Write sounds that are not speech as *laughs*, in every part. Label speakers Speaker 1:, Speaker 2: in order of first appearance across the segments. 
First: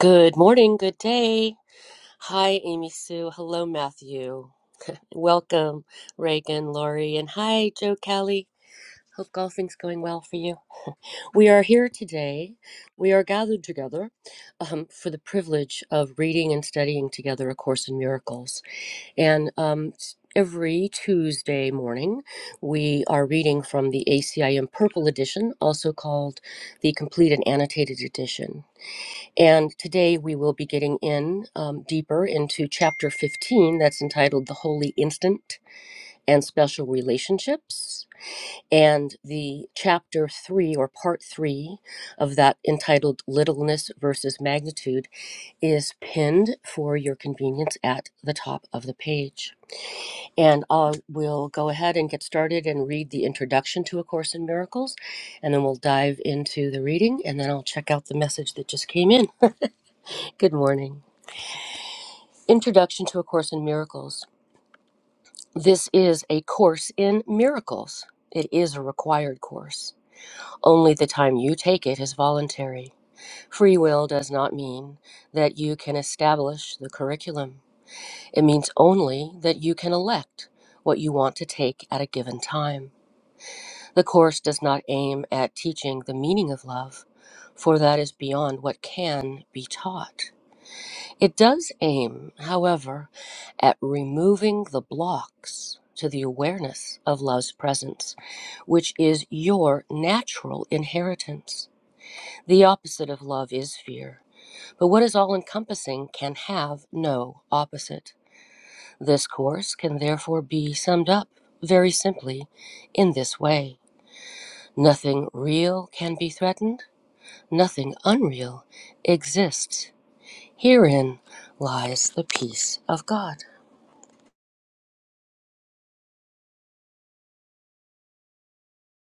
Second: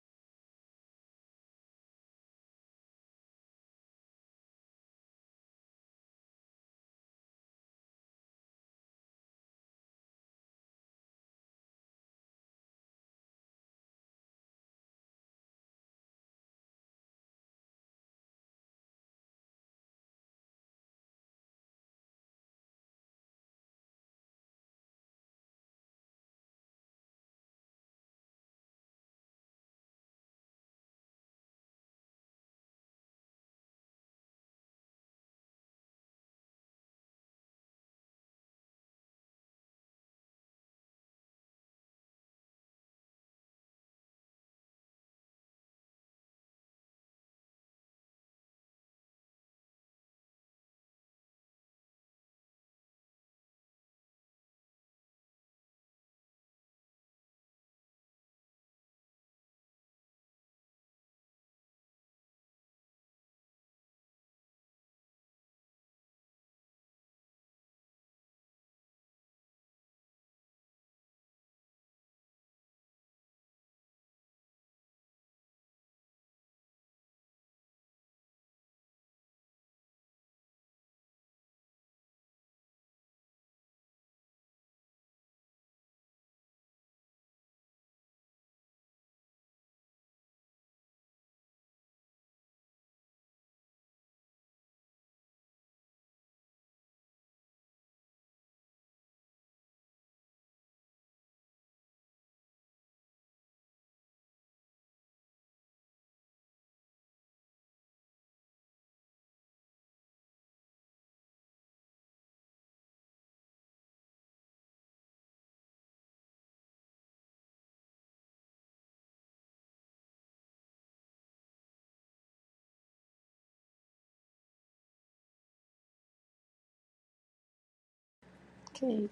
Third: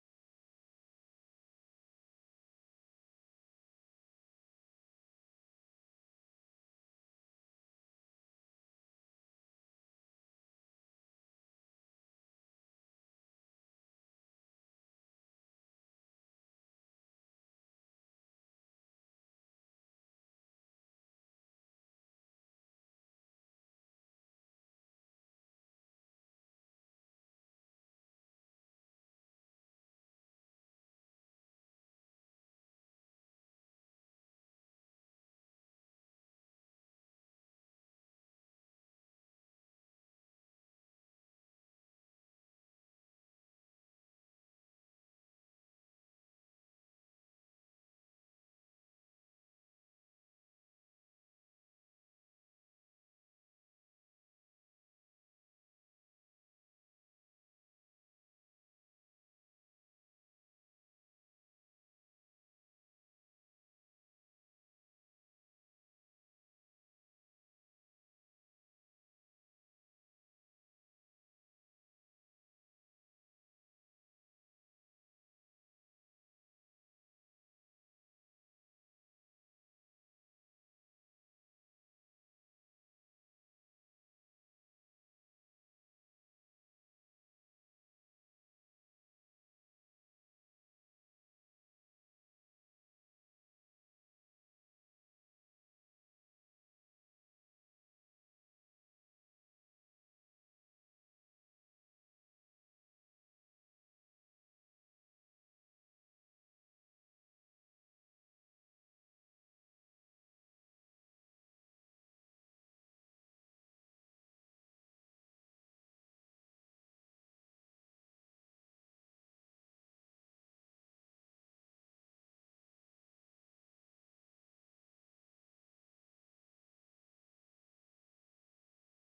Speaker 1: Good morning, good day. Hi, Amy Sue. Hello, Matthew. Welcome, Reagan, Lori, and hi, Joe Kelly. Hope golfing's going well for you. We are here today. We are gathered together um, for the privilege of reading and studying together A Course in Miracles. And um, s- every Tuesday morning, we are reading from the ACIM Purple Edition, also called the Complete and Annotated Edition. And today we will be getting in um, deeper into chapter 15 that's entitled The Holy Instant and Special Relationships. And the chapter three or part three of that entitled Littleness versus Magnitude is pinned for your convenience at the top of the page. And I will go ahead and get started and read the introduction to A Course in Miracles, and then we'll dive into the reading, and then I'll check out the message that just came in. Good morning. Introduction to A Course in Miracles. This is a course in miracles. It is a required course. Only the time you take it is voluntary. Free will does not mean that you can establish the curriculum. It means only that you can elect what you want to take at a given time. The course does not aim at teaching the meaning of love, for that is beyond what can be taught. It does aim, however, at removing the blocks to the awareness of love's presence, which is your natural inheritance. The opposite of love is fear, but what is all encompassing can have no opposite. This course can therefore be summed up very simply in this way Nothing real can be threatened, nothing unreal exists. Herein lies the peace of God.
Speaker 2: Okay.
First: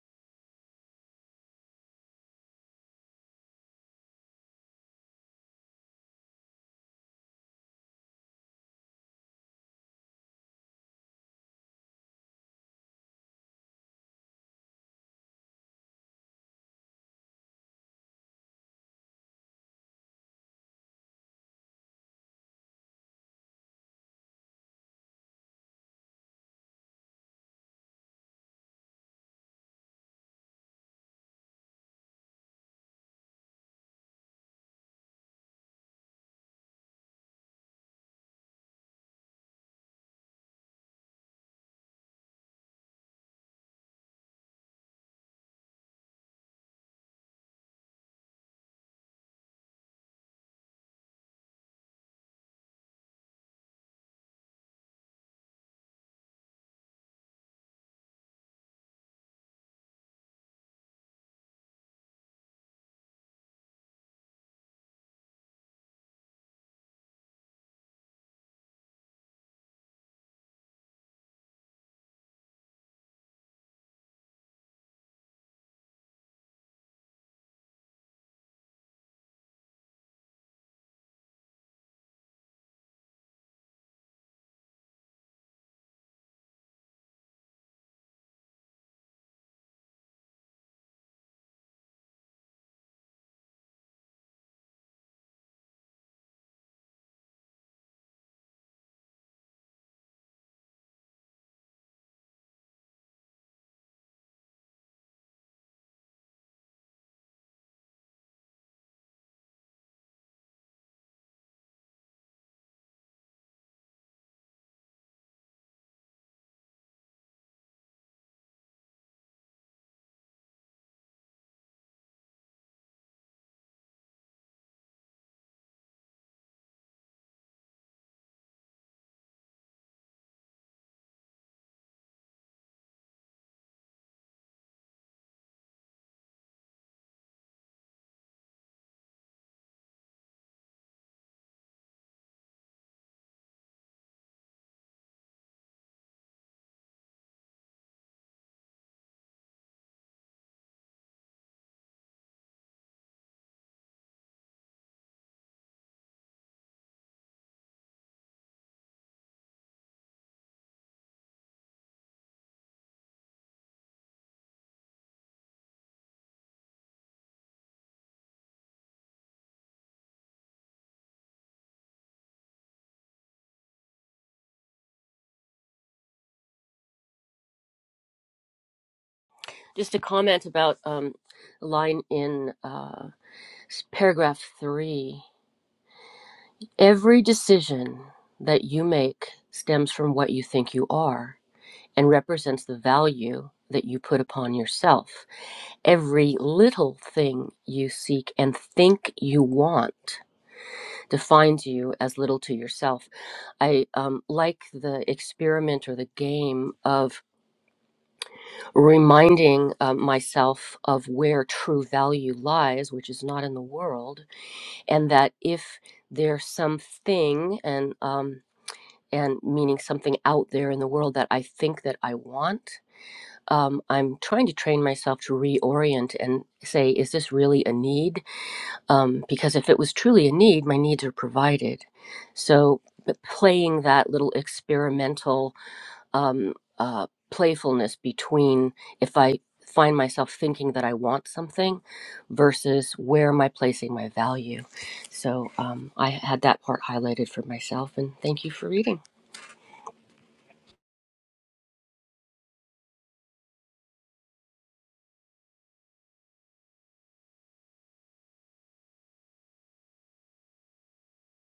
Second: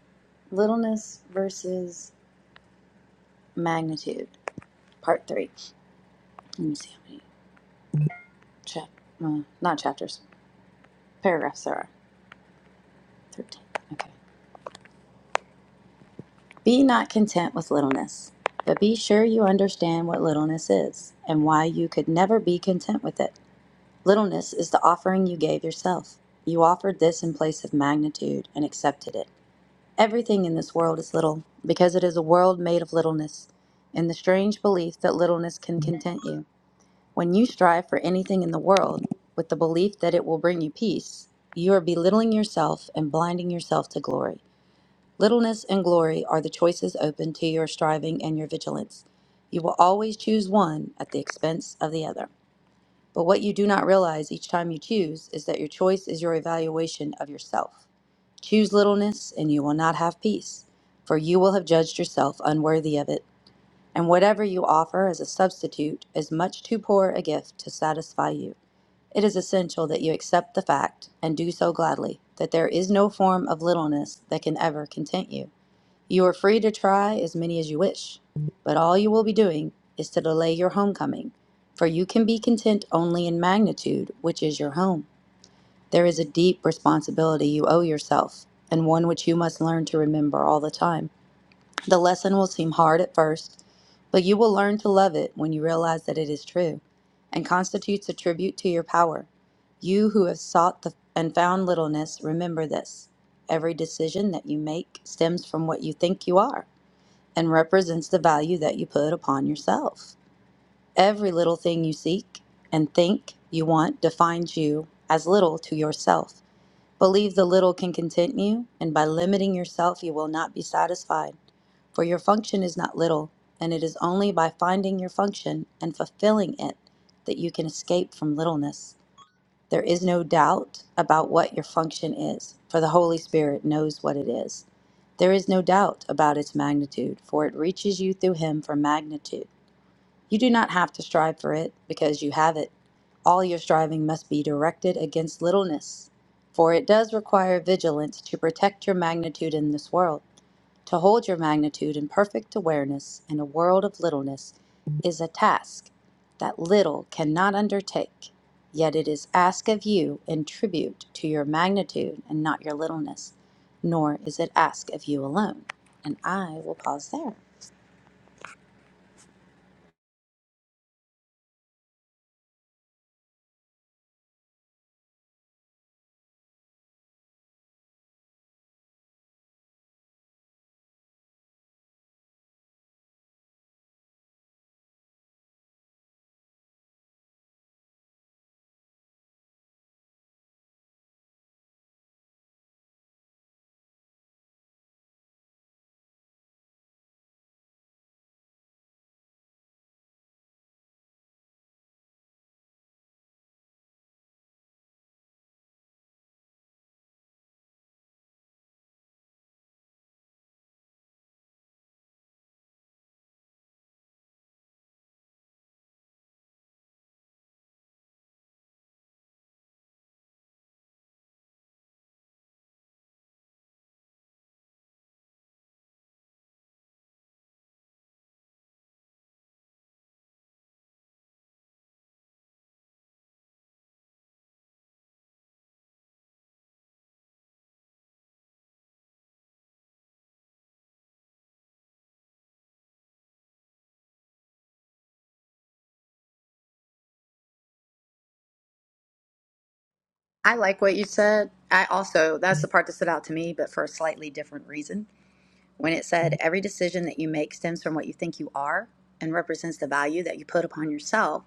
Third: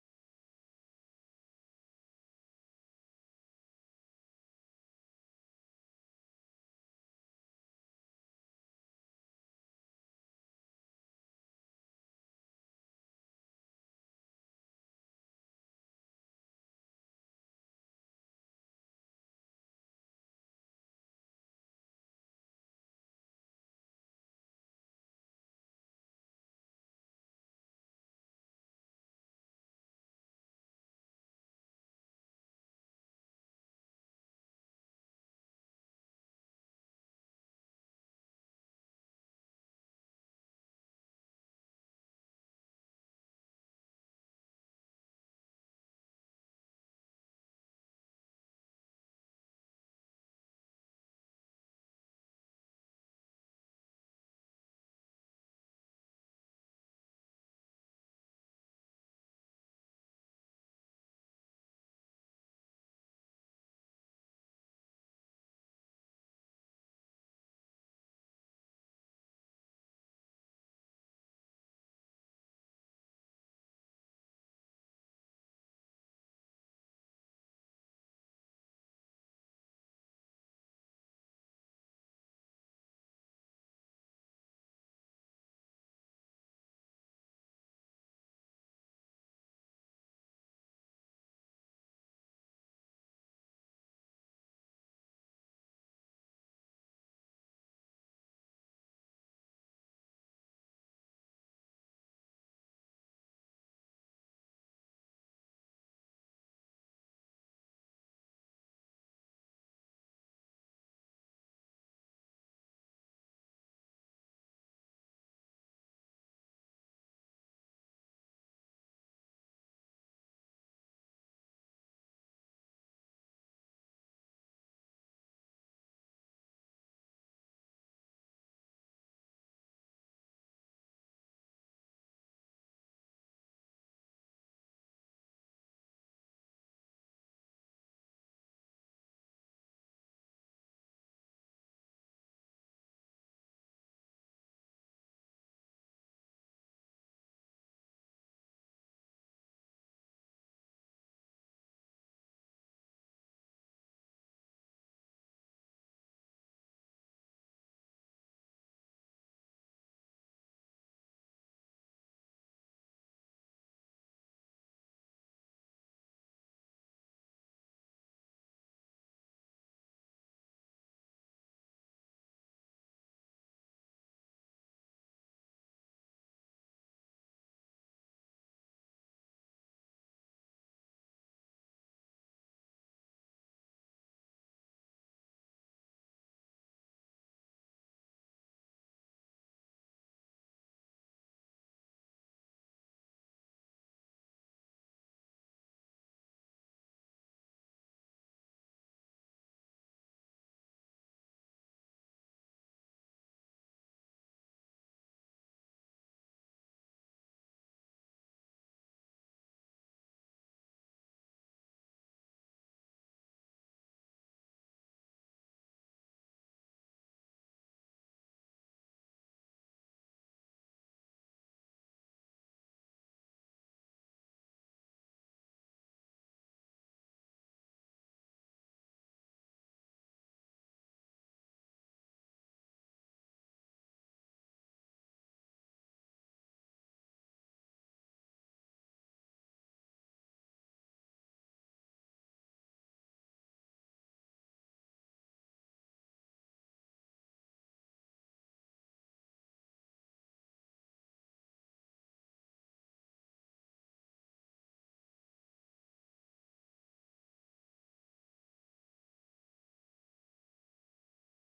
Speaker 2: Littleness versus magnitude, part three. Let me see how many chap, uh, not chapters, paragraphs there are. Thirteen. Be not content with littleness, but be sure you understand what littleness is and why you could never be content with it. Littleness is the offering you gave yourself. You offered this in place of magnitude and accepted it. Everything in this world is little because it is a world made of littleness, in the strange belief that littleness can content you. When you strive for anything in the world with the belief that it will bring you peace, you are belittling yourself and blinding yourself to glory. Littleness and glory are the choices open to your striving and your vigilance. You will always choose one at the expense of the other. But what you do not realize each time you choose is that your choice is your evaluation of yourself. Choose littleness, and you will not have peace, for you will have judged yourself unworthy of it. And whatever you offer as a substitute is much too poor a gift to satisfy you. It is essential that you accept the fact, and do so gladly, that there is no form of littleness that can ever content you. You are free to try as many as you wish, but all you will be doing is to delay your homecoming, for you can be content only in magnitude, which is your home. There is a deep responsibility you owe yourself, and one which you must learn to remember all the time. The lesson will seem hard at first, but you will learn to love it when you realize that it is true and constitutes a tribute to your power. You who have sought the, and found littleness, remember this. Every decision that you make stems from what you think you are and represents the value that you put upon yourself. Every little thing you seek and think you want defines you as little to yourself. Believe the little can content you, and by limiting yourself, you will not be satisfied. For your function is not little, and it is only by finding your function and fulfilling it that you can escape from littleness. There is no doubt about what your function is, for the Holy Spirit knows what it is. There is no doubt about its magnitude, for it reaches you through Him for magnitude. You do not have to strive for it, because you have it. All your striving must be directed against littleness, for it does require vigilance to protect your magnitude in this world. To hold your magnitude in perfect awareness in a world of littleness is a task that little cannot undertake, yet it is asked of you in tribute to your magnitude and not your littleness, nor is it asked of you alone. And I will pause there.
Speaker 1: Just a comment about um, a line in uh, paragraph three. Every decision that you make stems from what you think you are and represents the value that you put upon yourself. Every little thing you seek and think you want defines you as little to yourself. I um, like the experiment or the game of reminding uh, myself of where true value lies, which is not in the world, and that if there's something and um, and meaning something out there in the world that I think that I want, um, I'm trying to train myself to reorient and say, is this really a need? Um, because if it was truly a need, my needs are provided. So but playing that little experimental um, uh, playfulness between if I find myself thinking that I want something versus where am I placing my value. So um, I had that part highlighted for myself, and thank you for reading.
Speaker 2: I like what you said. I also, that's the part that stood out to me, but for a slightly different reason. When it said, every decision that you make stems from what you think you are and represents the value that you put upon yourself.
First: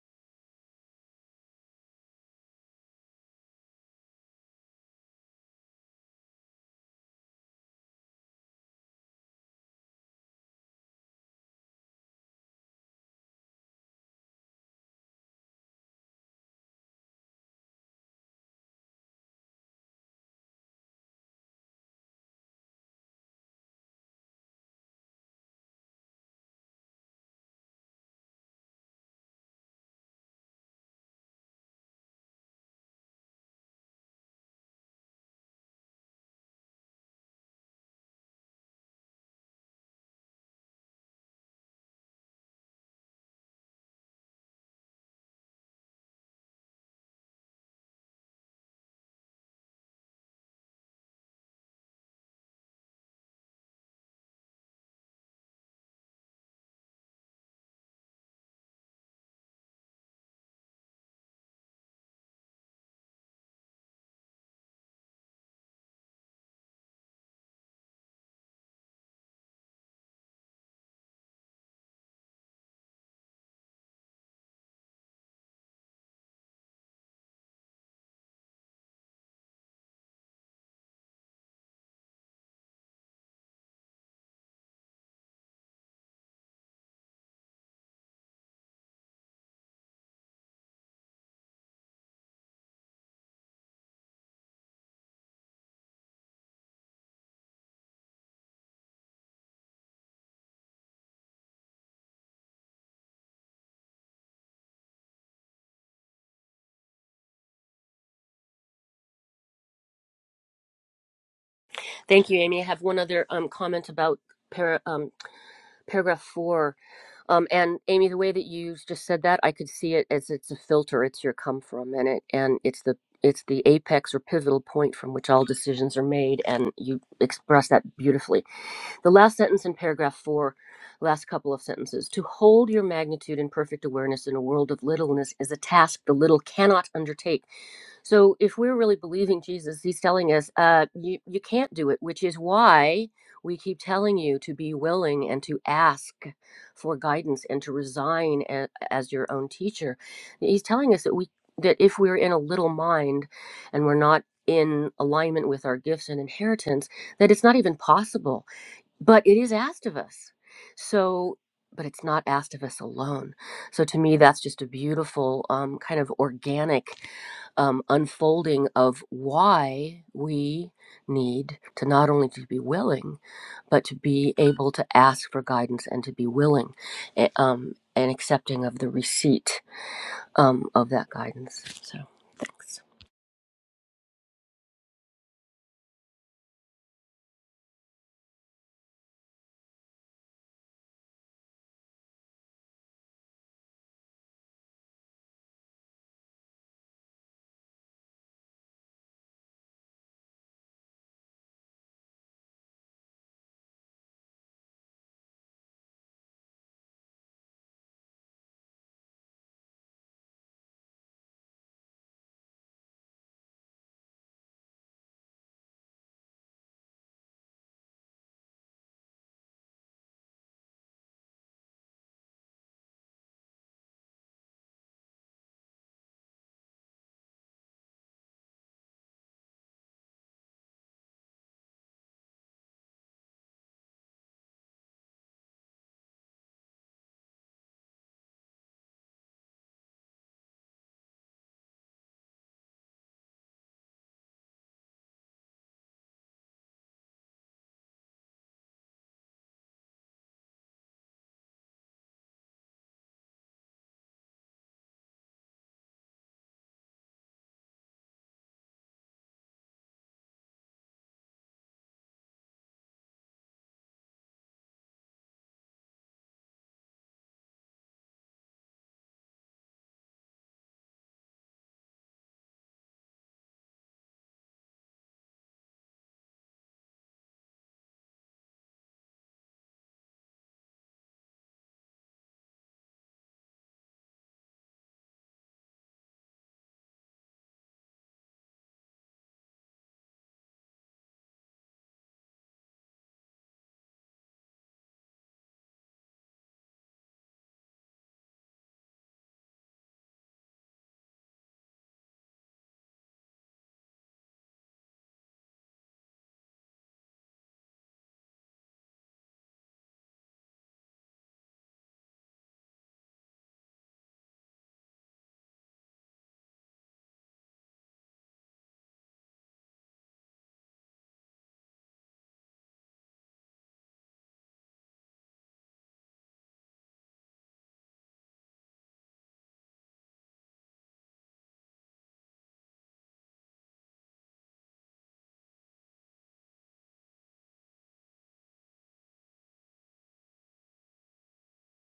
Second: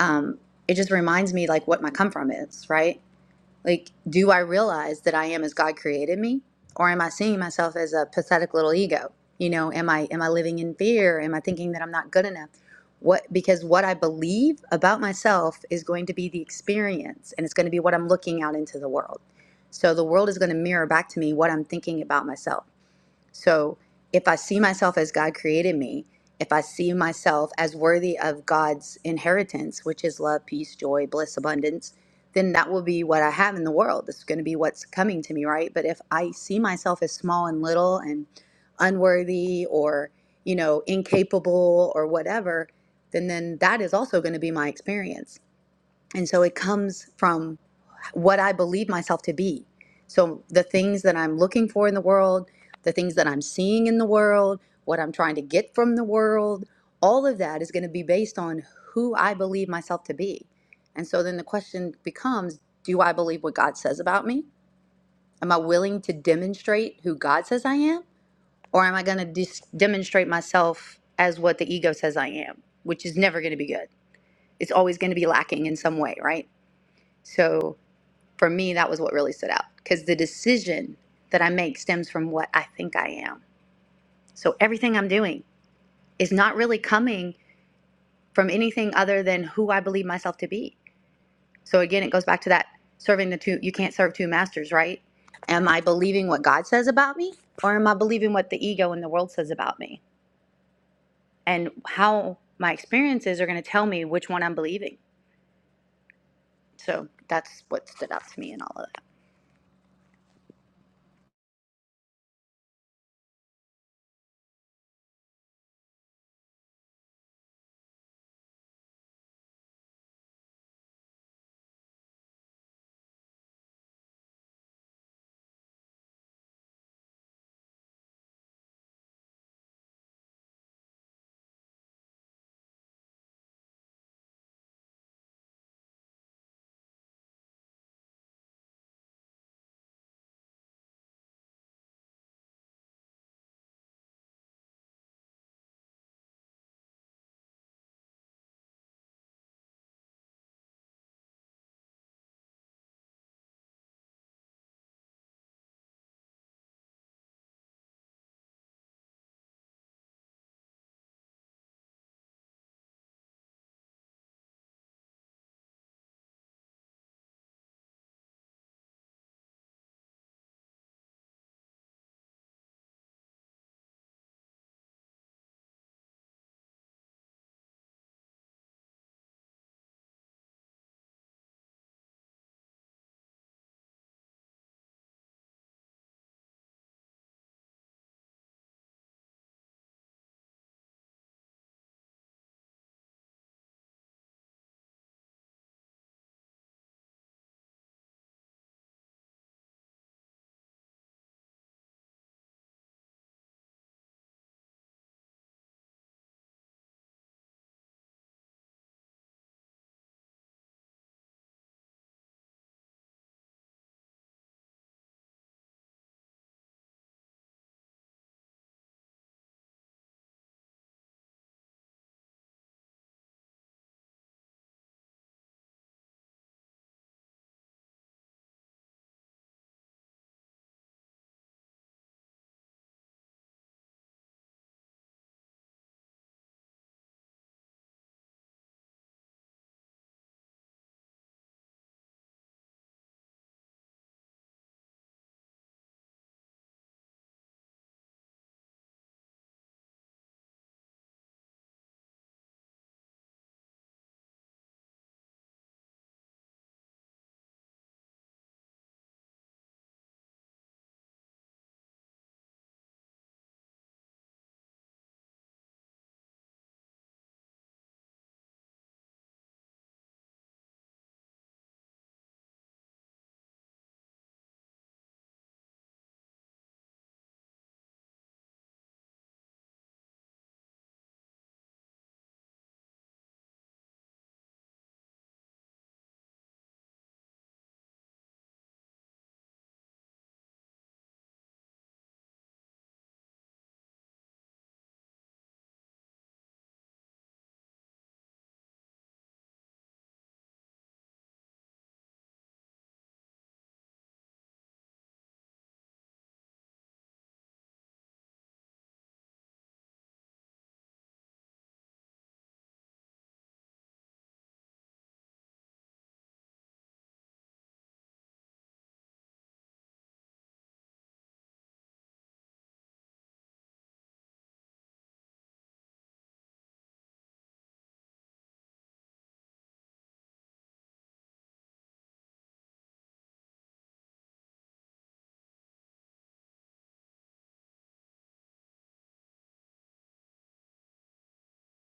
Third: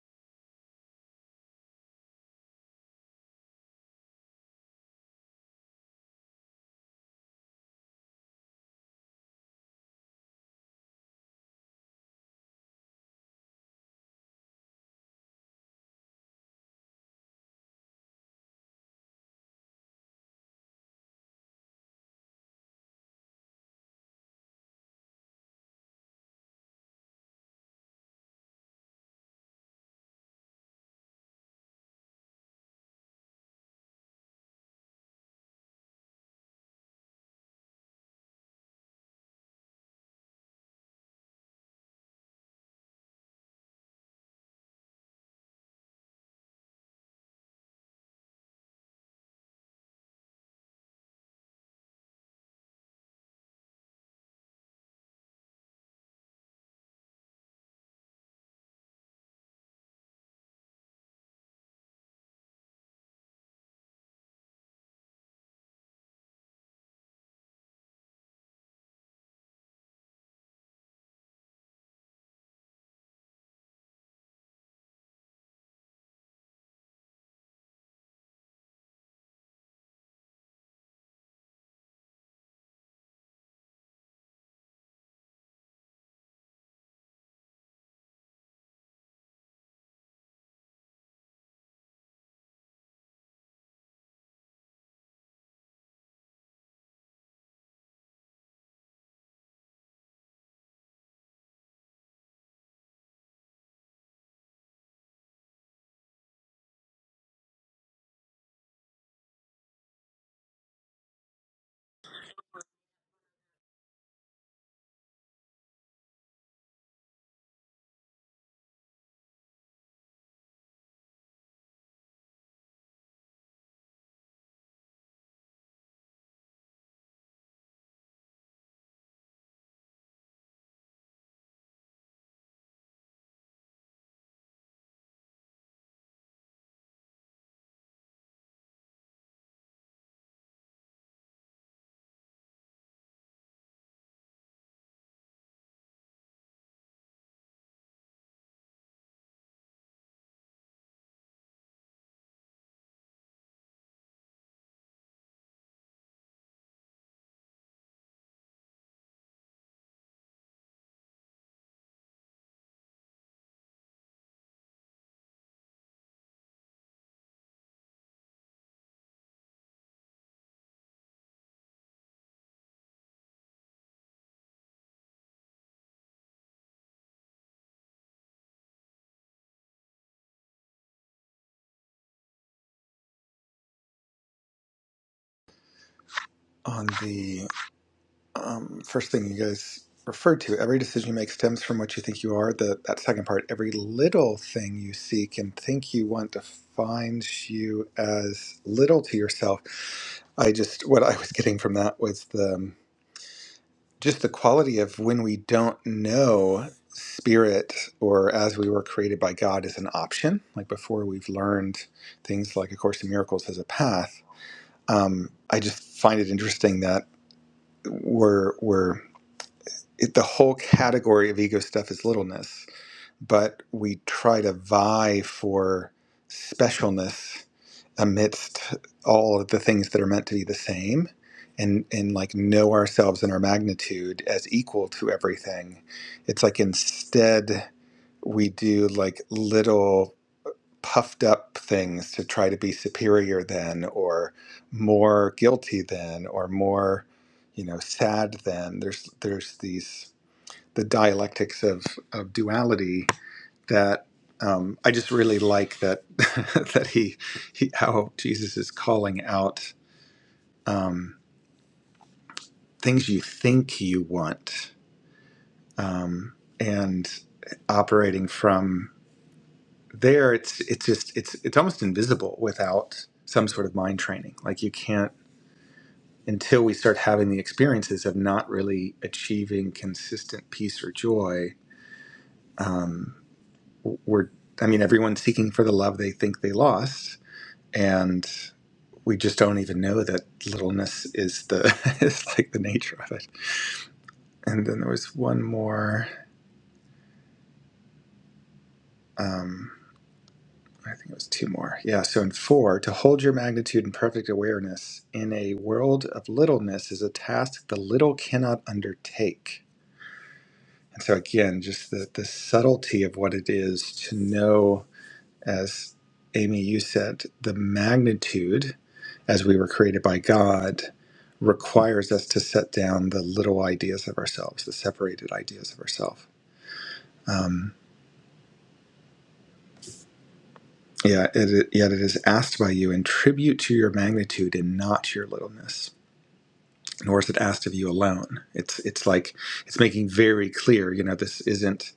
Speaker 2: um, it just reminds me like what my come from is, right? Like, do I realize that I am as God created me, or am I seeing myself as a pathetic little ego? You know, am I am I living in fear? Am I thinking that I'm not good enough? What because what I believe about myself is going to be the experience, and it's going to be what I'm looking out into the world. So the world is going to mirror back to me what I'm thinking about myself. So if I see myself as God created me, if I see myself as worthy of God's inheritance, which is love, peace, joy, bliss, abundance, then that will be what I have in the world. It's going to be what's coming to me, right? But if I see myself as small and little and unworthy or, you know, incapable or whatever, then then that is also going to be my experience. And so it comes from what I believe myself to be. So the things that I'm looking for in the world, the things that I'm seeing in the world, what I'm trying to get from the world, all of that is going to be based on who I believe myself to be. And so then the question becomes do I believe what God says about me? Am I willing to demonstrate who God says I am? Or am I going to dis- demonstrate myself as what the ego says I am, which is never going to be good? It's always going to be lacking in some way, right? So for me, that was what really stood out because the decision that I make stems from what I think I am. So everything I'm doing is not really coming from anything other than who I believe myself to be. So again, it goes back to that serving the two, you can't serve two masters, right? Am I believing what God says about me or am I believing what the ego and the world says about me? And how my experiences are going to tell me which one I'm believing. So that's what stood out to me in all of that.
Speaker 1: Thank you, Amy. I have one other um, comment about para, um, paragraph four. Um, and Amy, the way that you just said that, I could see it as it's a filter. It's your come from, and it and it's the it's the apex or pivotal point from which all decisions are made. And you express that beautifully The last sentence in paragraph four, last couple of sentences. To hold your magnitude in perfect awareness in a world of littleness is a task the little cannot undertake. So, if we're really believing Jesus, he's telling us, uh, you, you can't do it, which is why we keep telling you to be willing and to ask for guidance and to resign a, as your own teacher. He's telling us that we that if we're in a little mind and we're not in alignment with our gifts and inheritance, that it's not even possible but it is asked of us so but it's not asked of us alone so to me that's just a beautiful um, kind of organic um, unfolding of why we need to not only to be willing but to be able to ask for guidance and to be willing eh, um, and accepting of the receipt um, of that guidance so thanks
Speaker 3: on the um, first thing you guys referred to. Every decision you make stems from what you think you are. The that second part, every little thing you seek and think you want defines you as little to yourself. I just what I was getting from that was the um, just the quality of when we don't know spirit or as we were created by God is an option. Like before, we've learned things like A Course in Miracles as a path. Um, I just find it interesting that we're we're it, the whole category of ego stuff is littleness, but we try to vie for specialness amidst all of the things that are meant to be the same and and like know ourselves and our magnitude as equal to everything. It's like instead we do like little puffed up things to try to be superior than or more guilty than or more you know sad than there's there's these the dialectics of, of duality that um, I just really like that *laughs* that he, he how Jesus is calling out um, things you think you want um, and operating from there it's it's just it's it's almost invisible without some sort of mind training like you can't until we start having the experiences of not really achieving consistent peace or joy Um, We're, I mean, everyone's seeking for the love they think they lost, and we just don't even know that littleness is the *laughs* is like the nature of it. And then there was one more. Um, I think it was two more. Yeah. So in four, to hold your magnitude in perfect awareness in a world of littleness is a task the little cannot undertake. And so again, just the the subtlety of what it is to know as Amy, you said, the magnitude as we were created by God requires us to set down the little ideas of ourselves, the separated ideas of ourselves. Um, yeah, it, yet it is asked by you in tribute to your magnitude and not to your littleness. Nor is it asked of you alone. It's it's like it's making very clear. You know, this isn't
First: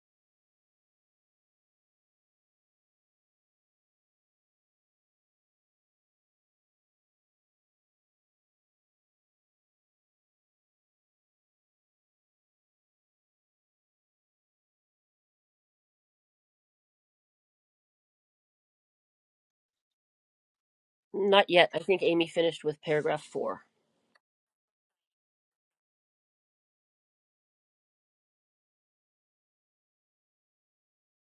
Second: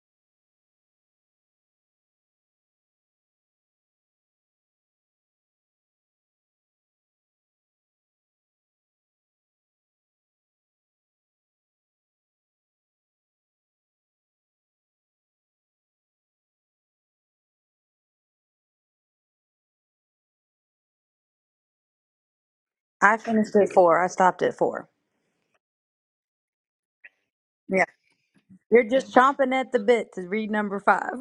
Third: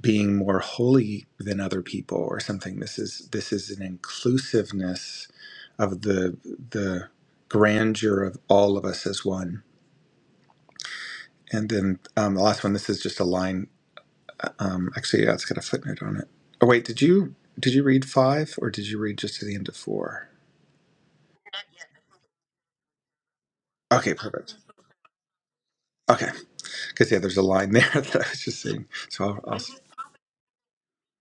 Speaker 3: being more holy than other people or something. This is this is an inclusiveness of the the grandeur of all of us as one. And then um, the last one. This is just a line. Um, actually, yeah, it's got a footnote on it. Oh wait, did you did you read five or did you read just to the end of four?
Speaker 1: not yet i think amy finished with
Speaker 2: I
Speaker 1: paragraph
Speaker 2: finished
Speaker 1: four
Speaker 2: at four. I
Speaker 3: Okay,
Speaker 2: stopped at
Speaker 3: perfect.
Speaker 2: four.
Speaker 3: Okay, because yeah, there's a line there *laughs* that I was just
Speaker 2: You're
Speaker 3: seeing.
Speaker 2: just
Speaker 3: So
Speaker 2: chomping
Speaker 3: I'll, I'll
Speaker 2: at the bit to read number five.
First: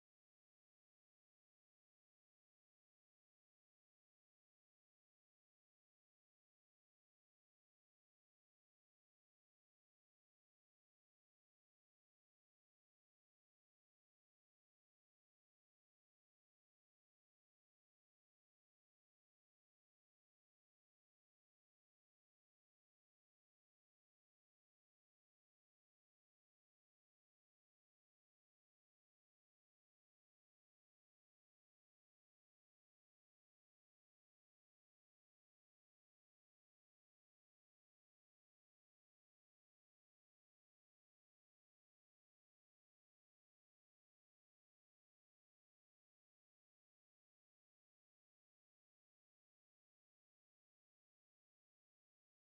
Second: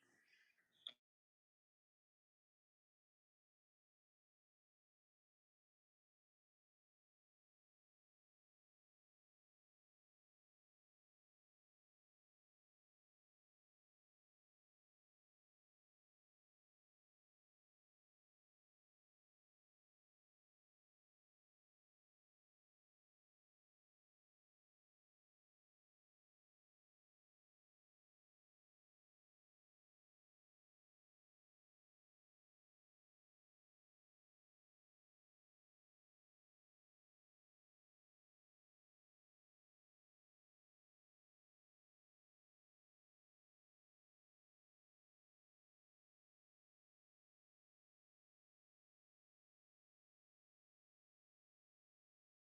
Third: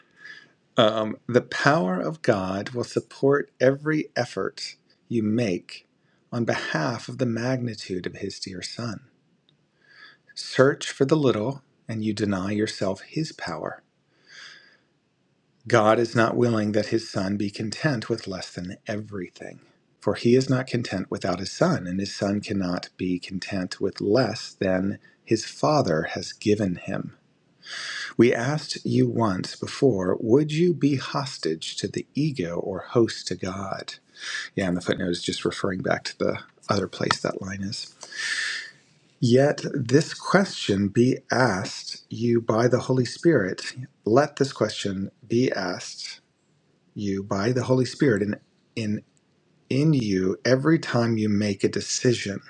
Speaker 2: *laughs*
Speaker 3: Um, the power of God will support every effort you make on behalf of the magnitude of His dear Son. Search for the little, and you deny yourself His power. God is not willing that His Son be content with less than everything, for He is not content without His Son, and His Son cannot be content with less than His Father has given Him. We asked you once before would you be hostage to the ego or host to God? Yeah, and the footnote is just referring back to the other place that line is. Yet this question be asked you by the Holy Spirit. Let this question be asked you by the Holy Spirit in in in you every time you make a decision.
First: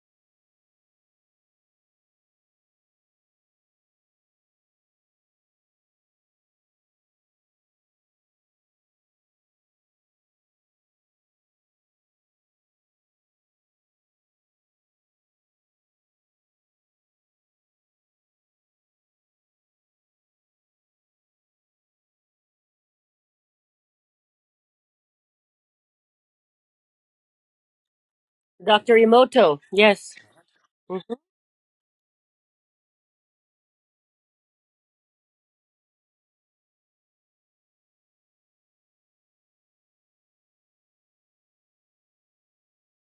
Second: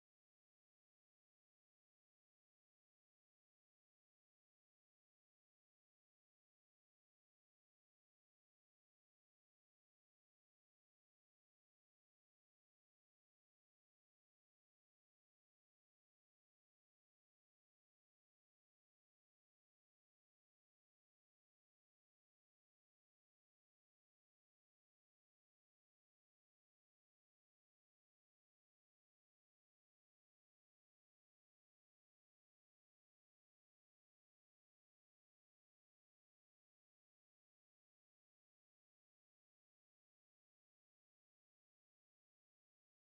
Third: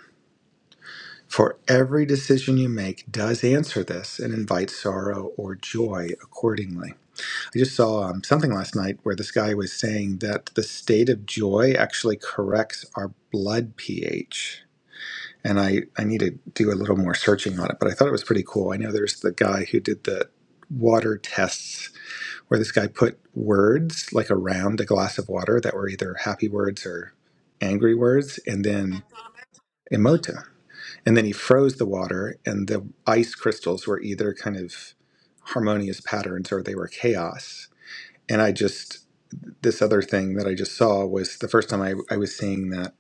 Speaker 3: For every decision you make does answer this and invite sorrow or joy accordingly. I just saw um, something last night where this guy was saying that the state of joy actually corrects our blood pH and I, I need to do a little more searching on it, but I thought it was pretty cool. I know there's the guy who did the water tests where this guy put words like around a glass of water that were either happy words or angry words and
Speaker 1: dr
Speaker 3: then
Speaker 1: emoto yes
Speaker 3: emota. And then he froze the water and the ice crystals were either kind of harmonious patterns or they were chaos. And I just this other thing that I just saw was the first time I, I was seeing that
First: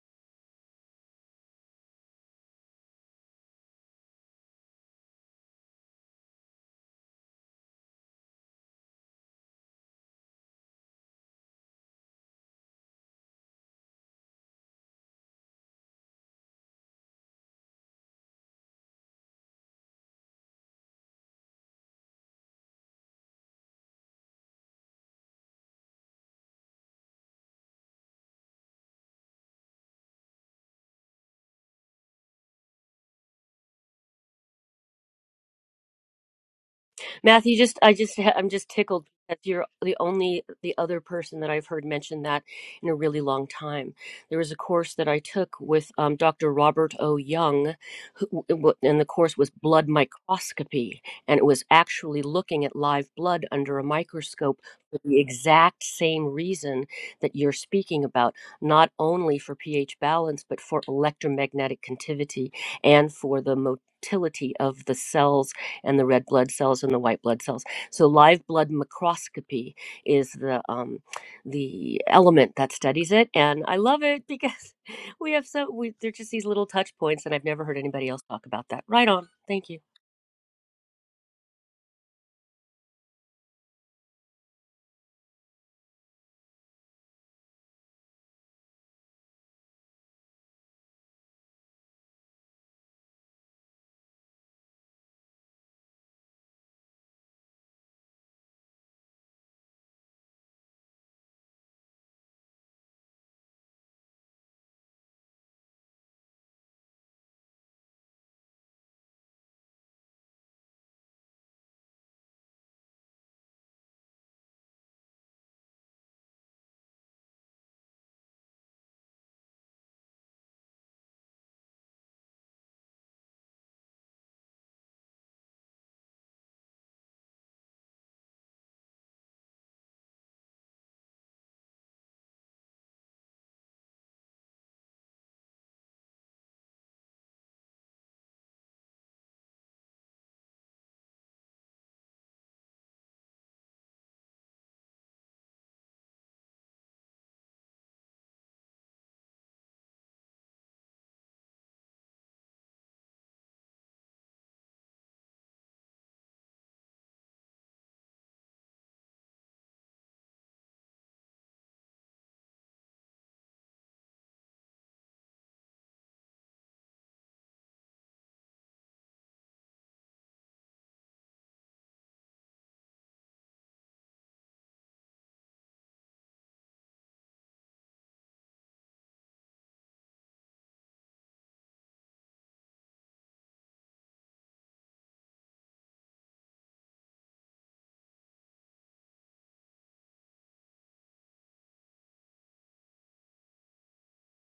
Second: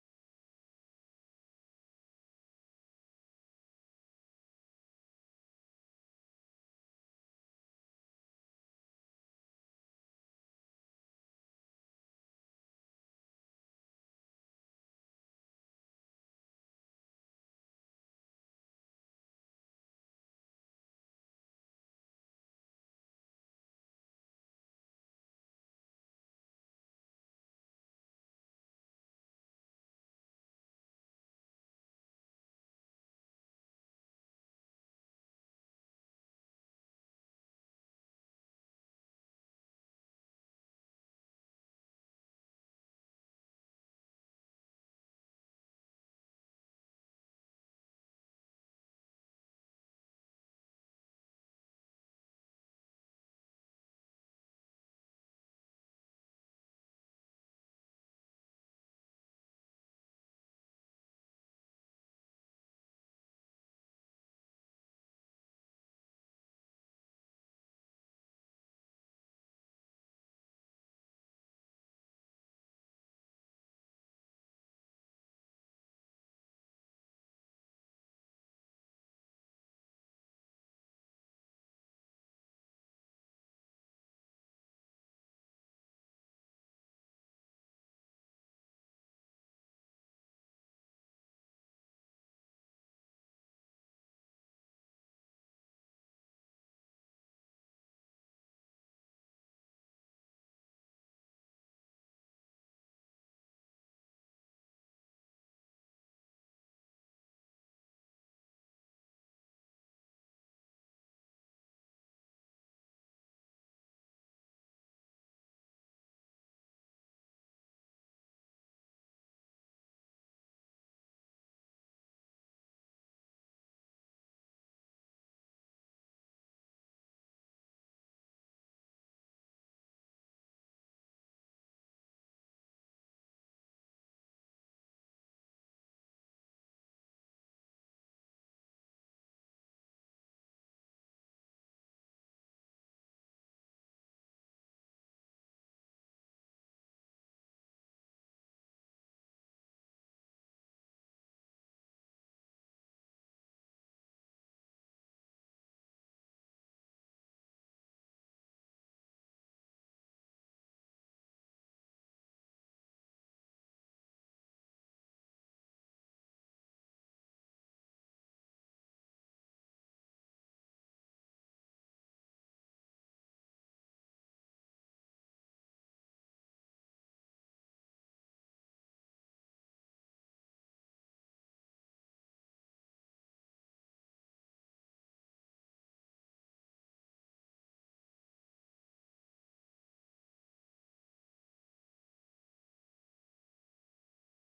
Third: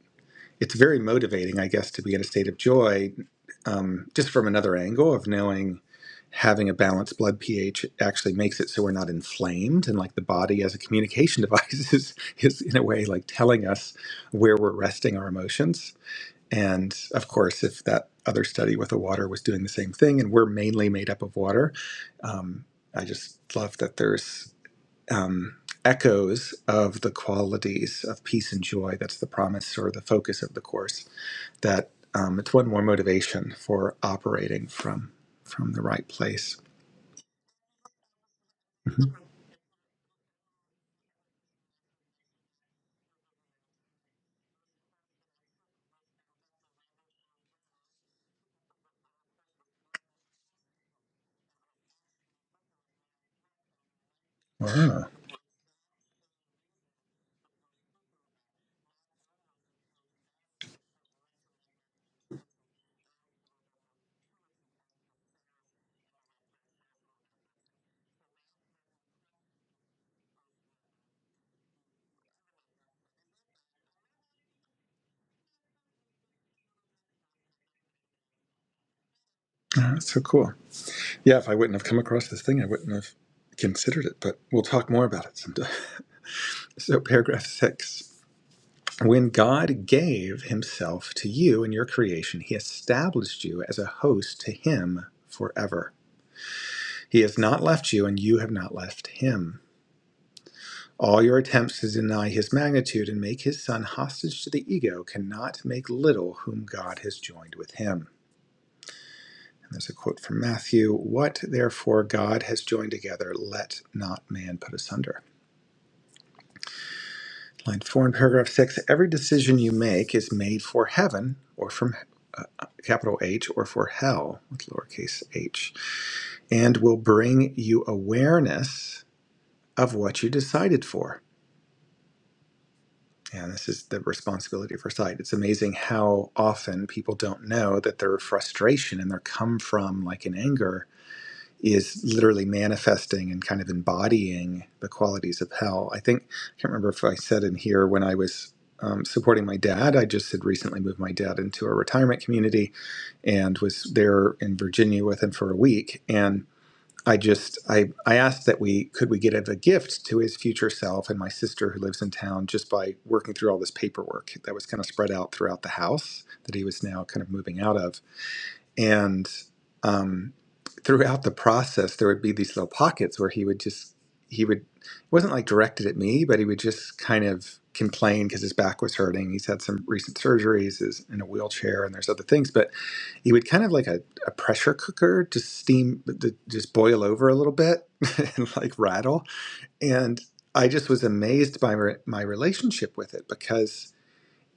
Speaker 3: it's very motivating, I guess, to be in a state of joy, um, just from another angle of knowing having a balanced blood pH actually makes it so we're not inflamed, and like the body as a communication *laughs* device is is in a way like telling us where we're resting our emotions. And of course, if that other study with the water was doing the same thing, and we're mainly made up of water, um, I just love that there's um, echoes of the qualities of peace and joy. That's the promise or the focus of the course that um, it's one more motivation for operating from from the right place.
Speaker 1: Matthew, just I just I'm just tickled
Speaker 3: Mhm.
Speaker 1: that you're the only the other person that I've heard mention that in a really long time. There was a course that I took with um, Dr. Robert O. Young, who- and the course was blood microscopy, and it was actually looking at live blood under a microscope for
Speaker 3: Wow.
Speaker 1: the exact same reason that you're speaking about, not only for pH balance but for electromagnetic contivity and for the motility of the cells and the red blood cells and the white blood cells. So live blood microscopy is the um, the element that studies it, and I love it because *laughs* we have so we, they're just these little touch points, and I've never heard anybody else talk about that. Right on. Thank you.
Speaker 3: Ah, that's so cool. Yeah, if I wouldn't have come across this thing, I wouldn't have considered it, but we'll talk more about it sometime. *laughs* So, paragraph six. When God gave himself to you in your creation, he established you as a host to him forever. He has not left you, and you have not left him. All your attempts to deny his magnitude and make his son hostage to the ego cannot make little whom God has joined with him. And there's a quote from Matthew What therefore God has joined together, let not man put asunder. Line four in paragraph six Every decision you make is made for heaven or from uh, capital H or for hell with lowercase h and will bring you awareness of what you decided for. Yeah, this is the responsibility for sight. It's amazing how often people don't know that their frustration and their come from, like an anger, is literally manifesting and kind of embodying the qualities of hell. I think, I can't remember if I said in here when I was um, supporting my dad, I just had recently moved my dad into a retirement community and was there in Virginia with him for a week. And I just I I asked that we could we get a gift to his future self and my sister who lives in town just by working through all this paperwork that was kind of spread out throughout the house that he was now kind of moving out of and um, throughout the process there would be these little pockets where he would just he would it wasn't like directed at me but he would just kind of complain because his back was hurting he's had some recent surgeries is in a wheelchair and there's other things but he would kind of like a, a pressure cooker just steam to just boil over a little bit *laughs* and like rattle and i just was amazed by re- my relationship with it because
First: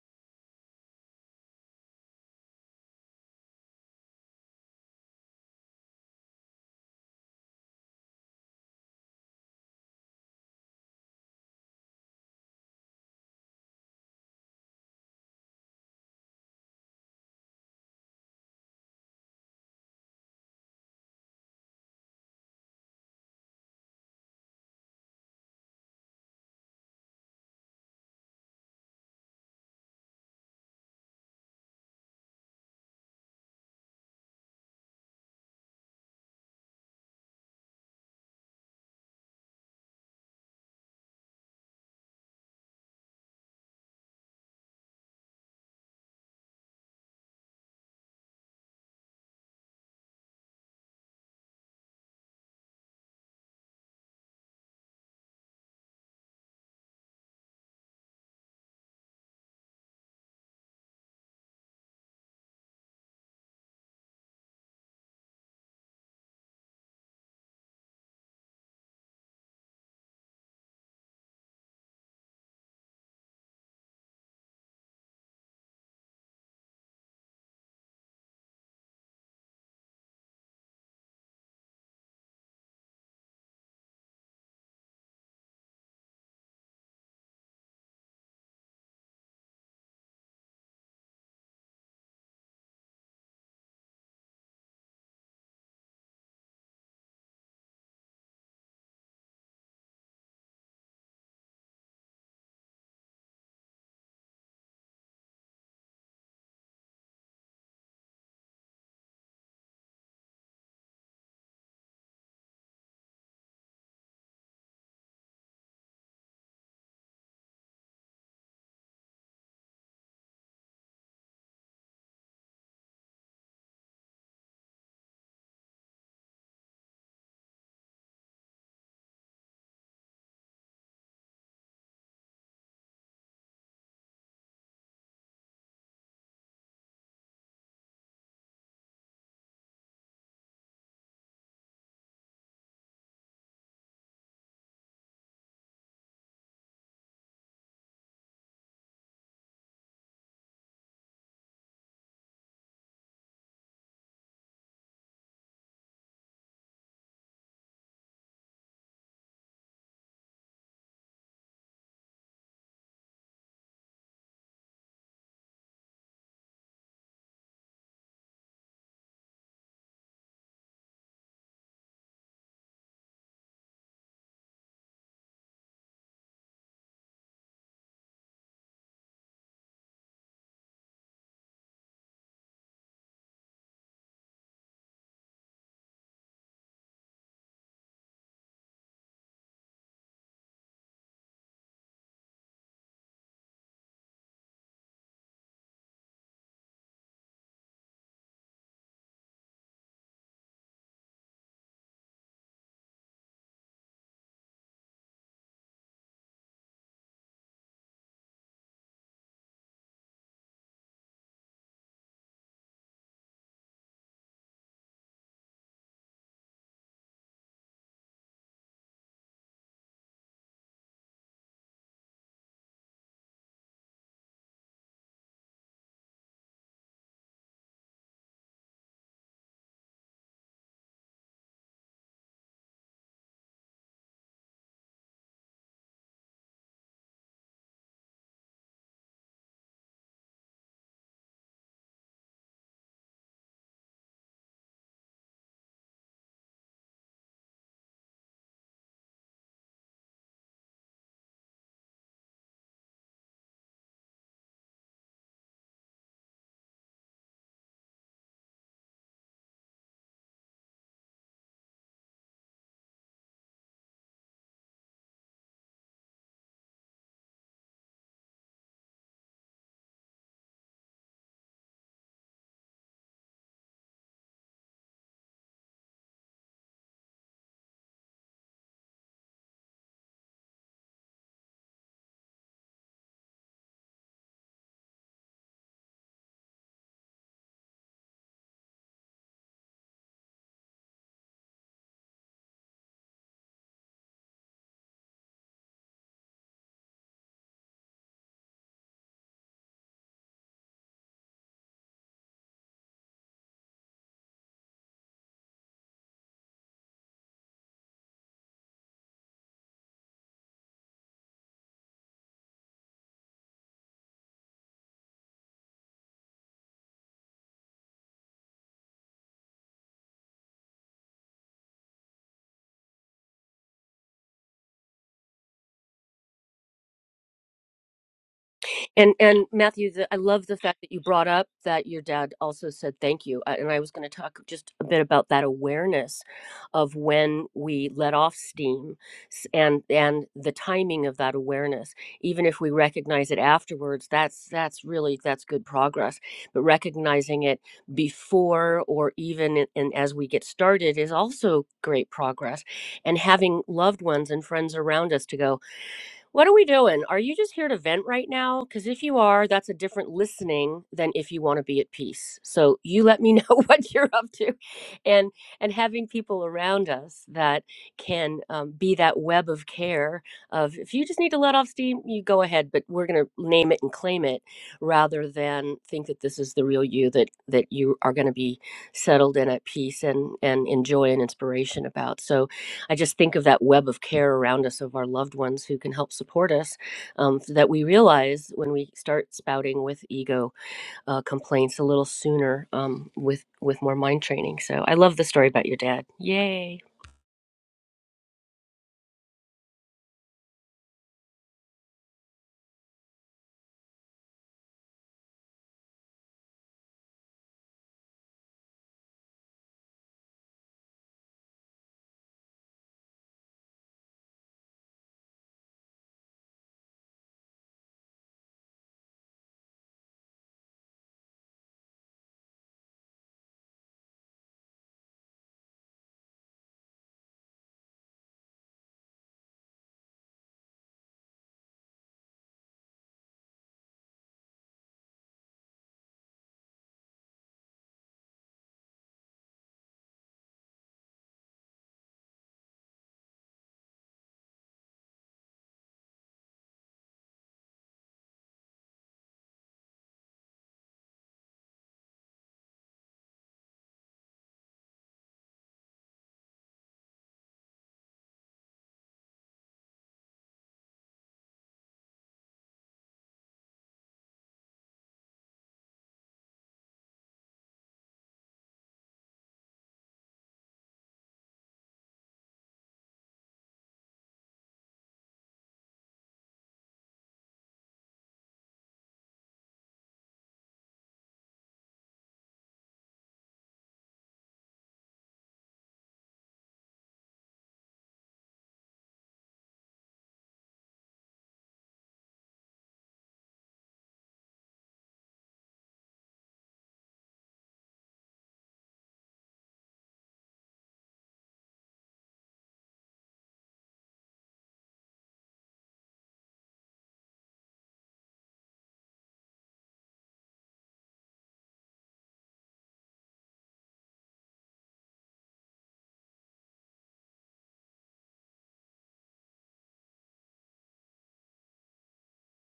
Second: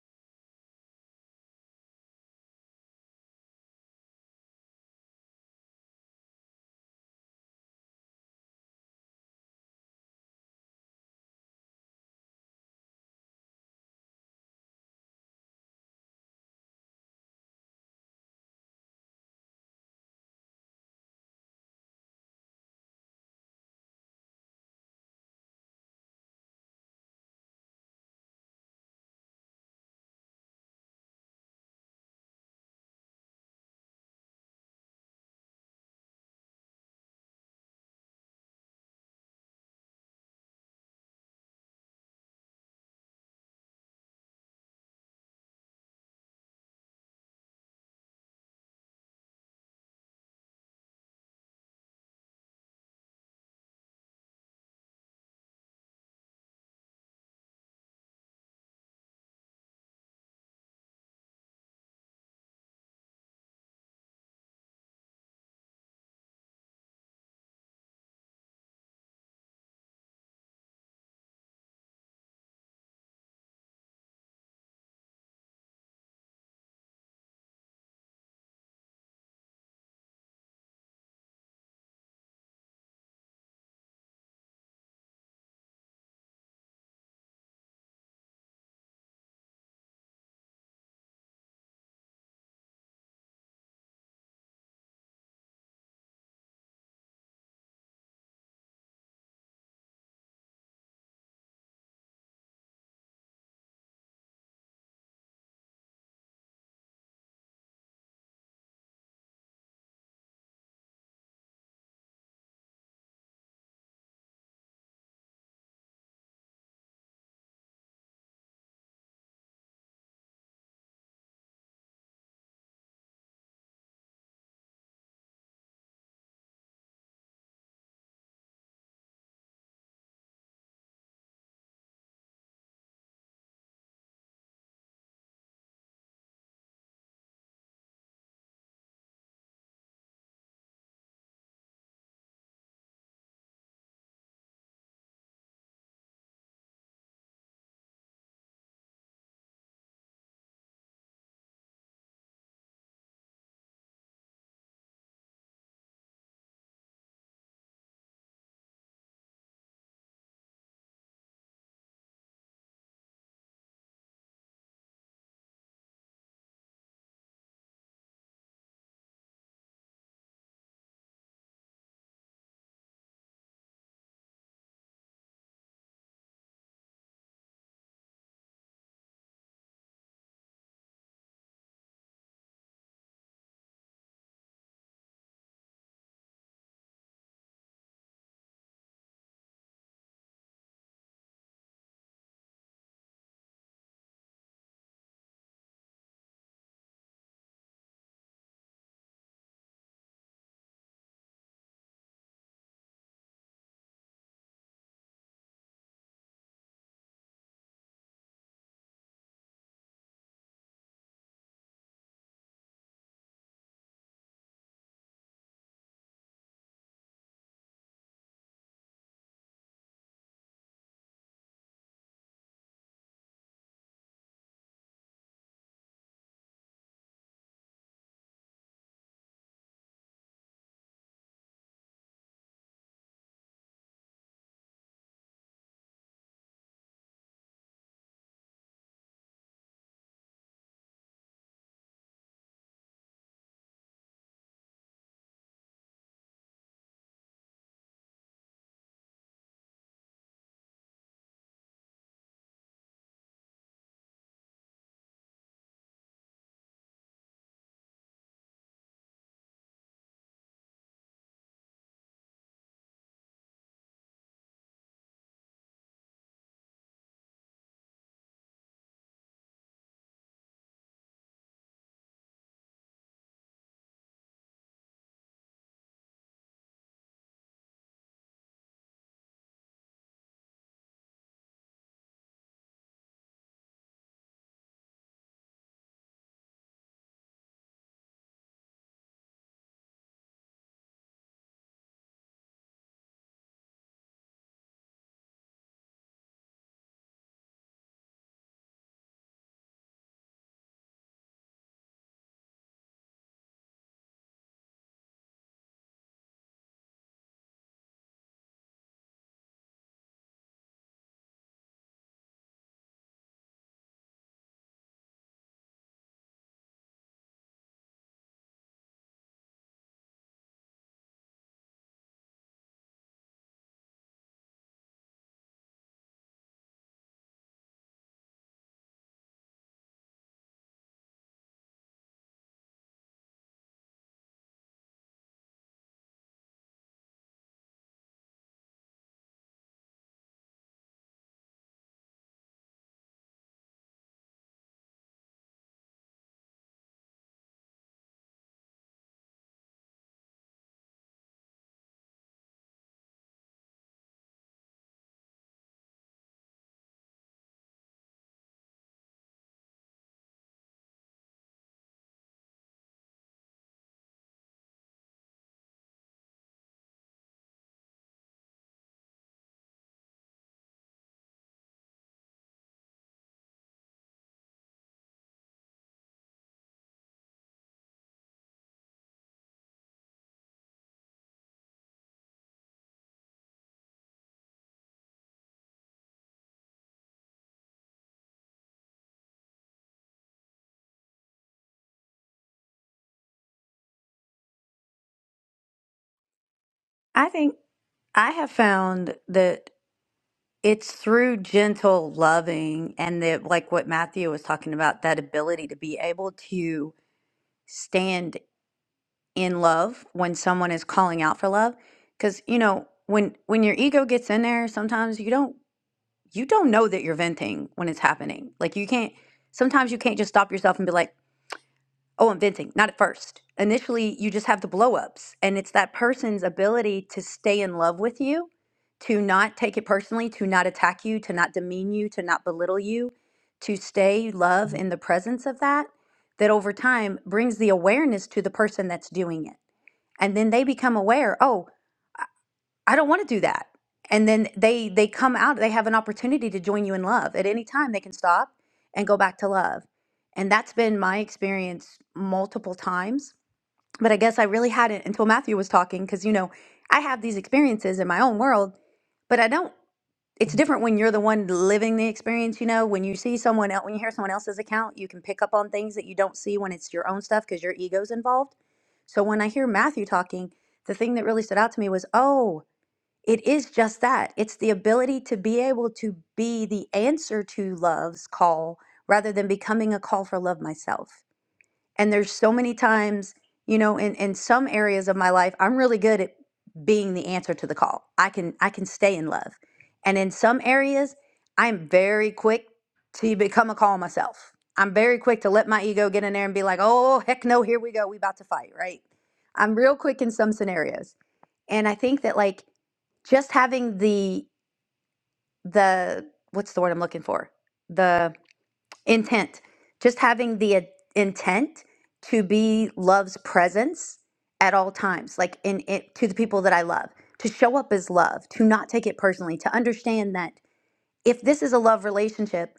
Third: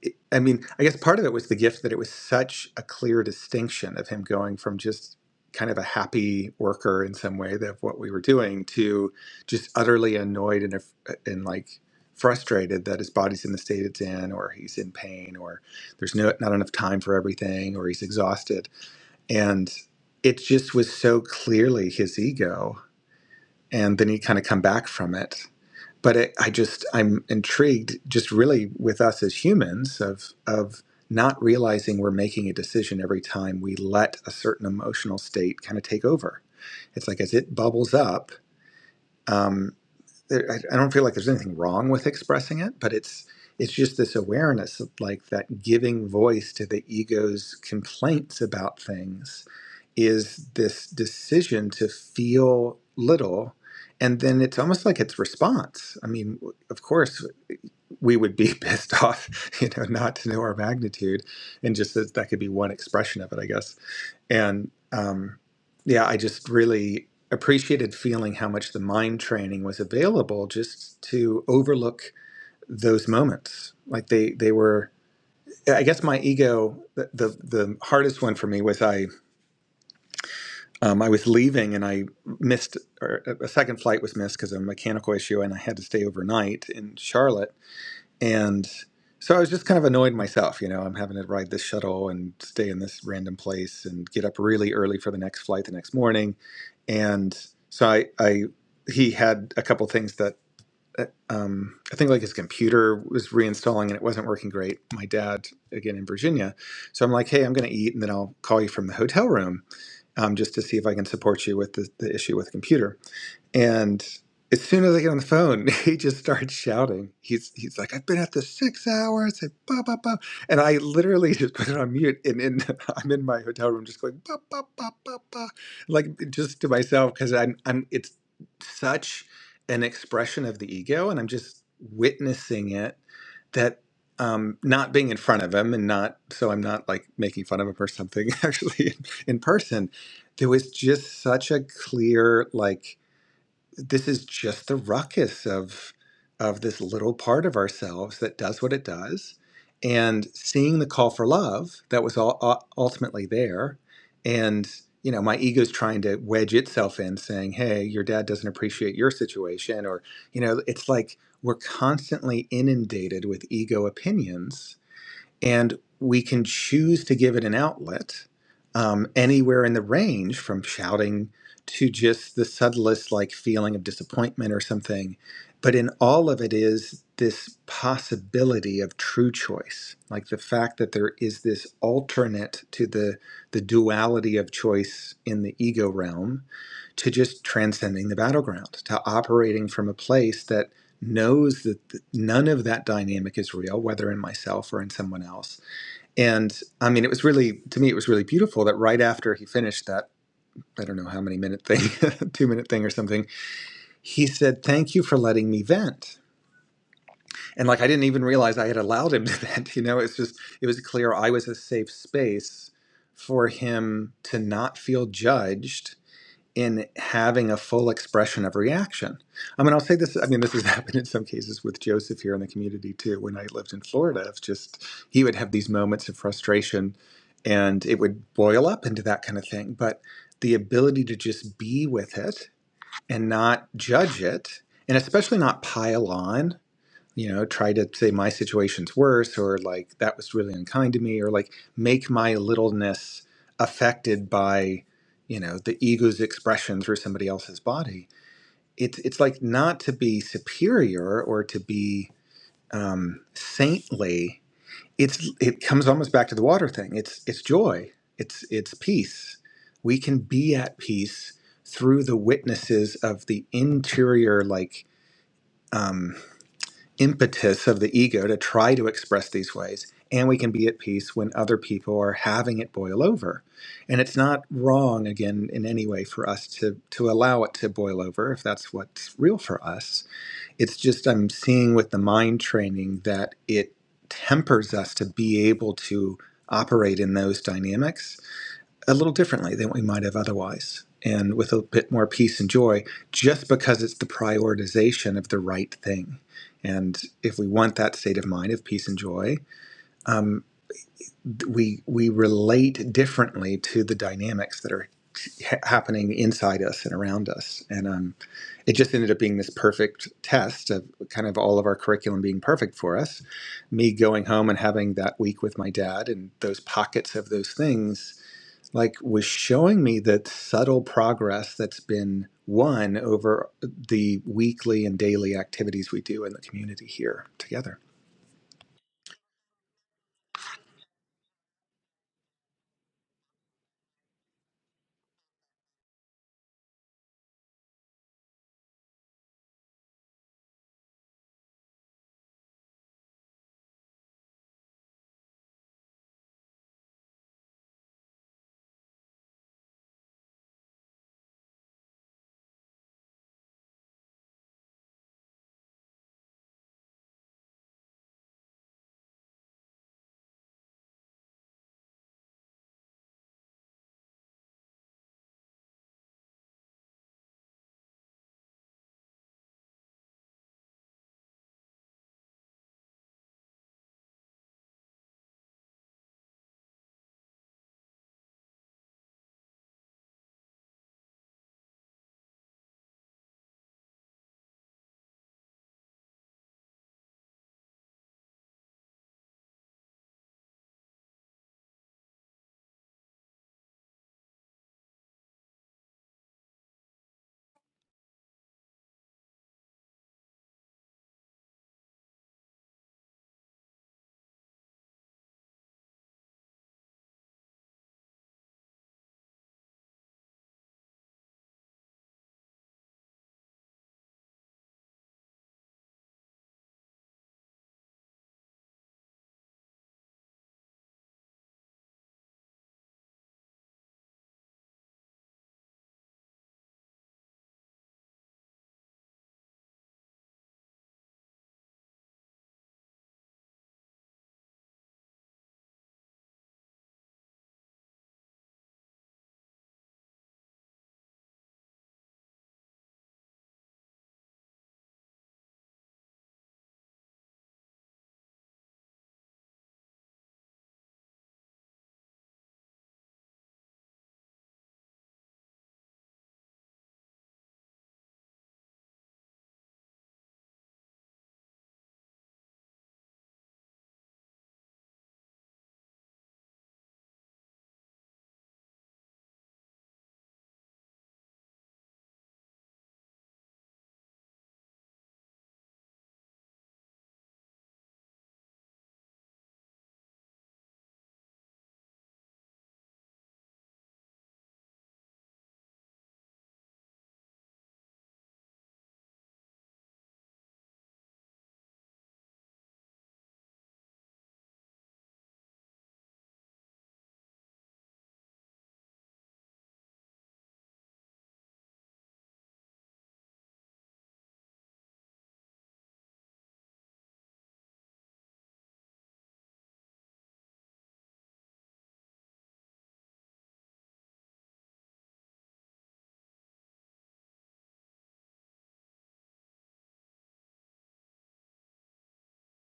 Speaker 3: it- I mean, I guess part of it was the gift that it was such a clear distinction of him going from just kind of a happy worker in some way of what we were doing to just utterly annoyed and and like frustrated that his body's in the state it's in, or he's in pain, or there's no not enough time for everything, or he's exhausted, and it just was so clearly his ego. And then he kind of come back from it but it, I just I'm intrigued, just really with us as humans, of of not realizing we're making a decision every time we let a certain emotional state kind of take over. It's like as it bubbles up. um, there, I, I don't feel like there's anything wrong with expressing it, but it's it's just this awareness of like that giving voice to the ego's complaints about things is this decision to feel little and then it's almost like it's response i mean of course we would be *laughs* pissed off you know not to know our magnitude and just that, that could be one expression of it i guess and um, yeah, I just really appreciated feeling how much the mind training was available just to overlook those moments. Like they they were. I guess my ego, the the, the hardest one for me was I. Um, I was leaving and I missed, or a a second flight was missed because of a mechanical issue, and I had to stay overnight in Charlotte and so I was just kind of annoyed myself, you know, I'm having to ride this shuttle and stay in this random place and get up really early for the next flight the next morning. And so I, I he had a couple things that uh, um, I think like his computer was reinstalling and it wasn't working great. My dad, again in Virginia. So I'm like, hey, I'm going to eat and then I'll call you from the hotel room um, just to see if I can support you with the, the issue with the computer. And as soon as I get on the phone, *laughs* he just starts shouting. He's he's like, I've been at this six hours and blah blah blah. And I literally just put it on mute and in *laughs* I'm in my hotel room just going bah, bah, bah, bah, bah, like just to myself because I'm I'm it's such an expression of the ego and I'm just witnessing it that um, not being in front of him and not so I'm not like making fun of him or something *laughs* actually in, in person. There was just such a clear like this is just the ruckus of of this little part of ourselves that does what it does and seeing the call for love that was all, uh, ultimately there and you know my ego's trying to wedge itself in saying hey your dad doesn't appreciate your situation or you know it's like we're constantly inundated with ego opinions and we can choose to give it an outlet um, anywhere in the range from shouting to just the subtlest like feeling of disappointment or something but in all of it is this possibility of true choice like the fact that there is this alternate to the the duality of choice in the ego realm to just transcending the battleground to operating from a place that knows that none of that dynamic is real, whether in myself or in someone else. And I mean, it was really, to me, it was really beautiful that right after he finished that, I don't know how many minute thing, *laughs* two minute thing or something, he said, Thank you for letting me vent. And like, I didn't even realize I had allowed him *laughs* to vent. You know, it's just, it was clear I was a safe space for him to not feel judged in having a full expression of reaction. I mean, I'll say this. I mean, this has *laughs* happened in some cases with Joseph here in the community too. When I lived in Florida, of just he would have these moments of frustration, and it would boil up into that kind of thing. But the ability to just be with it and not judge it, and especially not pile on you know try to say my situation's worse or like that was really unkind to me or like make my littleness affected by you know the ego's expression through somebody else's body it's it's like not to be superior or to be um, saintly it's it comes almost back to the water thing it's it's joy it's it's peace we can be at peace through the witnesses of the interior like um, impetus of the ego to try to express these ways and we can be at peace when other people are having it boil over and it's not wrong again in any way for us to to allow it to boil over if that's what's real for us it's just i'm seeing with the mind training that it tempers us to be able to operate in those dynamics a little differently than we might have otherwise and with a bit more peace and joy just because it's the prioritization of the right thing and if we want that state of mind of peace and joy um, we we relate differently to the dynamics that are ha- happening inside us and around us and um, it just ended up being this perfect test of kind of all of our curriculum being perfect for us me going home and having that week with my dad and those pockets of those things like was showing me that subtle progress that's been won over the weekly and daily activities we do in the community here together.
Speaker 1: And and Matthew, the, I love the fact that you brought up that your dad also said thank you, Uh, and I was going to talk just a bit about that awareness of when we let off steam, s- and and the timing of that awareness. Even if we recognize it afterwards, that's that's really that's good progress. But recognizing it before or even in, in, as we get started is also great progress. And having loved ones and friends around us to go. What are we doing? Are you just here to vent right now? Because if you are, that's a different listening than if you want to be at peace. So you let me know *laughs* what you're up to, and and having people around us that can um, be that web of care. Of if you just need to let off steam, you go ahead. But we're going to name it and claim it, rather than think that this is the real you that that you are going to be settled and at peace and and enjoy and inspiration about. So I just think of that web of care around us of our loved ones who can help support us. Um, so that we realize when we start spouting with ego uh, complaints a little sooner um, with with more mind training. So I love the story about your dad. Yay!
Speaker 2: I think I have found that it's through gentle loving and that, like what Matthew was talking about, that ability to be able to stand in love when someone is calling out for love. Because you know, when when your ego gets in there, sometimes you don't you don't know that you're venting when it's happening. Like you can't. Sometimes you can't just stop yourself and be like, Oh, i venting, not at first. Initially, you just have the blow ups, and it's that person's ability to stay in love with you, to not take it personally, to not attack you, to not demean you, to not belittle you, to stay love in the presence of that, that over time brings the awareness to the person that's doing it. And then they become aware, oh, I don't want to do that. And then they they come out, they have an opportunity to join you in love. At any time they can stop and go back to love. And that's been my experience multiple times but I guess I really hadn't until Matthew was talking because, you know, I have these experiences in my own world, but I don't. It's different when you're the one living the experience, you know, when you see someone else, when you hear someone else's account, you can pick up on things that you don't see when it's your own stuff because your ego's involved. So when I hear Matthew talking, the thing that really stood out to me was, oh, it is just that. It's the ability to be able to be the answer to love's call rather than becoming a call for love myself. And there's so many times, you know, in, in some areas of my life, I'm really good at being the answer to the call. I can I can stay in love. And in some areas, I'm very quick to become a call myself. I'm very quick to let my ego get in there and be like, oh heck no, here we go. We about to fight, right? I'm real quick in some scenarios. And I think that like just having the the what's the word I'm looking for? the intent just having the uh, intent to be love's presence at all times like in it to the people that i love to show up as love to not take it personally to understand that if this is a love relationship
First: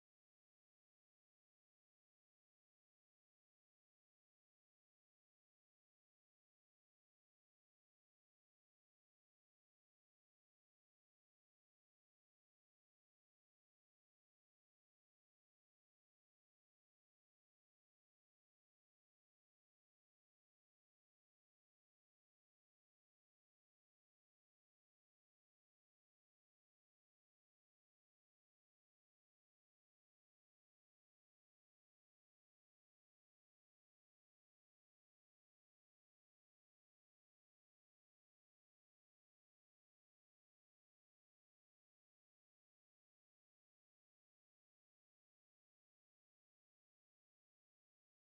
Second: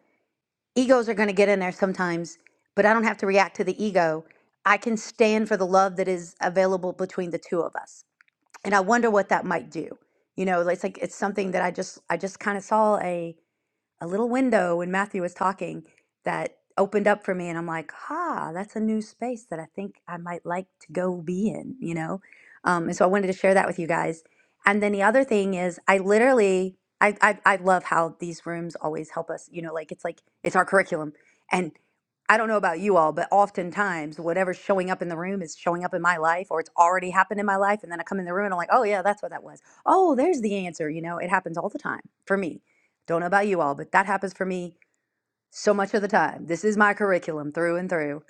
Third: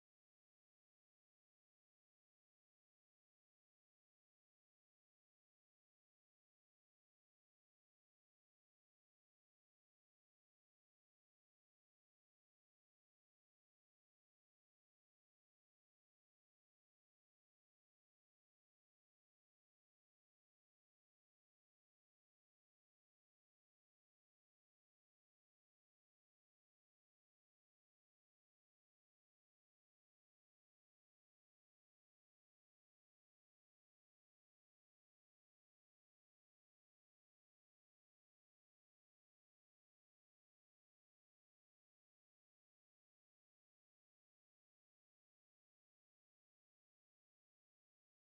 Speaker 2: egos are going to get in there sometimes but i don't have to react to the ego i can stand for the love that is available between the two of us and i wonder what that might do you know it's like it's something that i just i just kind of saw a a little window when Matthew was talking that opened up for me. And I'm like, ha, that's a new space that I think I might like to go be in, you know? Um, and so I wanted to share that with you guys. And then the other thing is, I literally, I, I, I love how these rooms always help us, you know, like it's like, it's our curriculum. And I don't know about you all, but oftentimes whatever's showing up in the room is showing up in my life or it's already happened in my life. And then I come in the room and I'm like, oh, yeah, that's what that was. Oh, there's the answer. You know, it happens all the time for me. Don't know about you all, but that happens for me so much of the time. This is my curriculum through and through.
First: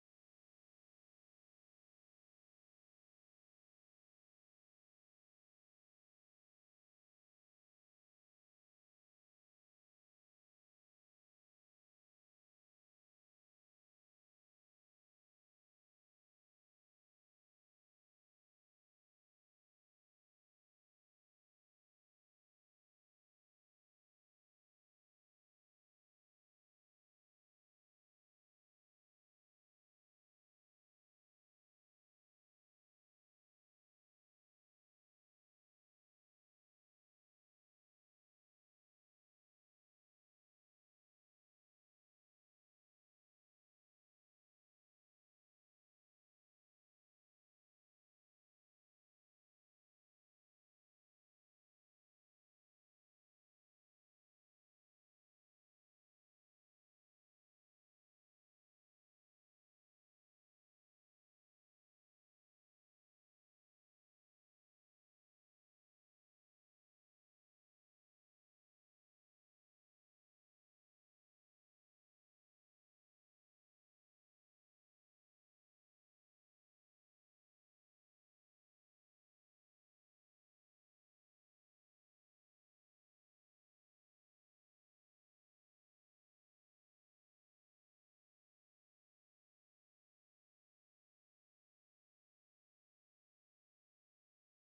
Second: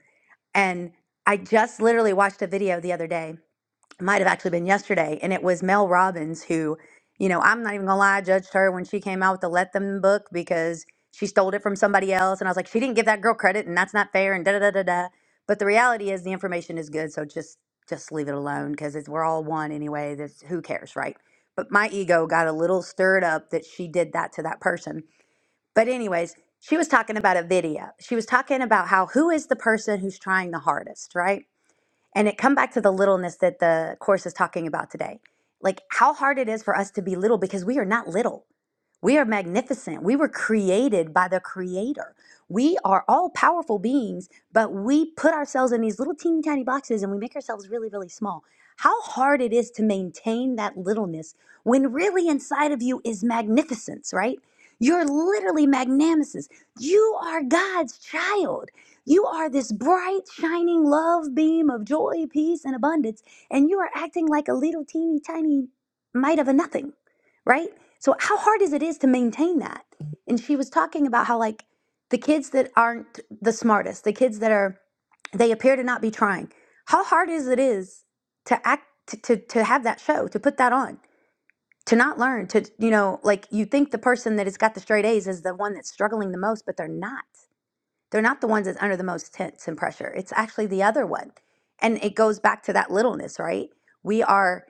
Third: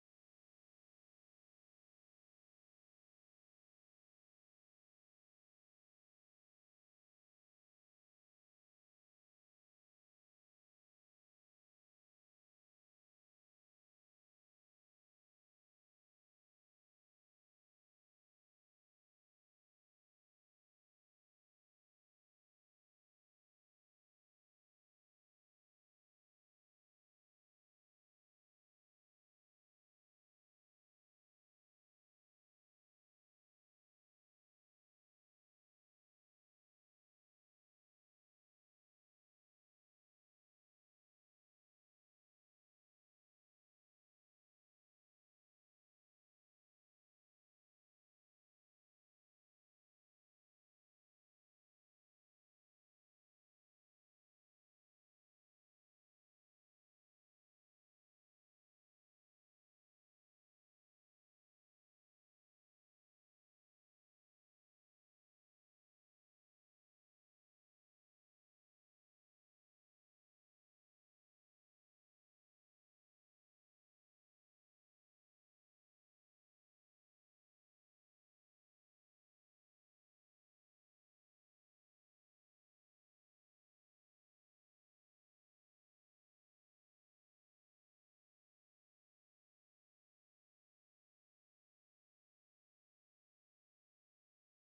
Speaker 2: And I just literally watched a video the other day, it might have actually been yesterday, and it was Mel Robbins who, you know, I'm not even gonna lie, I judged her when she came out with the Let Them book because she stole it from somebody else. And I was like, she didn't give that girl credit and that's not fair and da da da da da. But the reality is the information is good, so just just leave it alone because we're all one anyway. That's who cares, right? But my ego got a little stirred up that she did that to that person but anyways, she was talking about a video. She was talking about how who is the person who's trying the hardest, right? And it come back to the littleness that the course is talking about today. Like how hard it is for us to be little because we are not little. We are magnificent. We were created by the Creator. We are all powerful beings, but we put ourselves in these little teeny tiny boxes and we make ourselves really, really small. How hard it is to maintain that littleness when really inside of you is magnificence, right? You're literally magnanimous. You are God's child. You are this bright, shining love beam of joy, peace, and abundance, and you are acting like a little teeny tiny mite of a nothing, right? So how hard is it is to maintain that? And she was talking about how like the kids that aren't the smartest, the kids that are they appear to not be trying. How hard is it is to act to to, to have that show, to put that on, to not learn, to you know, like you think the person that has got the straight A's is the one that's struggling the most, but they're not. They're not the ones that's under the most tense and pressure. It's actually the other one. And it goes back to that littleness, right? We are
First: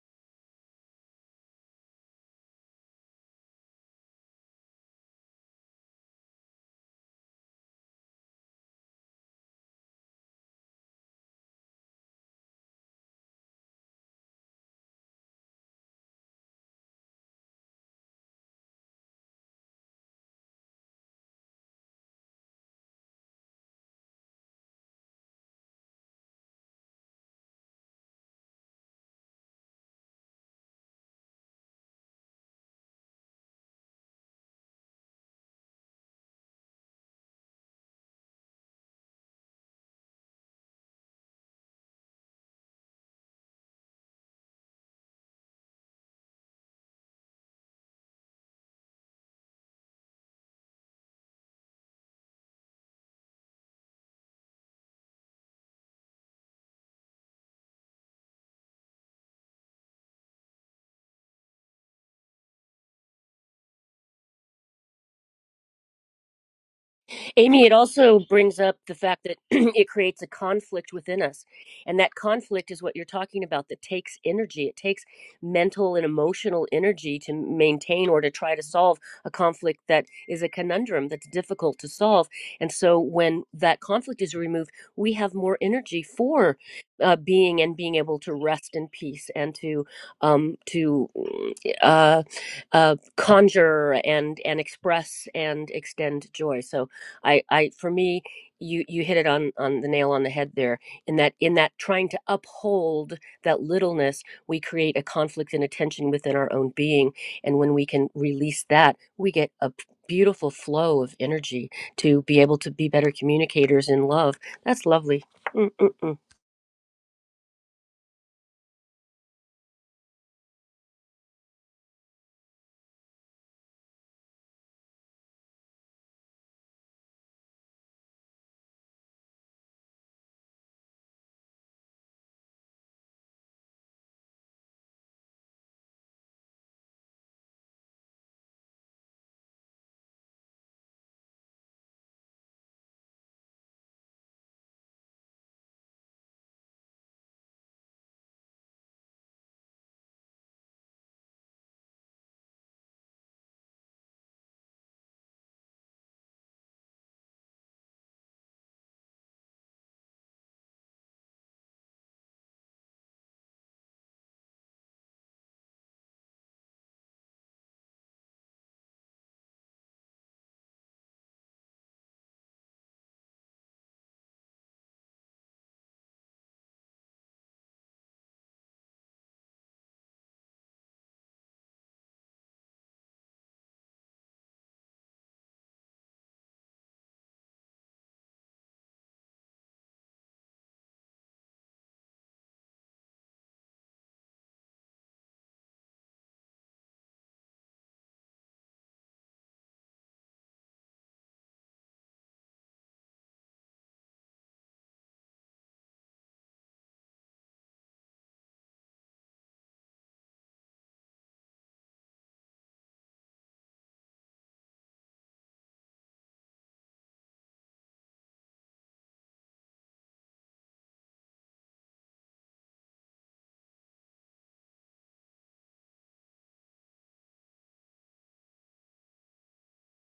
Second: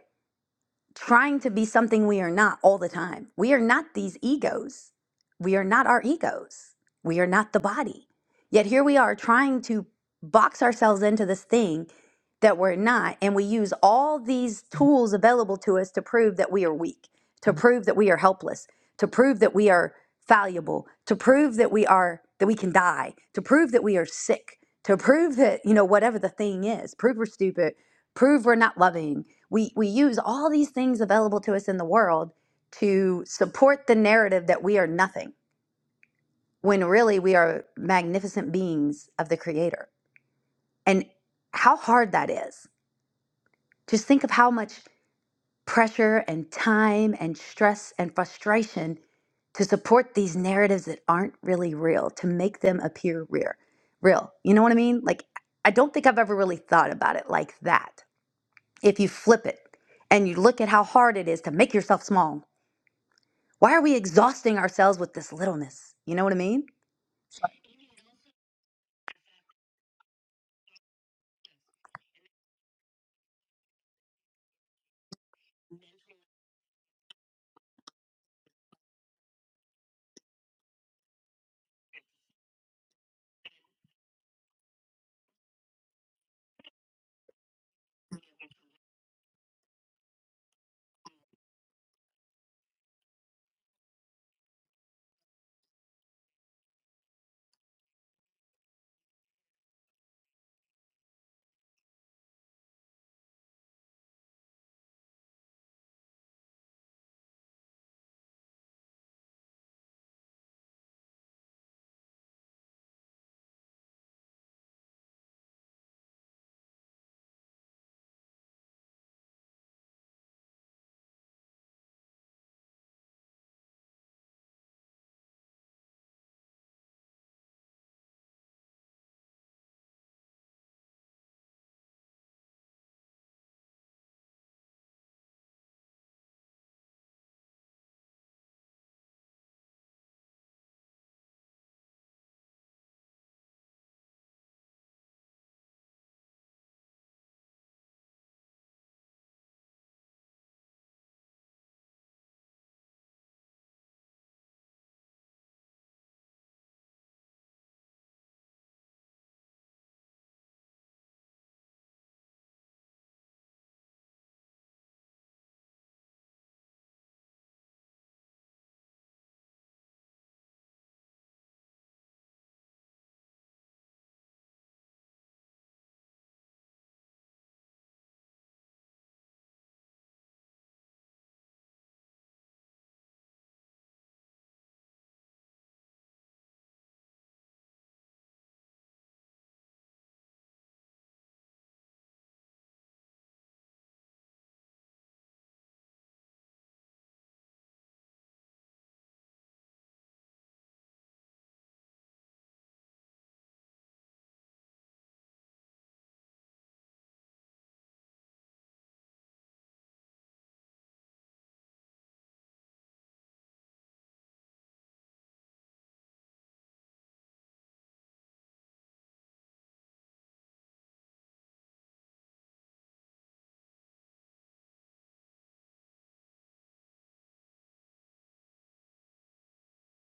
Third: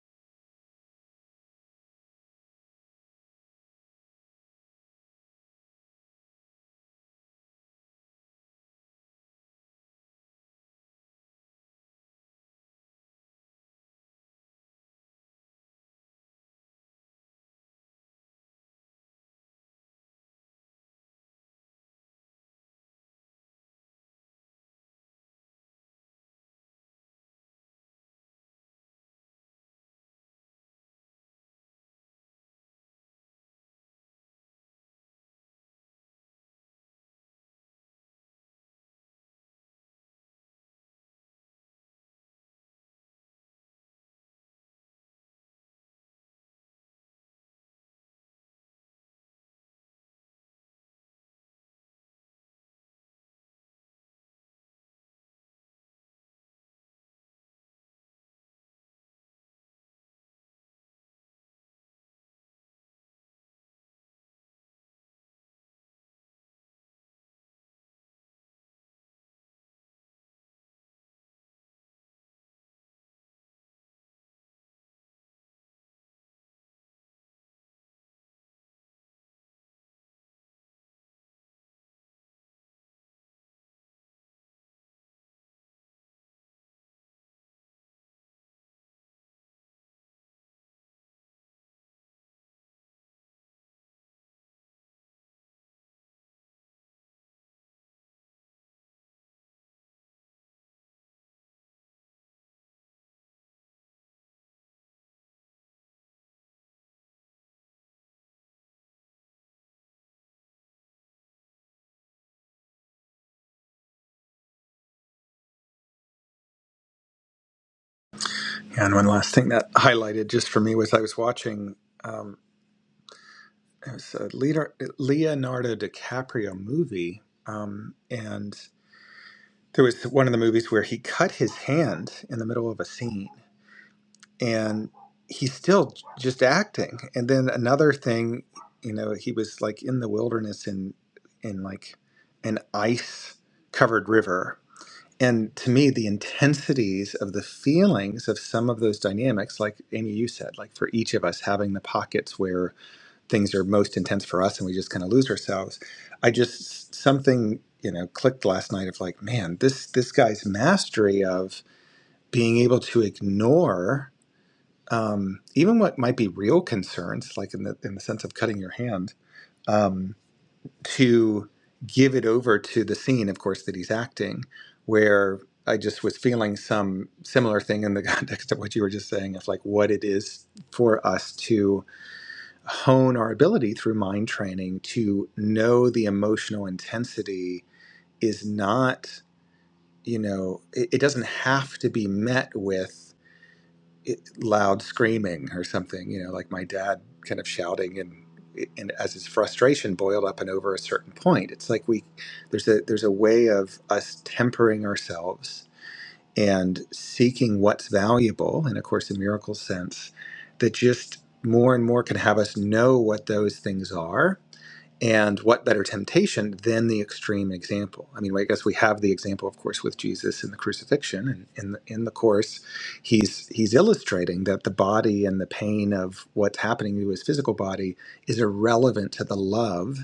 Speaker 2: trying to be something we are not all the time. We are not these egos. We are not our egos. We are not the body. Yet here we are trying to box ourselves into this thing that we're not. And we use all these tools available to us to prove that we are weak, to prove that we are helpless, to prove that we are fallible, to prove that we are that we can die, to prove that we are sick, to prove that, you know, whatever the thing is, prove we're stupid, prove we're not loving. We we use all these things available to us in the world to support the narrative that we are nothing when really we are magnificent beings of the creator. And how hard that is. Just think of how much pressure and time and stress and frustration to support these narratives that aren't really real, to make them appear real. Real. You know what I mean? Like I don't think I've ever really thought about it like that. If you flip it and you look at how hard it is to make yourself small, why are we exhausting ourselves with this littleness? You know what I mean?
Speaker 1: Amy, it also brings up the fact that *clears throat* it creates a conflict within us. And that conflict is what you're talking about that takes energy. It takes mental and emotional energy to maintain or to try to solve a conflict that is a conundrum that's difficult to solve. And so when that conflict is removed, we have more energy for uh, being and being able to rest in peace and to um, to uh, uh, conjure and and express and extend joy. So I, I for me, you you hit it on on the nail on the head there. In that in that trying to uphold that littleness, we create a conflict and a tension within our own being. And when we can release that, we get a p- beautiful flow of energy to be able to be better communicators in love. That's lovely. Mm-mm-mm.
Speaker 3: Yeah, And one last thing that highlighted just for me was I was watching um, it was a Leonardo Leonardo DiCaprio movie, um, and there was one of the movies where he cut his hand in the middle of a scene and he's still just acting. And then another thing, you know, he was like in the wilderness in in like an ice covered river. And to me, the intensities of the feelings of some of those dynamics, like Amy, you said, like for each of us having the pockets where things are most intense for us and we just kind of lose ourselves. I just something, you know, clicked last night of like, man, this this guy's mastery of being able to ignore um, even what might be real concerns, like in the in the sense of cutting your hand, um, to give it over to the scene, of course, that he's acting, where I just was feeling some similar thing in the *laughs* context of what you were just saying of like what it is for us to hone our ability through mind training to know the emotional intensity is not, you know, it, it doesn't have to be met with it- loud screaming or something, you know, like my dad kind of shouting and and as his frustration boiled up and over a certain point. It's like we there's a there's a way of us tempering ourselves and seeking what's valuable in a course in miracles sense that just more and more can have us know what those things are and what better temptation than the extreme example? I mean, I guess we have the example, of course, with Jesus in the crucifixion, and in the, in the course, he's he's illustrating that the body and the pain of what's happening to his physical body is irrelevant to the love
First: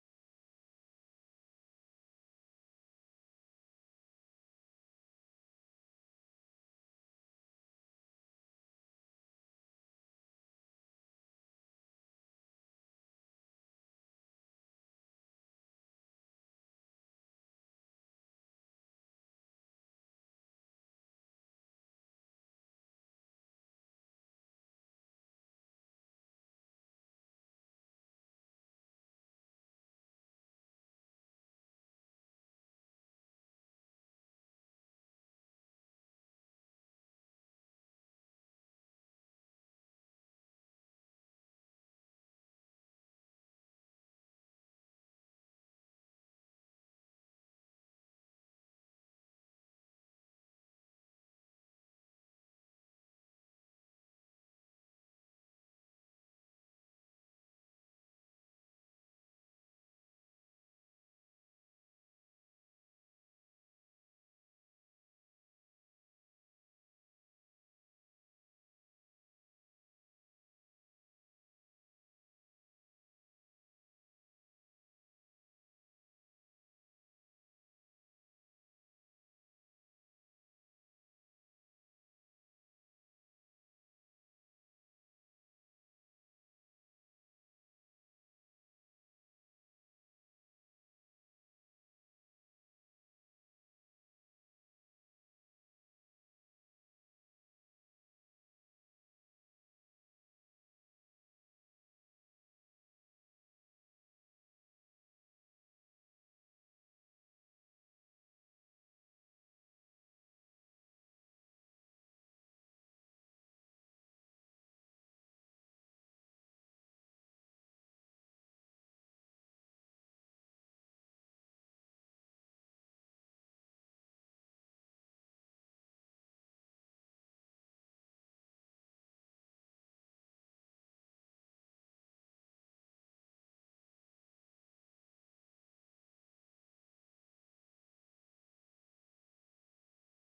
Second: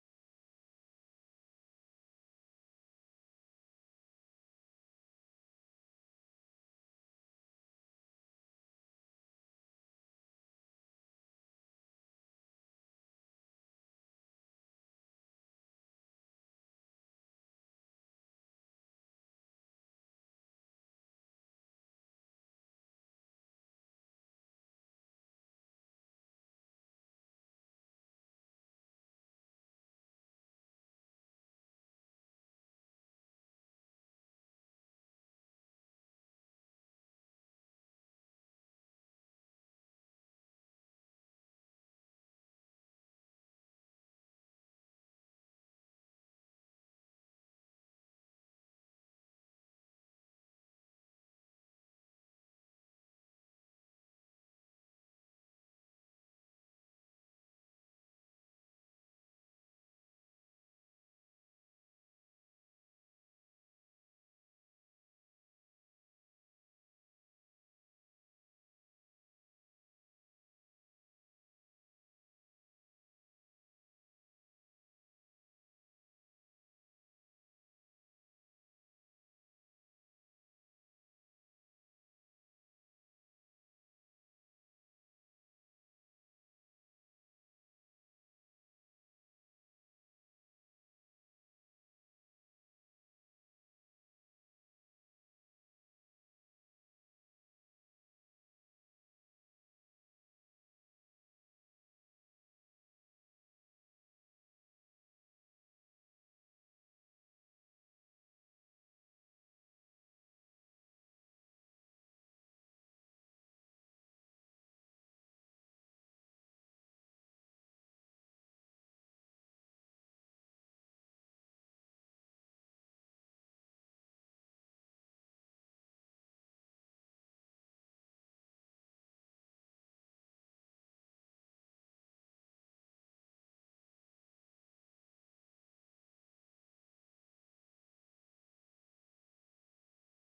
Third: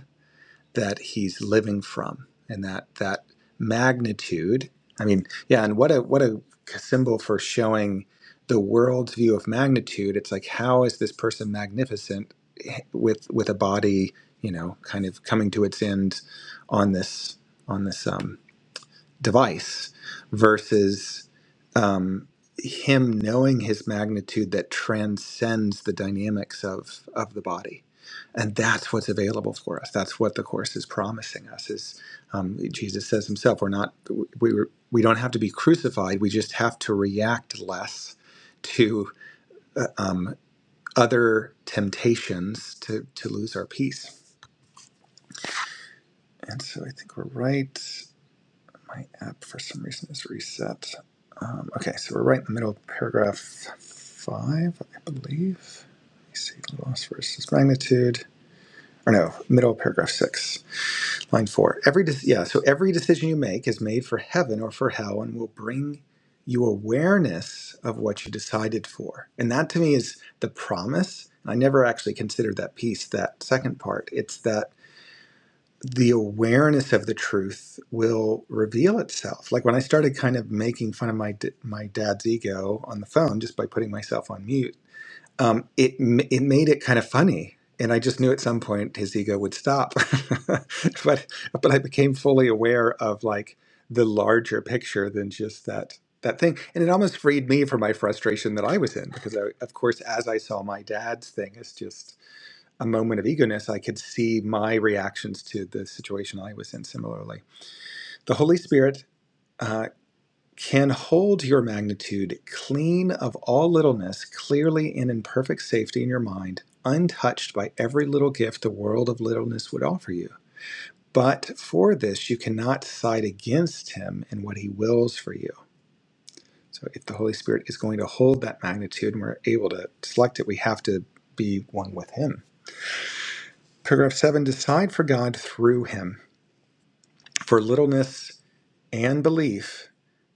Speaker 3: that he's living from and that that magnitude i mean yeah and what a what a symbol for showing the world's view of magnitude it's like how is this person magnificent eh, with with a body you know kind of coming to its end on this on this um device versus um, him knowing his magnitude that transcends the dynamics of of the body and that's what's available for us that's what the course is promising us is um, jesus says himself we're not we, we we don't have to be crucified we just have to react less to uh, um, other temptations to to lose our peace and so i think we're right My app, for some reason, is reset. Um, okay, so we're right in the middle of paragraph five, I believe. Let me see, loss versus magnitude. Or no, middle of paragraph six, line four. Every de- yeah, so every decision you make is made for heaven or for hell, and will bring you awareness of what you decided for. And that to me is the promise. I never actually considered that piece, that second part. It's that the awareness of the truth will reveal itself. Like when I started kind of making fun of my d- my dad's ego on the phone just by putting myself on mute, um, it m- it made it kind of funny, and I just knew at some point his ego would stop. *laughs* but but I became fully aware of like the larger picture than just that that thing, and it almost freed me from my frustration that I was in because I, of course, as I saw my dad's thing, it's just a moment of eagerness, I could see my reactions to the situation I was in similarly. The Holy Spirit uh, can hold your magnitude clean of all littleness, clearly and in perfect safety in your mind, untouched by every little gift the world of littleness would offer you. But for this, you cannot side against him in what he wills for you. So, if the Holy Spirit is going to hold that magnitude and we're able to select it, we have to be one with him. Paragraph 7 Decide for God through him. for littleness and belief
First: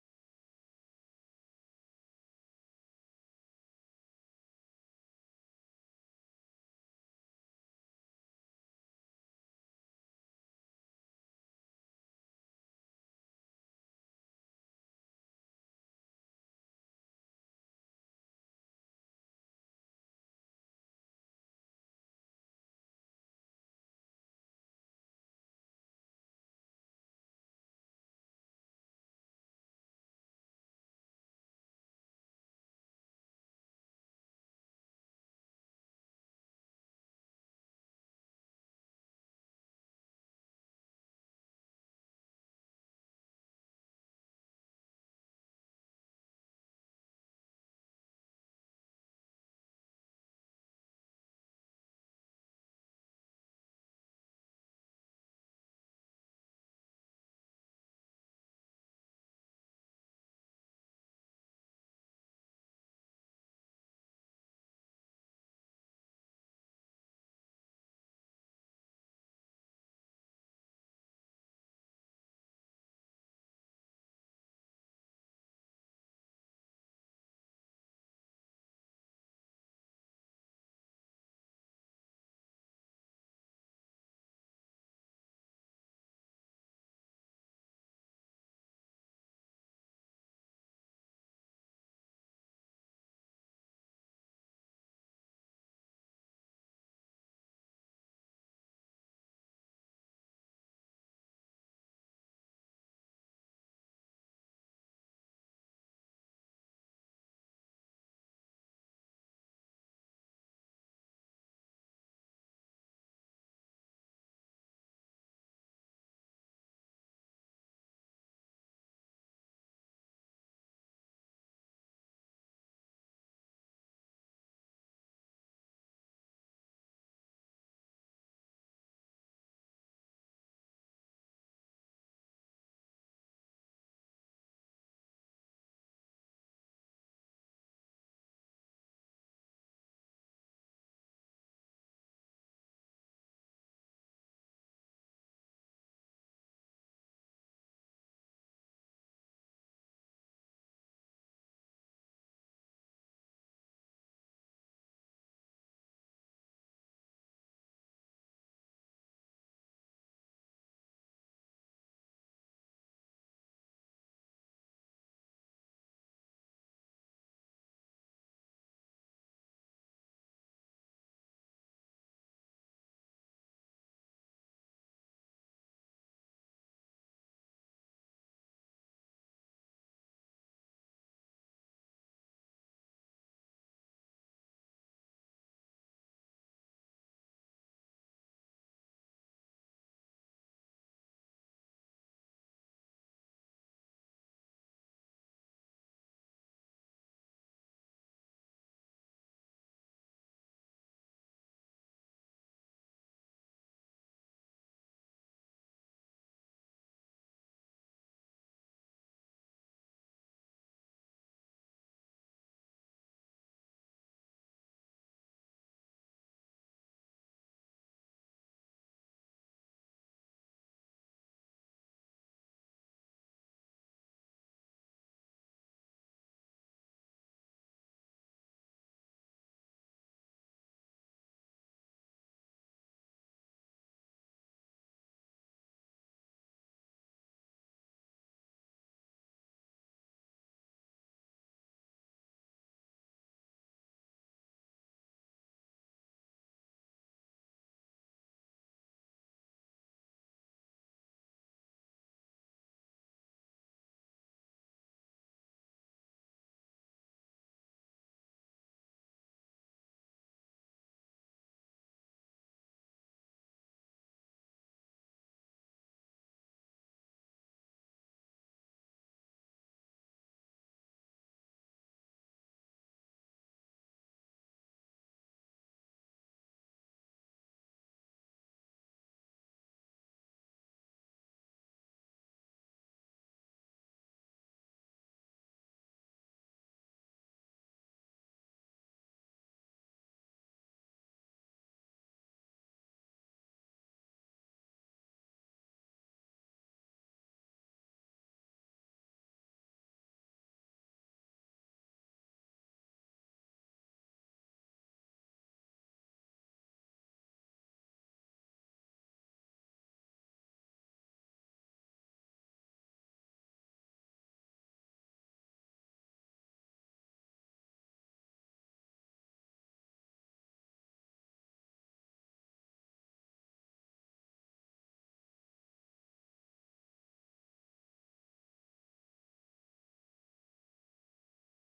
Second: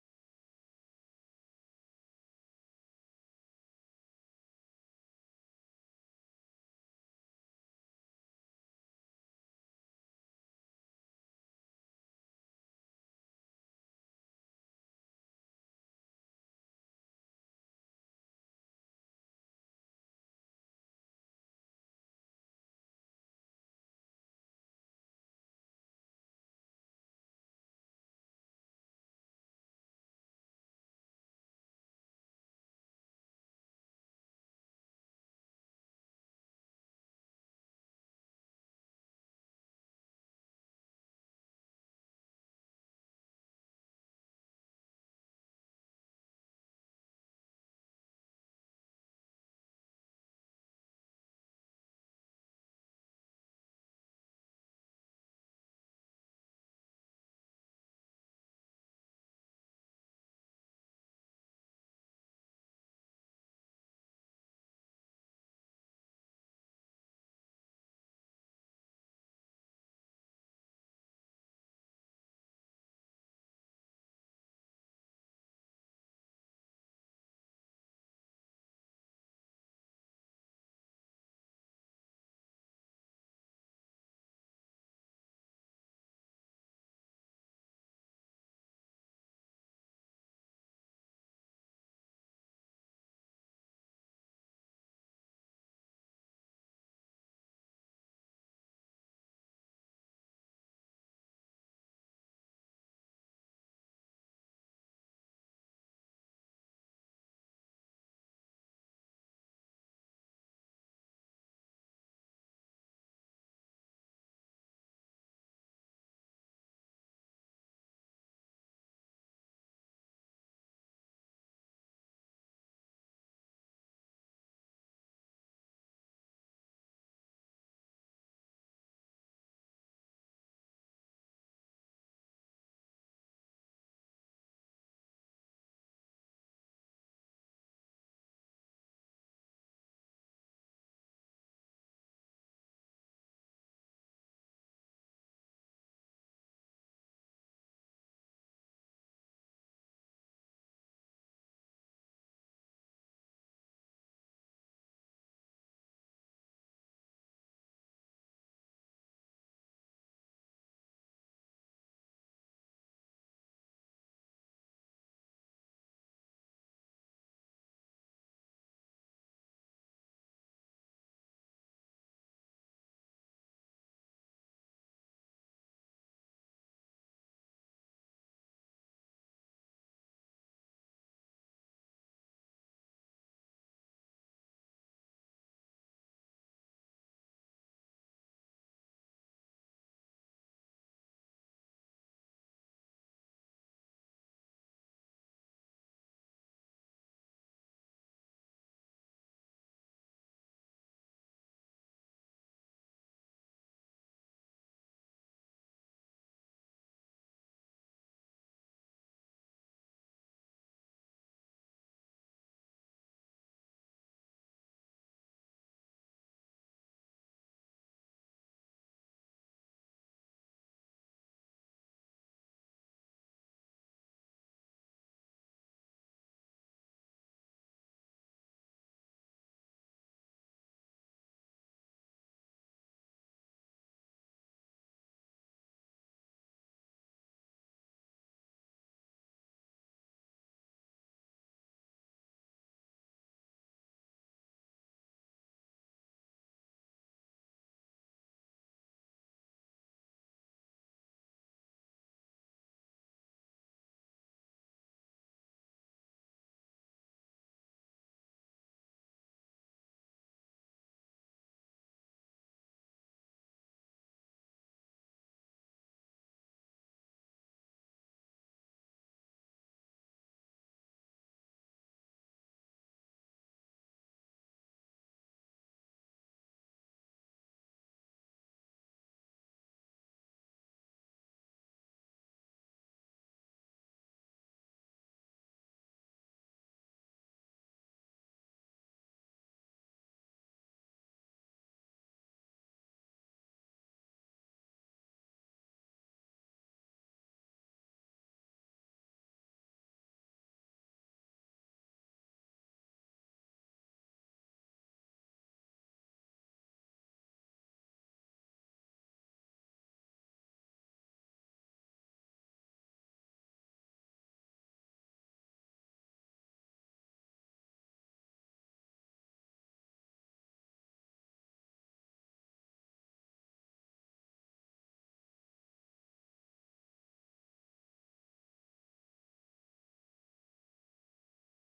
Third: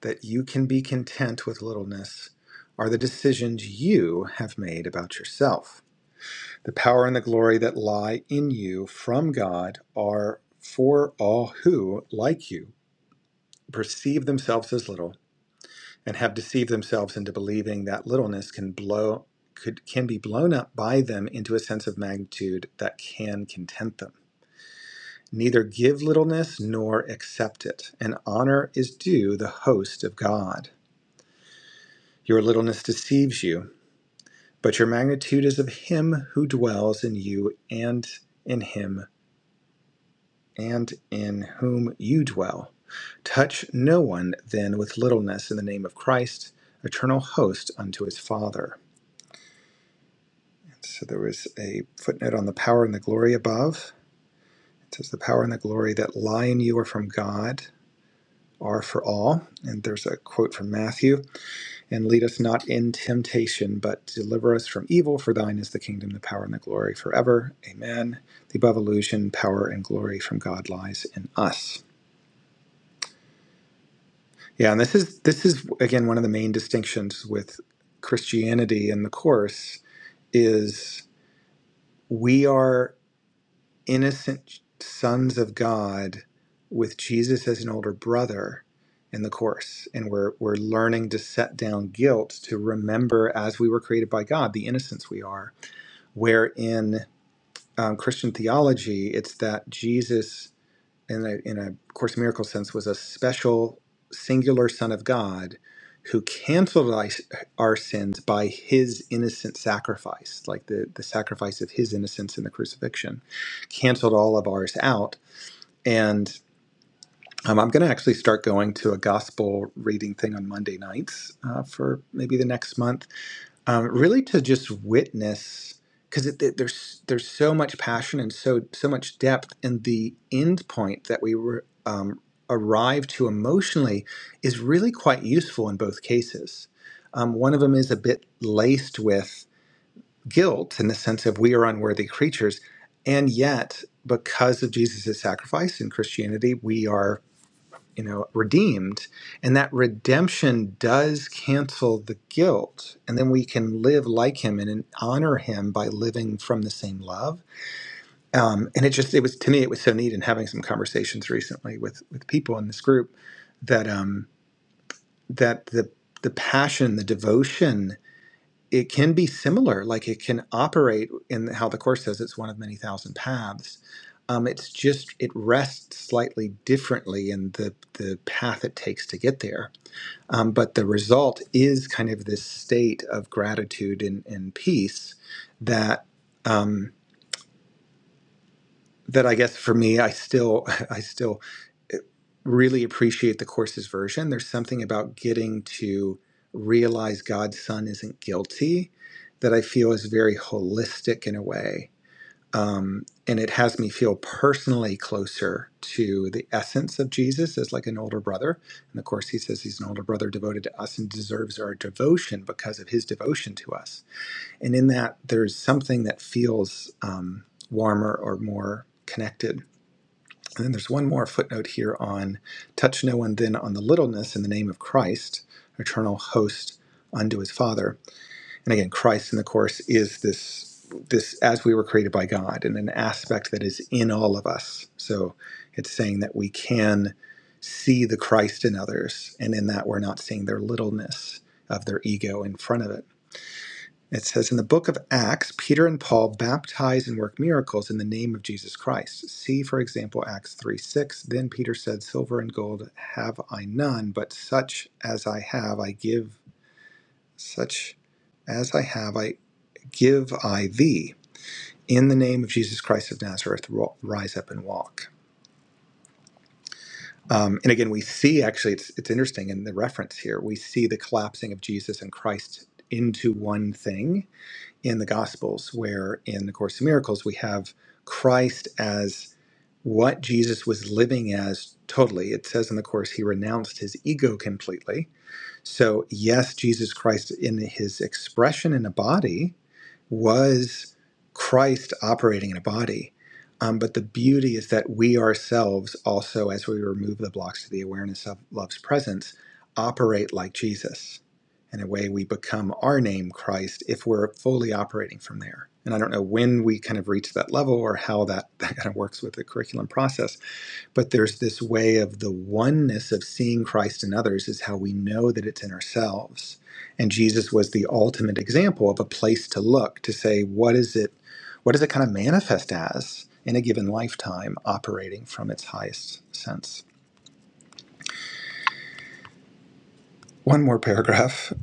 Speaker 3: that you can be content with littleness are the decisions you have made about yourself. The power and the glory that lie in you from God are for all who, like you, perceive themselves as little and have deceived themselves into believing that littleness can blow could can be blown up by them into a sense of magnitude that can content them. neither give littleness nor accept it. And honor is due the host of God. Your littleness deceives you, but your magnitude is of him who dwells in you and in him and in whom you dwell. Touch no one then with littleness in the name of Christ, eternal host unto his Father. So there was a footnote on the power and the glory above. It says, The power and the glory that lie in you are from God, are for all. And there's a quote from Matthew And lead us not in temptation, but deliver us from evil. For thine is the kingdom, the power, and the glory forever. Amen. The above illusion, power and glory from God lies in us. Yeah, and this is this is again one of the main distinctions with Christianity in the course is we are innocent sons of God with Jesus as an older brother in the course and we're we're learning to set down guilt to remember as we were created by God the innocence we are where in um, Christian theology, it's that Jesus, in a, in a Course in Miracles sense, was a special, singular Son of God who canceled our sins by his innocent sacrifice, like the, the sacrifice of his innocence in the crucifixion, canceled all of ours out. And um, I'm going to actually start going to a gospel reading thing on Monday nights uh, for maybe the next month um, really to just witness because there's there's so much passion and so so much depth and the end point that we were um, arrive to emotionally is really quite useful in both cases. Um, one of them is a bit laced with guilt in the sense of we are unworthy creatures, and yet because of Jesus' sacrifice in Christianity, we are you know redeemed and that redemption does cancel the guilt and then we can live like him and, and honor him by living from the same love um, and it just it was to me it was so neat in having some conversations recently with with people in this group that um that the the passion the devotion it can be similar like it can operate in how the course says it's one of many thousand paths um, it's just it rests slightly differently in the the path it takes to get there um, but the result is kind of this state of gratitude and, and peace that um, that I guess for me, I still *laughs* I still eh, really appreciate the course's version. There's something about getting to realize God's son isn't guilty that I feel is very holistic in a way um, and it has me feel personally closer to the essence of Jesus as like an older brother. And of course, he says he's an older brother devoted to us and deserves our devotion because of his devotion to us. And in that, there's something that feels um, warmer or more connected. And then there's one more footnote here on touch no one then on the littleness in the name of Christ, eternal host unto his Father and again, Christ in the Course is this this as we were created by God and an aspect that is in all of us. So it's saying that we can see the Christ in others, and in that we're not seeing their littleness of their ego in front of it. It says in the book of Acts, Peter and Paul baptize and work miracles in the name of Jesus Christ. See, for example, Acts 3 6. Then Peter said, Silver and gold have I none, but such as I have I give, such as I have I Give I thee, in the name of Jesus Christ of Nazareth, rise up and walk. Um, and again, we see actually, it's, it's interesting in the reference here, we see the collapsing of Jesus and Christ into one thing in the Gospels, where in the Course of Miracles, we have Christ as what Jesus was living as totally. It says in the Course, he renounced his ego completely So, yes, Jesus Christ in his expression in a body was Christ operating in a body. Um, but the beauty is that we ourselves also, as we remove the blocks to the awareness of love's presence, operate like Jesus. In a way, we become our name, Christ, if we're fully operating from there. And I don't know when we kind of reach that level or how that, *laughs* that kind of works with the curriculum process but there's this way of the oneness of seeing Christ in others is how we know that it's in ourselves. And Jesus was the ultimate example of a place to look to say, what is it, what does it kind of manifest as in a given lifetime operating from its highest sense? One more paragraph.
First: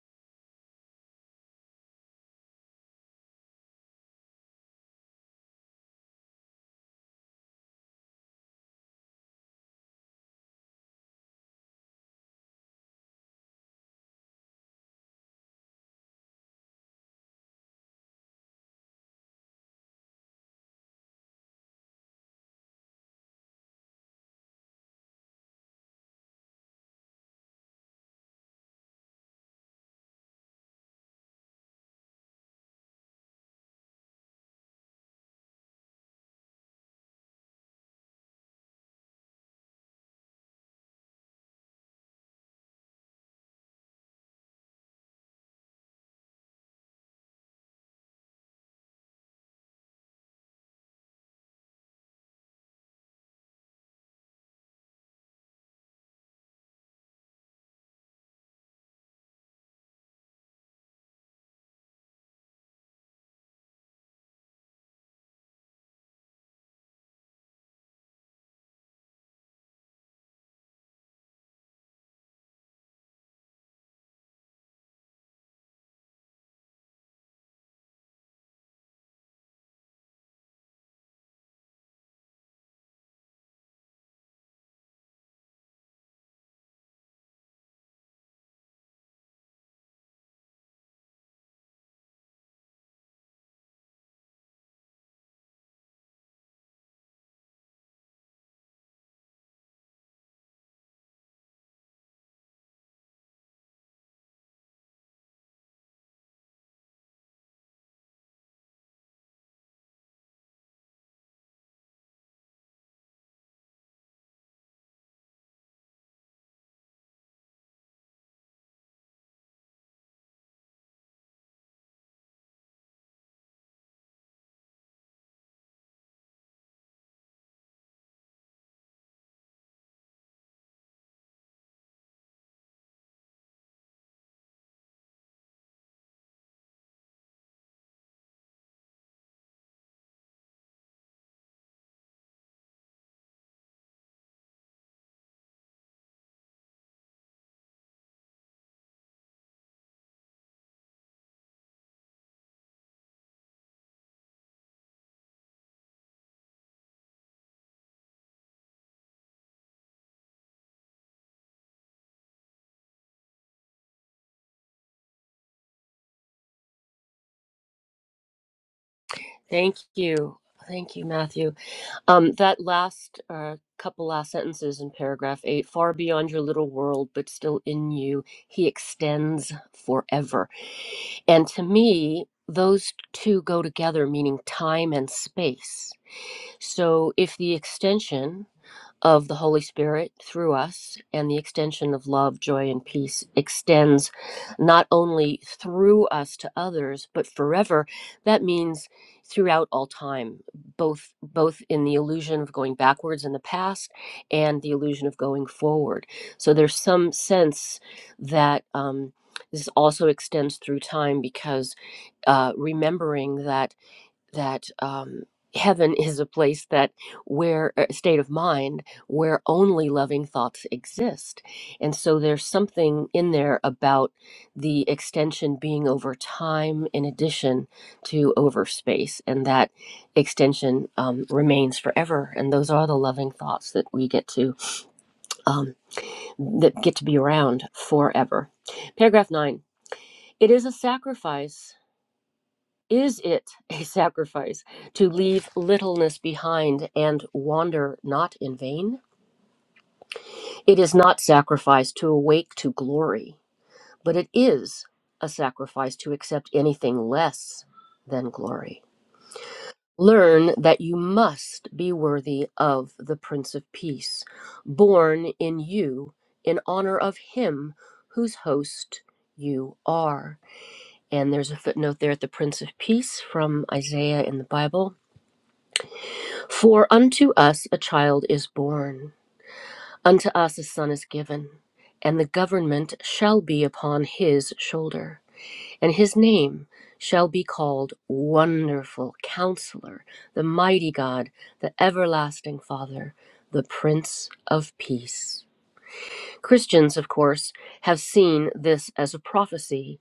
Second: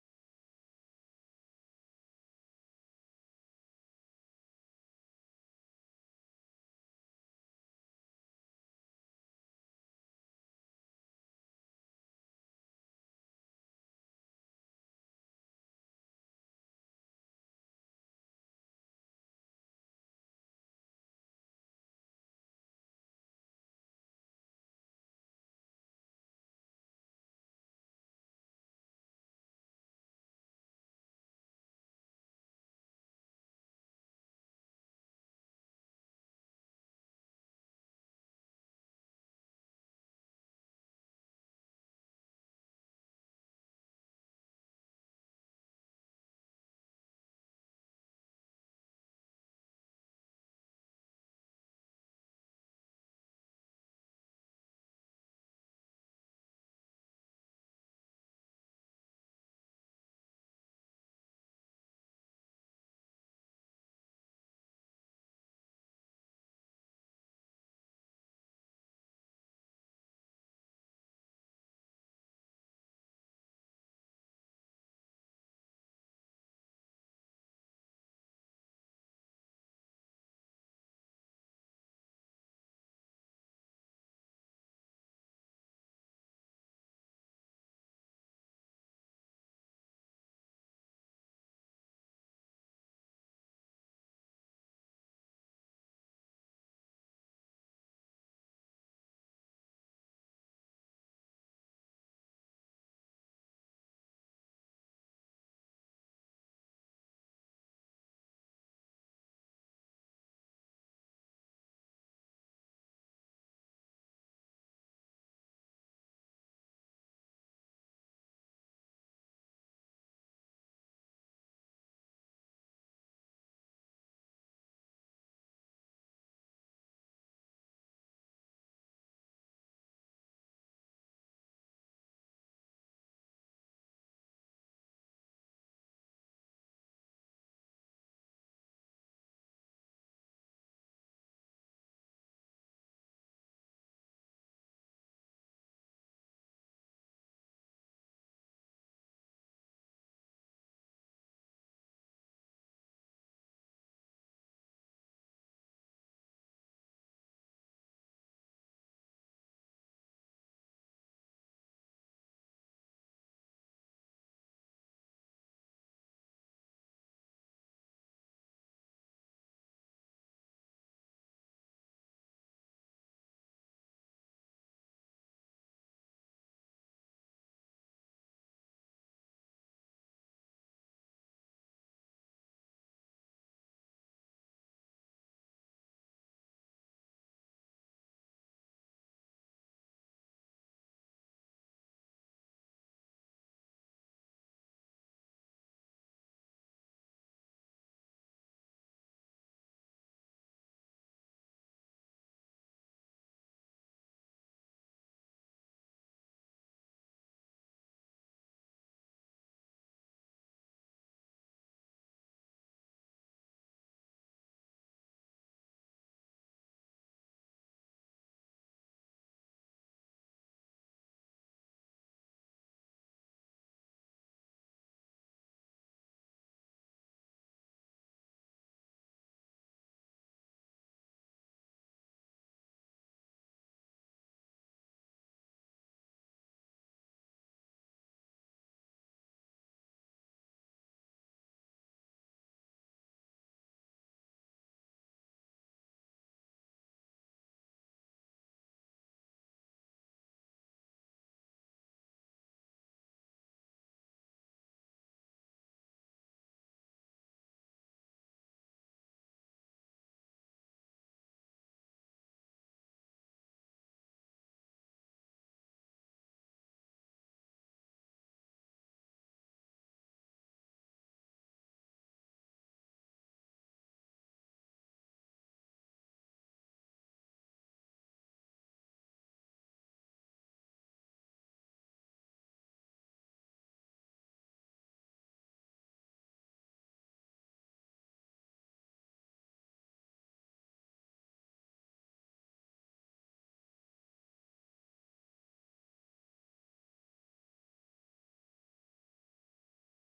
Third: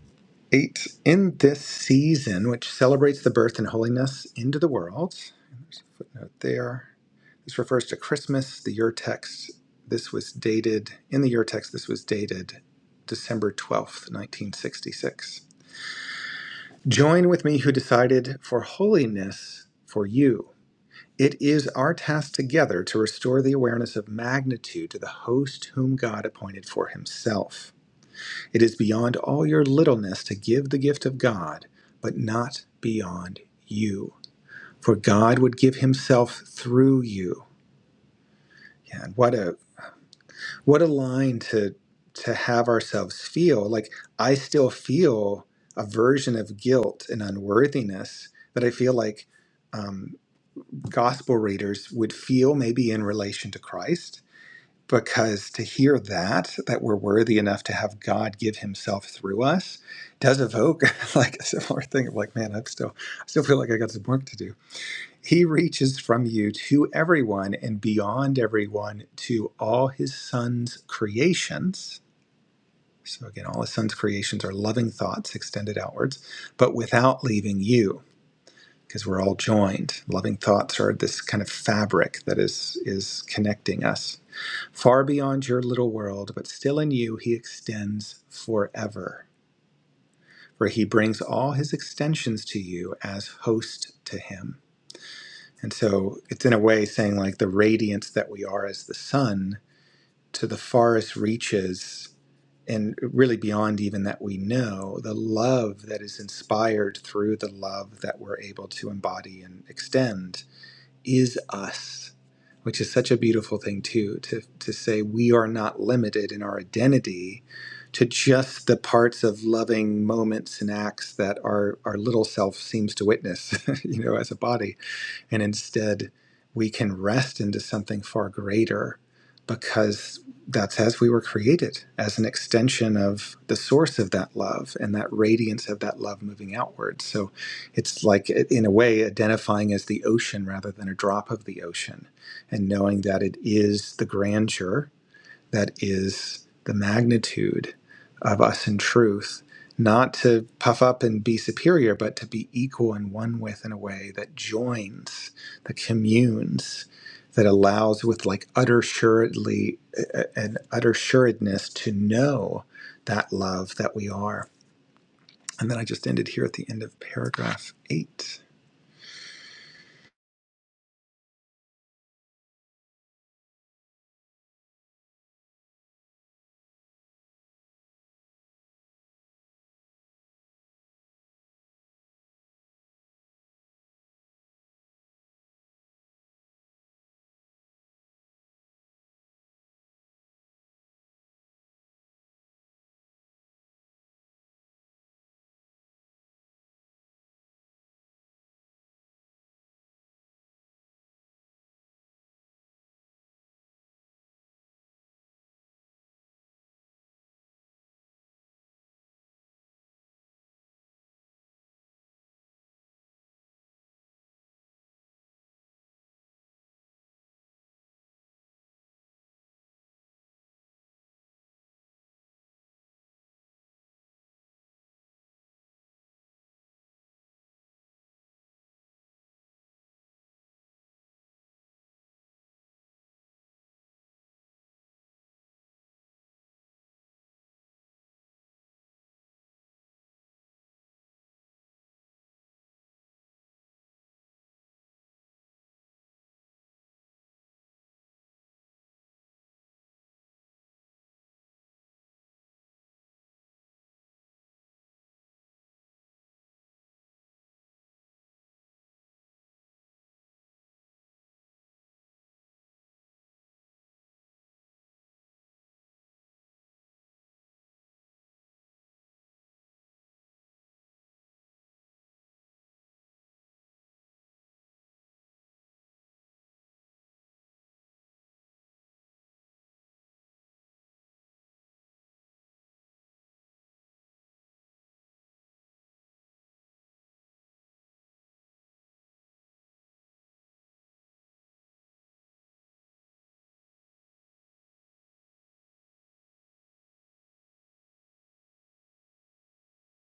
Speaker 3: Eight. In this season, which celebrates the birth and holiness into the world, and there's a footnote there This refers to Christmas, the Ur text. This was dated, in the Ur text, this was dated December 12th, 1966. Join with me who decided for holiness for you. It is our task together to restore the awareness of magnitude to the host whom God appointed for himself. It is beyond all your littleness to give the gift of God, but not beyond you. For God would give himself through you. Yeah, and what a what a line to to have ourselves feel like i still feel a version of guilt and unworthiness that i feel like um, gospel readers would feel maybe in relation to christ because to hear that that we're worthy enough to have god give himself through us does evoke *laughs* like a similar thing of like man i'm still i still feel like i got some work to do he reaches from you to everyone and beyond everyone to all his son's creations. So, again, all his son's creations are loving thoughts extended outwards, but without leaving you, because we're all joined. Loving thoughts are this kind of fabric that is, is connecting us. Far beyond your little world, but still in you, he extends forever. For he brings all his extensions to you as host to him. And so it's in a way saying like the radiance that we are as the sun to the farthest reaches and really beyond even that we know, the love that is inspired through the love that we're able to embody and extend is us, which is such a beautiful thing too, to to say we are not limited in our identity to just the parts of loving moments and acts that our, our little self seems to witness, *laughs* you know, as a body and instead, we can rest into something far greater because that's as we were created, as an extension of the source of that love and that radiance of that love moving outward. So it's like, in a way, identifying as the ocean rather than a drop of the ocean and knowing that it is the grandeur that is the magnitude of us in truth, not to puff up and be superior, but to be equal and one with in a way that joins, that communes, that allows with like utter suredly a- an utter suredness to know that love that we are. And then I just ended here at the end of paragraph eight.
Speaker 1: Thank you. Thank you, Matthew. Um, that last uh, couple last sentences in paragraph eight, far beyond your little world, but still in you, he extends forever And to me, those two go together, meaning time and space. So if the extension of the Holy Spirit through us and the extension of love, joy, and peace extends not only through us to others, but forever. That means throughout all time, both both in the illusion of going backwards in the past and the illusion of going forward. So there's some sense that um, this also extends through time because uh, remembering that that um, heaven is a place that where a state of mind where only loving thoughts exist and so there's something in there about the extension being over time in addition to over space and that extension um, remains forever and those are the loving thoughts that we get to um, that get to be around forever paragraph 9 it is a sacrifice is it a sacrifice to leave littleness behind and wander not in vain? It is not sacrifice to awake to glory, but it is a sacrifice to accept anything less than glory. Learn that you must be worthy of the Prince of Peace, born in you in honor of him whose host you are. And there's a footnote there at the Prince of Peace from Isaiah in the Bible For unto us a child is born, unto us a son is given, and the government shall be upon his shoulder. And his name shall be called Wonderful Counselor, the Mighty God, the Everlasting Father, the Prince of Peace. Christians, of course, have seen this as a prophecy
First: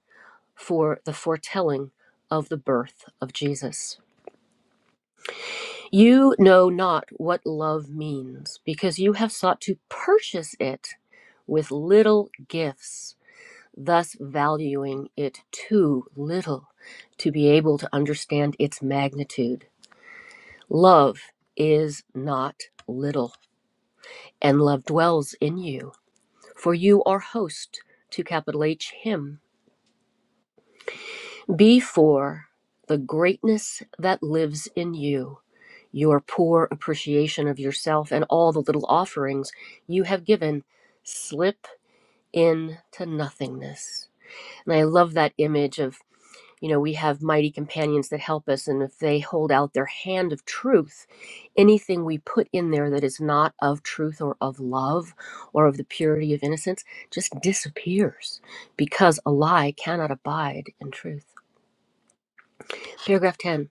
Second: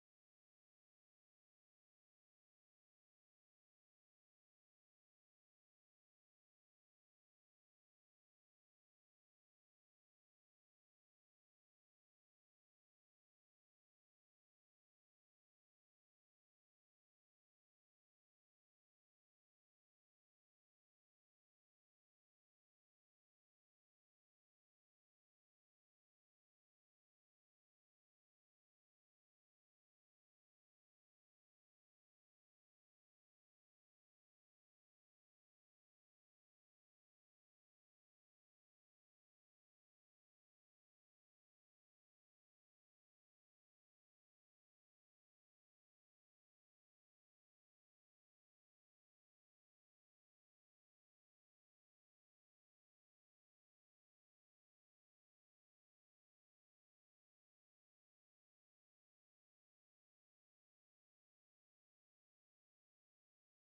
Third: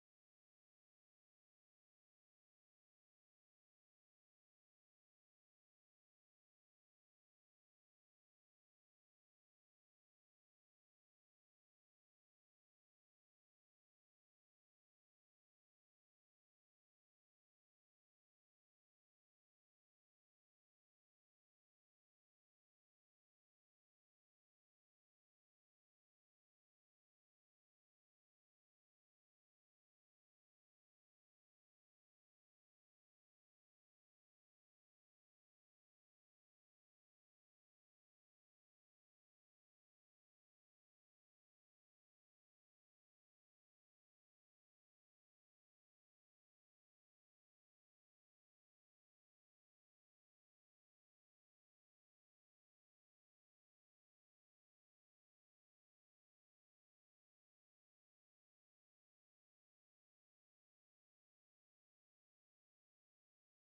Speaker 1: for the foretelling of the birth of Jesus. You know not what love means, because you have sought to purchase it with little gifts, thus valuing it too little to be able to understand its magnitude. Love is not little, and love dwells in you, for you are host to capital H Him. Before the greatness that lives in you. your poor appreciation of yourself and all the little offerings you have given slip into nothingness. And I love that image of, you know, we have mighty companions that help us, and if they hold out their hand of truth, anything we put in there that is not of truth or of love or of the purity of innocence just disappears because a lie cannot abide in truth. Paragraph 10.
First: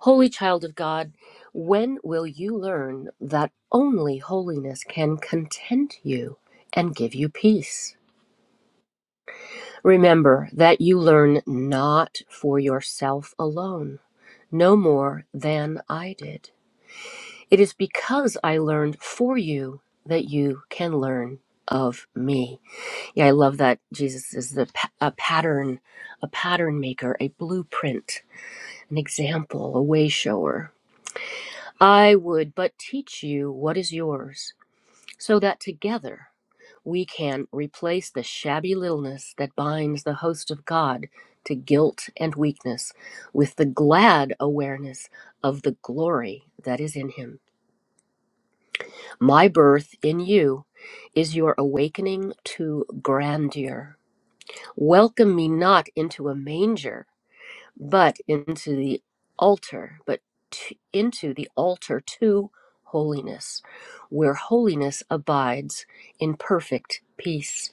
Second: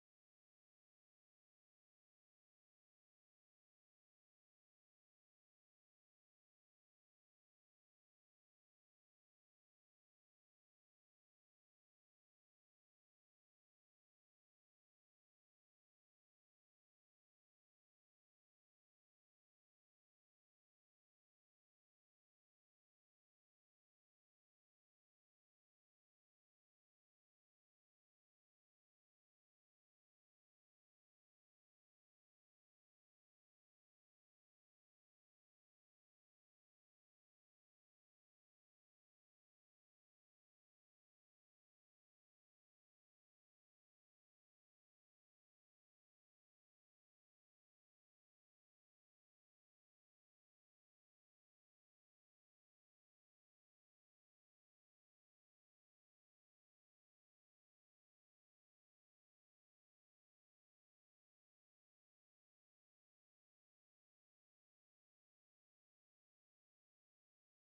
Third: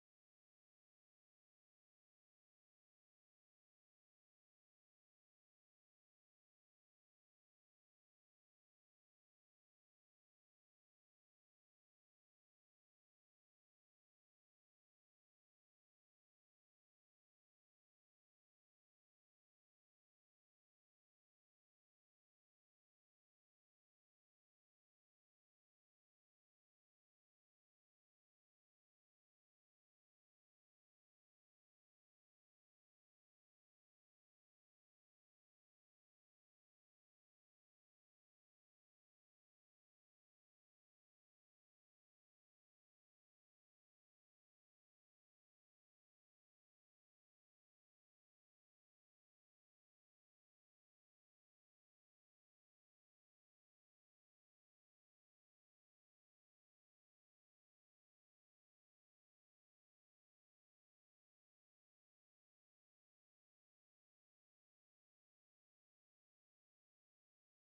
Speaker 1: Holy child of God, when will you learn that only holiness can content you and give you peace? Remember that you learn not for yourself alone, no more than I did. It is because I learned for you that you can learn of me. Yeah, I love that Jesus is the pa- a pattern, a pattern maker, a blueprint, an example, a way shower. I would but teach you what is yours, so that together we can replace the shabby littleness that binds the host of God to guilt and weakness with the glad awareness of the glory that is in Him. My birth in you is your awakening to grandeur. Welcome me not into a manger but into the altar, but t- into the altar to holiness, where holiness abides in perfect peace.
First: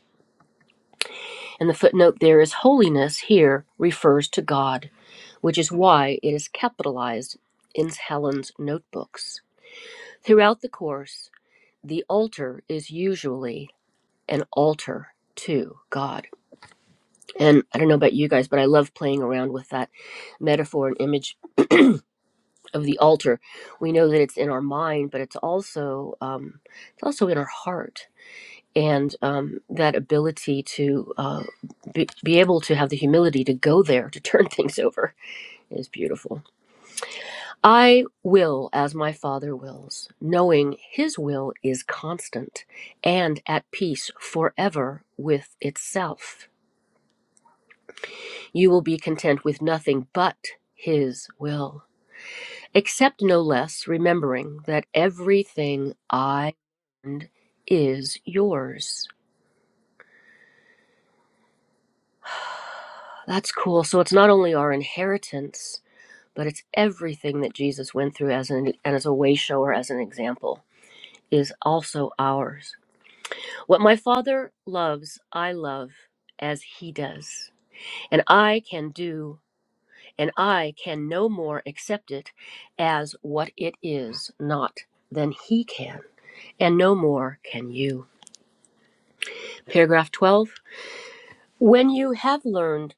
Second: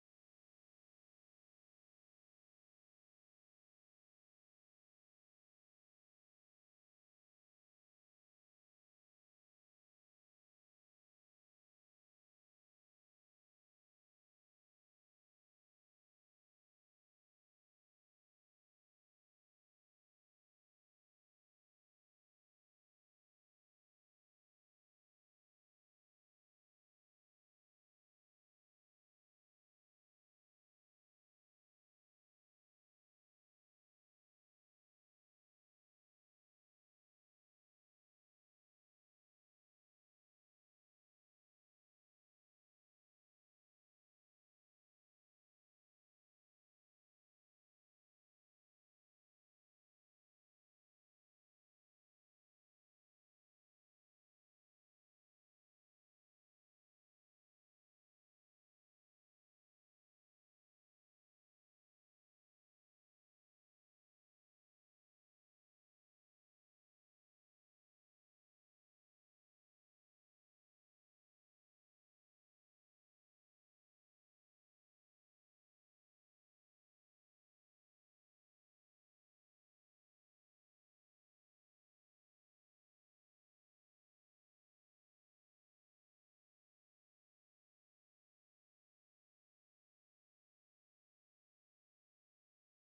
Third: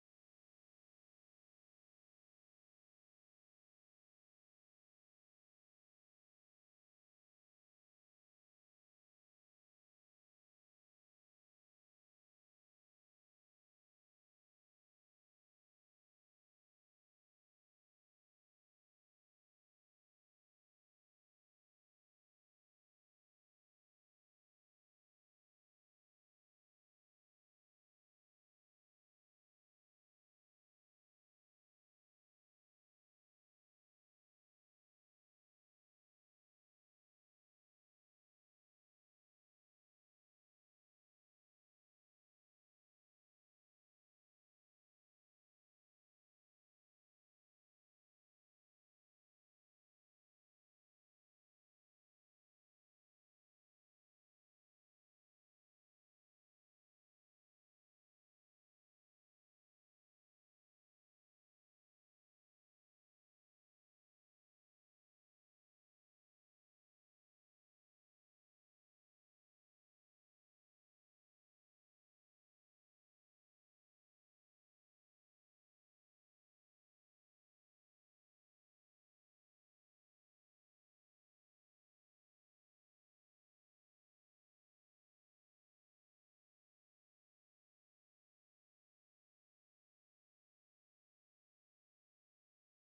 Speaker 1: And the footnote there is holiness here refers to God, which is why it is capitalized in Helen's notebooks. Throughout the course, the altar is usually an altar to God. And I don't know about you guys, but I love playing around with that metaphor and image of the altar we know that it's in our mind but it's also um, it's also in our heart and um, that ability to uh, be, be able to have the humility to go there to turn *laughs* things over is beautiful i will as my father wills knowing his will is constant and at peace forever with itself you will be content with nothing but his will except no less remembering that everything I learned is yours. That's cool. So it's not only our inheritance, but it's everything that Jesus went through as an and as a way shower, as an example, is also ours. What my father loves, I love as he does. And I can do and I can no more accept it as what it is, not than he can. And no more can you. Paragraph 12 When you have learned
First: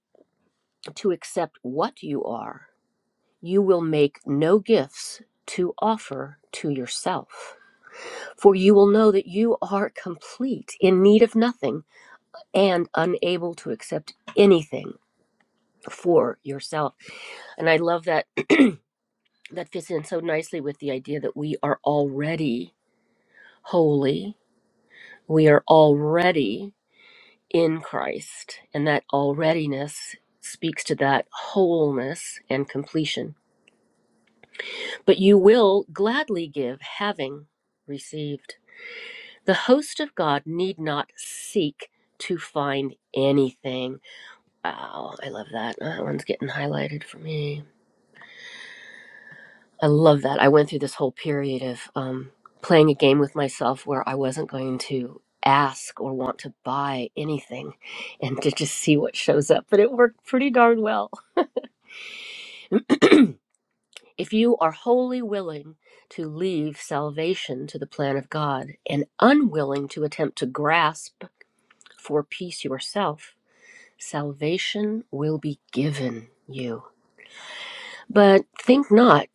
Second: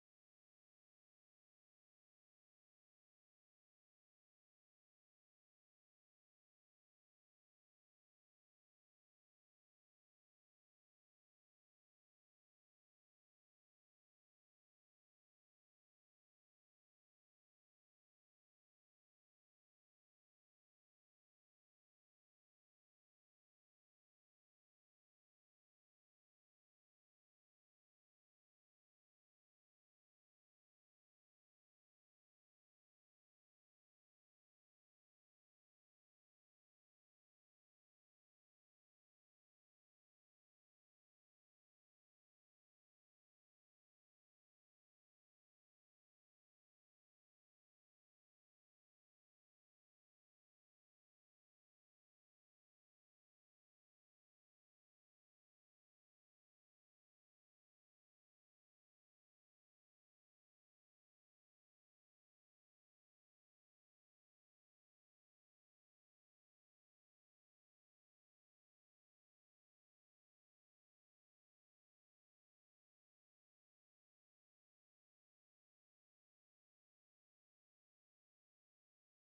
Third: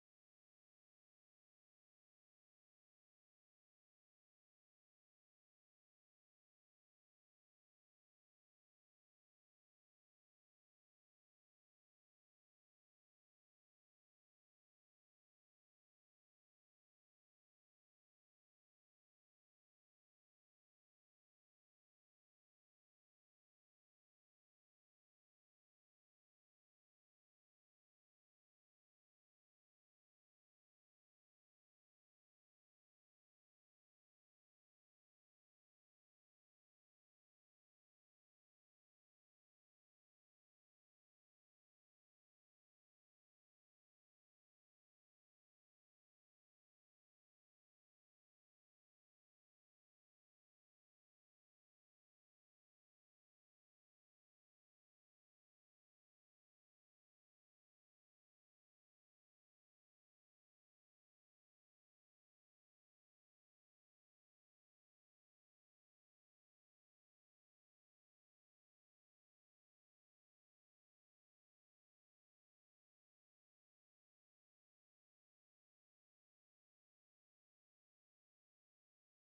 Speaker 1: to accept what you are, you will make no gifts to offer to yourself, for you will know that you are complete, in need of nothing, and unable to accept anything for yourself. And I love that *clears throat* that fits in so nicely with the idea that we are already holy. We are already in Christ. And that alreadiness speaks to that wholeness and completion. But you will gladly give, having received. The host of God need not seek to find anything. Wow, I love that. Ah, That one's getting highlighted for me. I love that. I went through this whole period of um, playing a game with myself where I wasn't going to ask or want to buy anything and to just see what shows up. But it worked pretty darn well. *clears throat* If you are wholly willing to leave salvation to the plan of God and unwilling to attempt to grasp for peace yourself, salvation will be given you. But think not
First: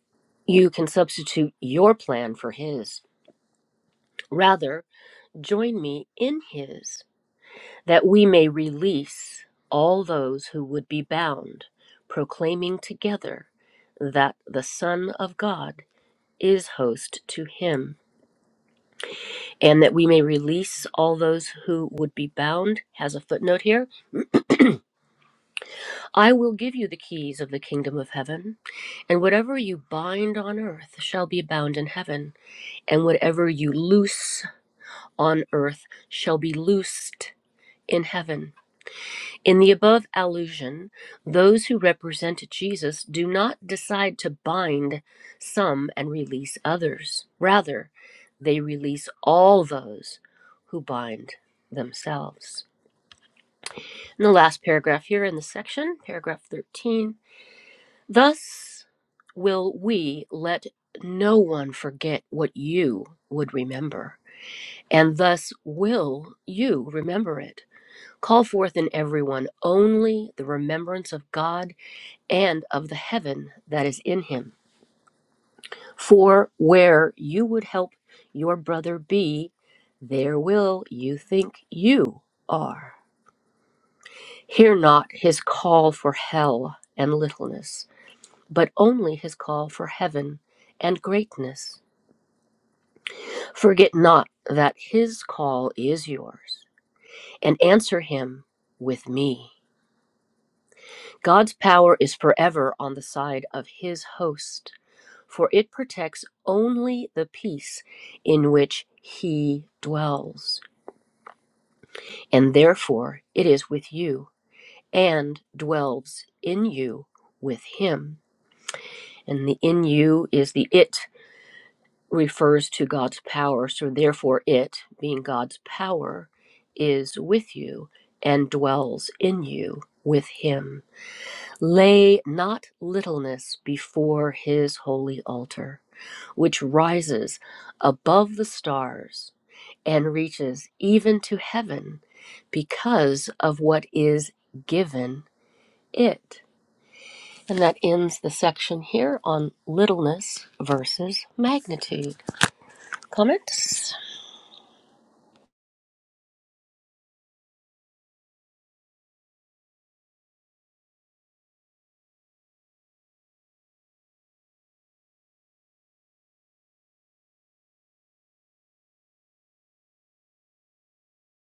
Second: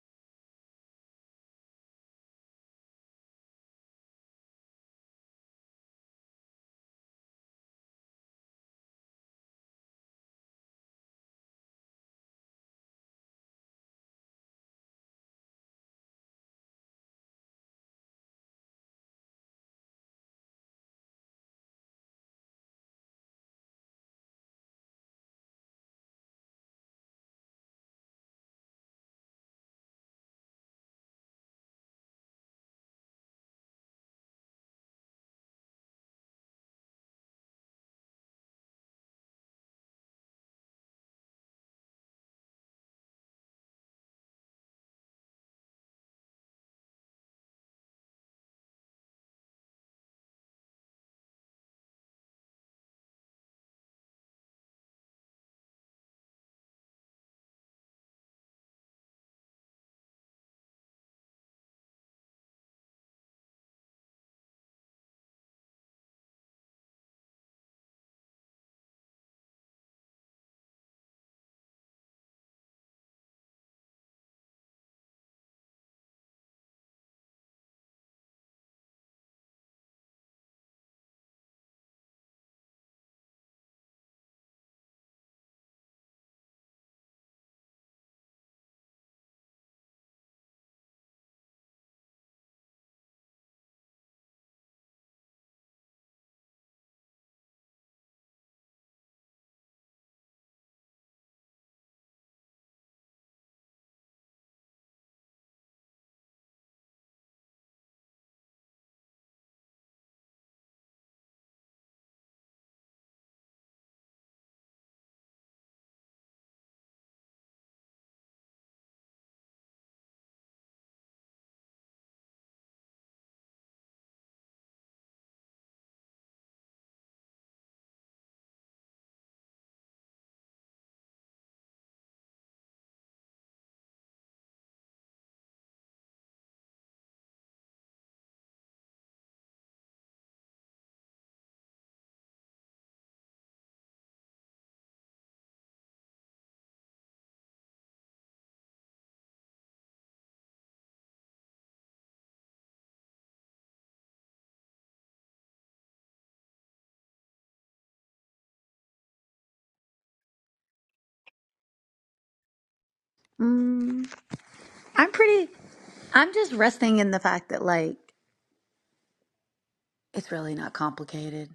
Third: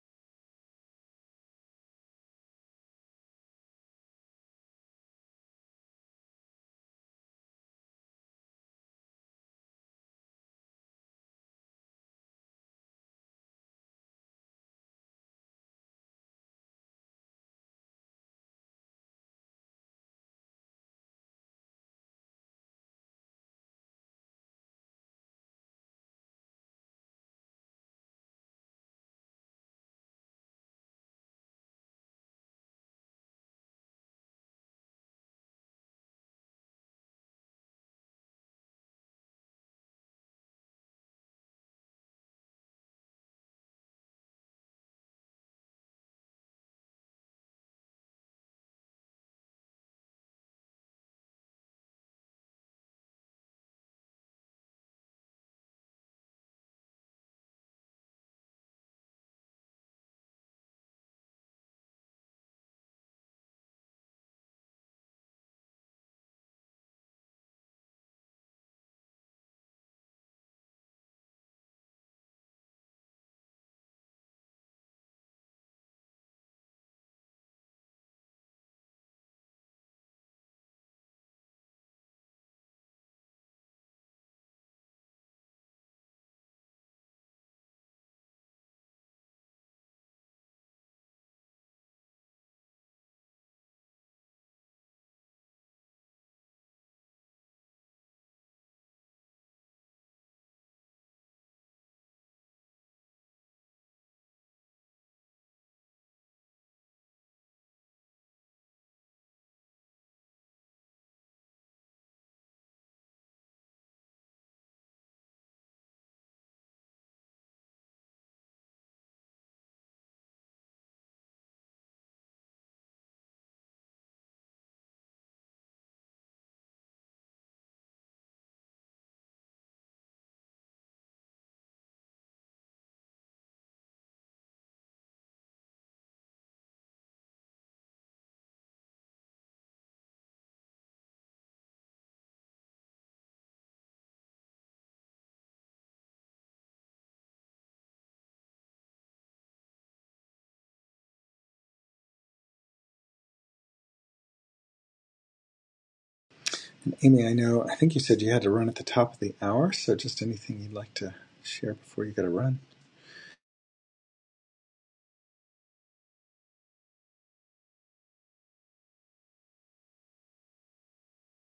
Speaker 1: you can substitute your plan for His. Rather, join me in His, that we may release all those who would be bound, proclaiming together that the Son of God is host to Him and that we may release all those who would be bound, has a footnote here. I will give you the keys of the kingdom of heaven, and whatever you bind on earth shall be bound in heaven, and whatever you loose on earth shall be loosed in heaven. In the above allusion, those who represent Jesus do not decide to bind some and release others. Rather, they release all those who bind themselves. In the last paragraph here in the section, paragraph 13, thus will we let no one forget what you would remember, and thus will you remember it. Call forth in everyone only the remembrance of God and of the heaven that is in him. For where you would help your brother be, there will you think you are. Hear not his call for hell and littleness but only his call for heaven and greatness. Forget not that his call is yours, and answer him with me. God's power is forever on the side of his host, for it protects only the peace in which he dwells. And therefore it is with you, and dwells in you with him. And the in you is the it refers to God's power. So, therefore, it, being God's power, is with you and dwells in you with Him. Lay not littleness before His holy altar, which rises above the stars and reaches even to heaven because of what is given it. And that ends the section here on littleness versus magnitude. Comments?
Speaker 3: Amy, I know I think you said you had to run at the top of the hour, so just anything you'd like to share before you got to run.
Speaker 2: Mm, I'm pretty I'm just resting in the fact that like it's really not complicated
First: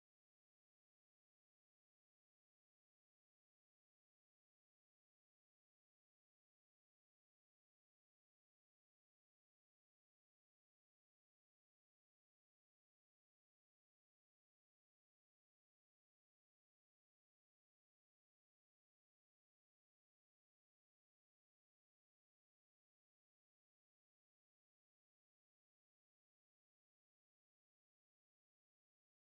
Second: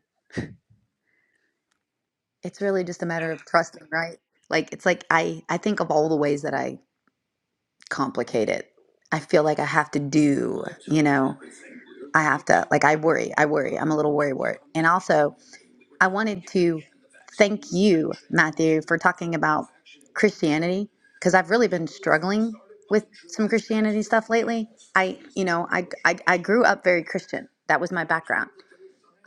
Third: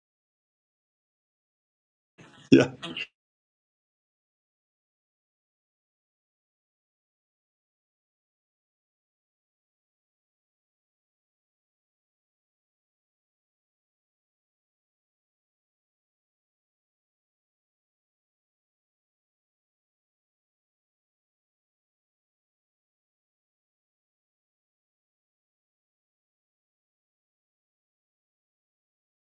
Speaker 2: It's
Speaker 3: Yeah.
Speaker 2: really just a matter of trusting, right? Like it's like I I think of all the ways that I complicate it. I feel like I have to do, you know, I have to like I worry, I worry. I'm a little worry wart. And also, I wanted to thank you, Matthew, for talking about Christianity because I've really been struggling with some Christianity stuff lately. I, you know, I I I grew up very Christian. That was my background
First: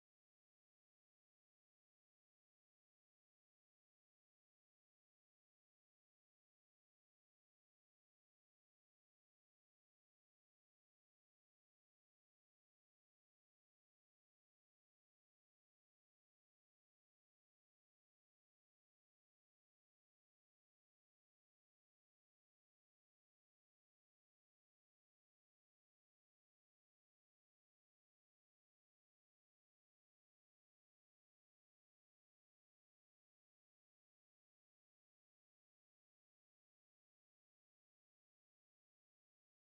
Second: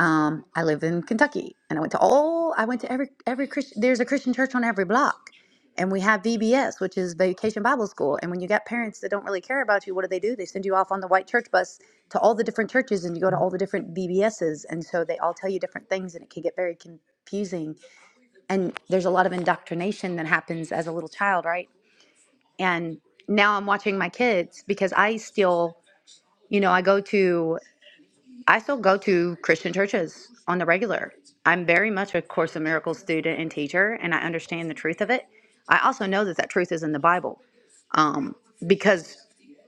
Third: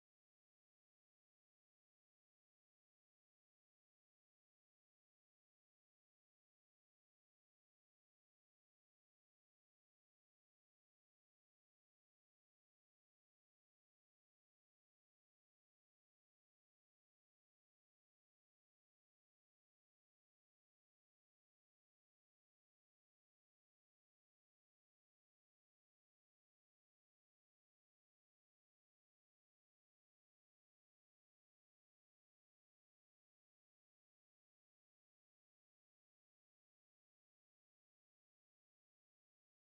Speaker 2: um, I live in Kentucky, and I went to all. I went to every every Christian. There's a Christian church on every block, and we have VBS, which is Vacation Bible School. And when you got parents that don't really care about you, what do they do? They send you off on the white church bus to all the different churches, and you go to all the different VBSs, and so they all tell you different things, and it can get very confusing. And there's a lot of indoctrination that happens as a little child, right? And now I'm watching my kids because I still, you know, I go to. I still go to Christian churches on the regular. I'm very much a Course in Miracles student and teacher, and I understand the truth of it. I also know that that truth is in the Bible um, because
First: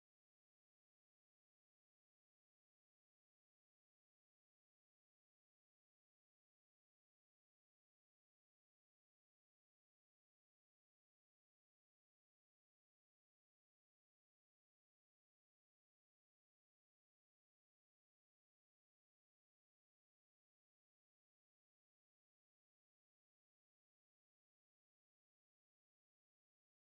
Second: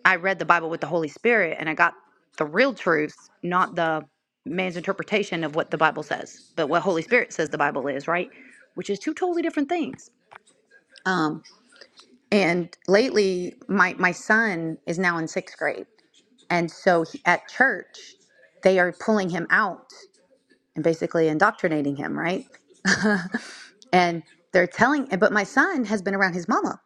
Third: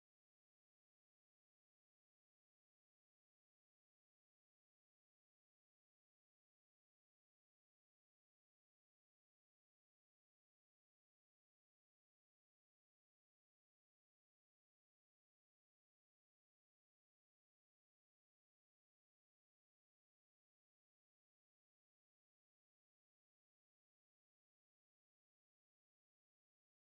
Speaker 2: I read the Bible with the Holy Spirit and I got the real truth, not the man's interpretation of what the Bible says, but what Holy Spirit says the Bible is, right? Which is two totally different things. Um, and lately, my, my son is now in sixth grade. And so he, at church, they are pulling him out and basically indoctrinating him, right? And they're telling, but my son has been around his mama.